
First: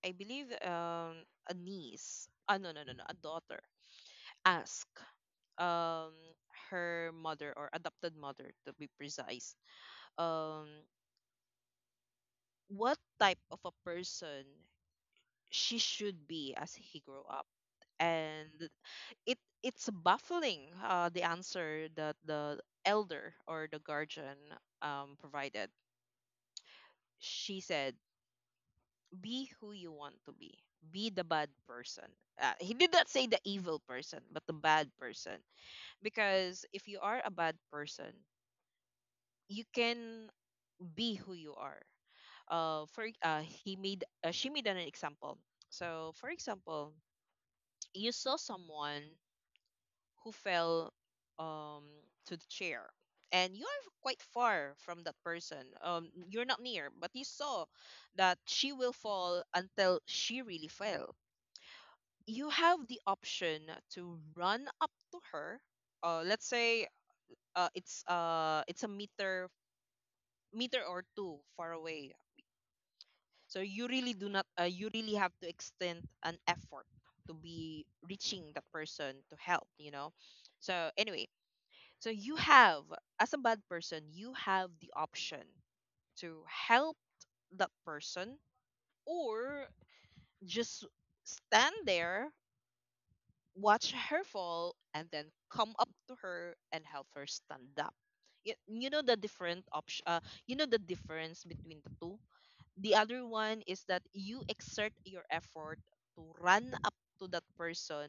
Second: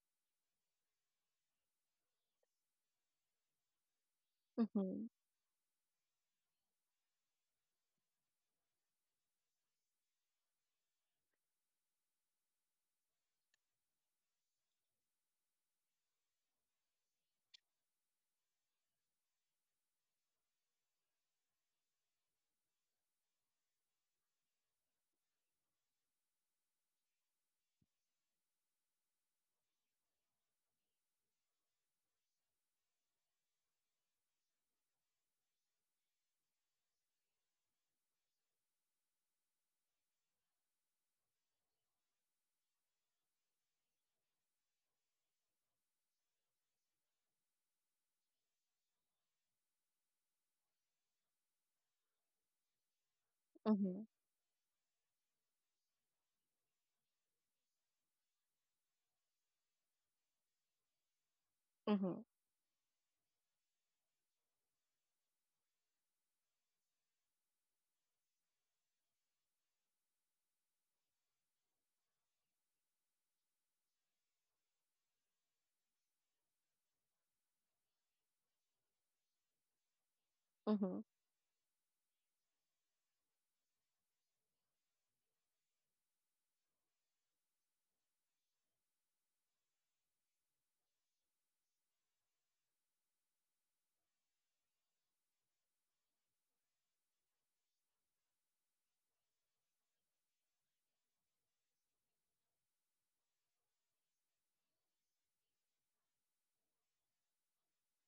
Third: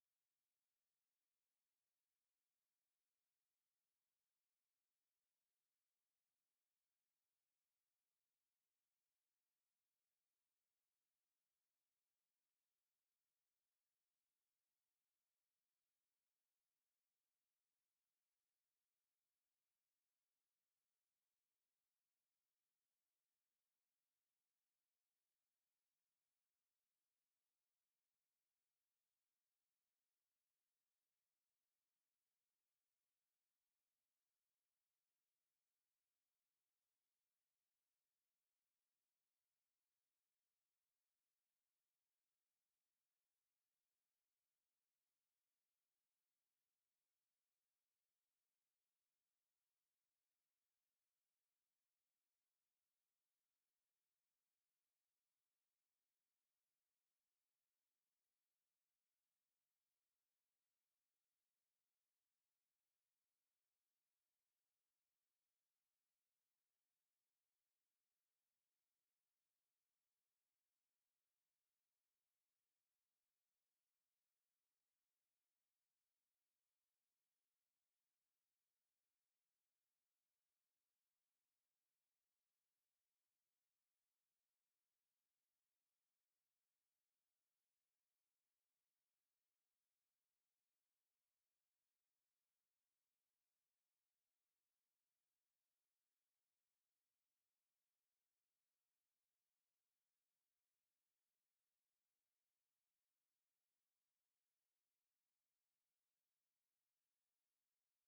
I believe a niece, ah no no no no a daughter, ask
Mhm.
um her mother or adopted mother, to be precise, um what type of a person she should be as he grow up. And it, it's baffling, the answer that the elder or the guardian, provided. She said, "Be who you want to be. Be the bad person." He did not say the evil person, but the bad person, because if you are a bad person, you can be who you are. For he made she made an example. So, for example, you saw someone who fell, um, to the chair. And you're
Mhm.
quite far from that person. You're not near, but you saw that she will fall until she really fell.
Mhm.
You have the option to run up to her. Let's say it's a meter or two far away. So you really do not, you really have to extend an effort to be reaching that person to help. You know. So
Mhm.
anyway, so you have, as a bad person, you have the option to help that person or just stand there, watch her fall, and then come up to her and help her stand up. You know the different option. You know the difference between the two. The other one is that you exert your effort to run up to that person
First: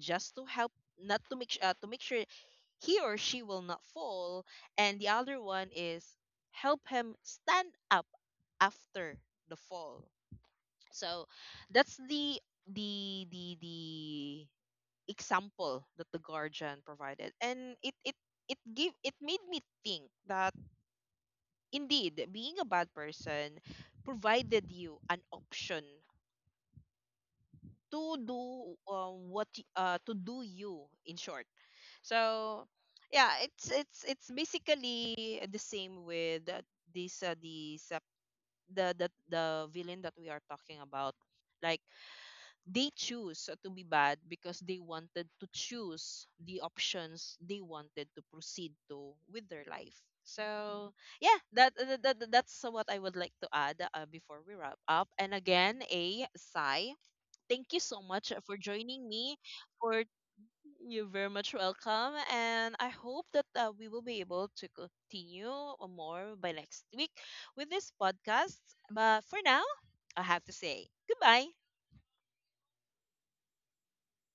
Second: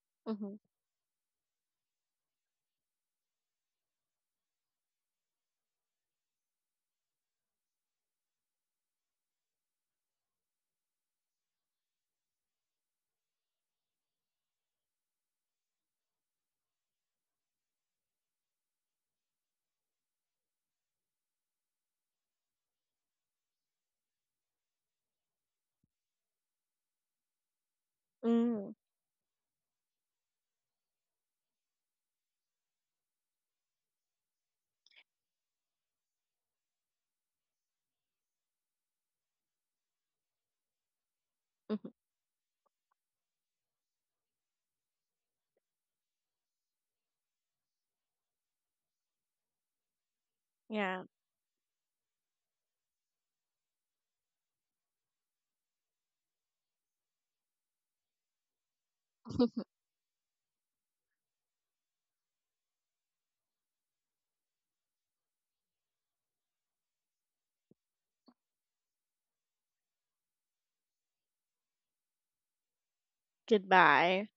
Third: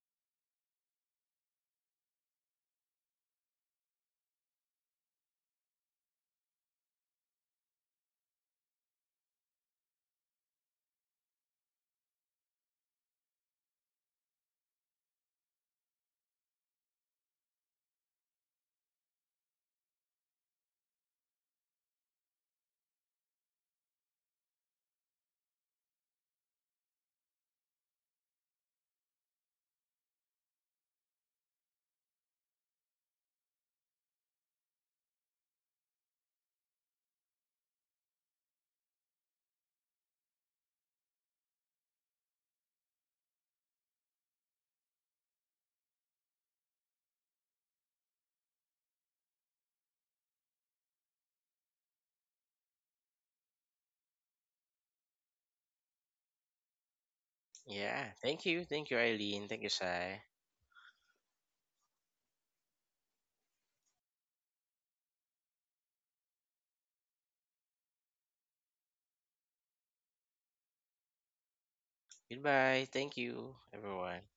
just to
Mhm.
help, not to make, to make sure he or she will not fall. And the other one is help him stand up after the fall. So that's the, the the the example that the guardian provided. And it gave it made me think that indeed, being a bad person provided you an option to
Mm.
do what to do you, in short. So yeah, it's basically the same with, this these the villain that we are talking about. Like
Mhm.
they choose to be bad because they wanted to choose the options they wanted to proceed to with their life. So
Yeah.
yeah, that, that's what I would like to add, before we wrap up. And again, a sigh. Thank you so
Yeah,
much
thank
for
you, thank you
joining me.
Eileen, thank you
For
Sai.
you're very much welcome, and I hope that we will be able to continue more by next week with this podcast. But for now, I have to say goodbye.
Goodbye, thank you everyone.
Goodbye.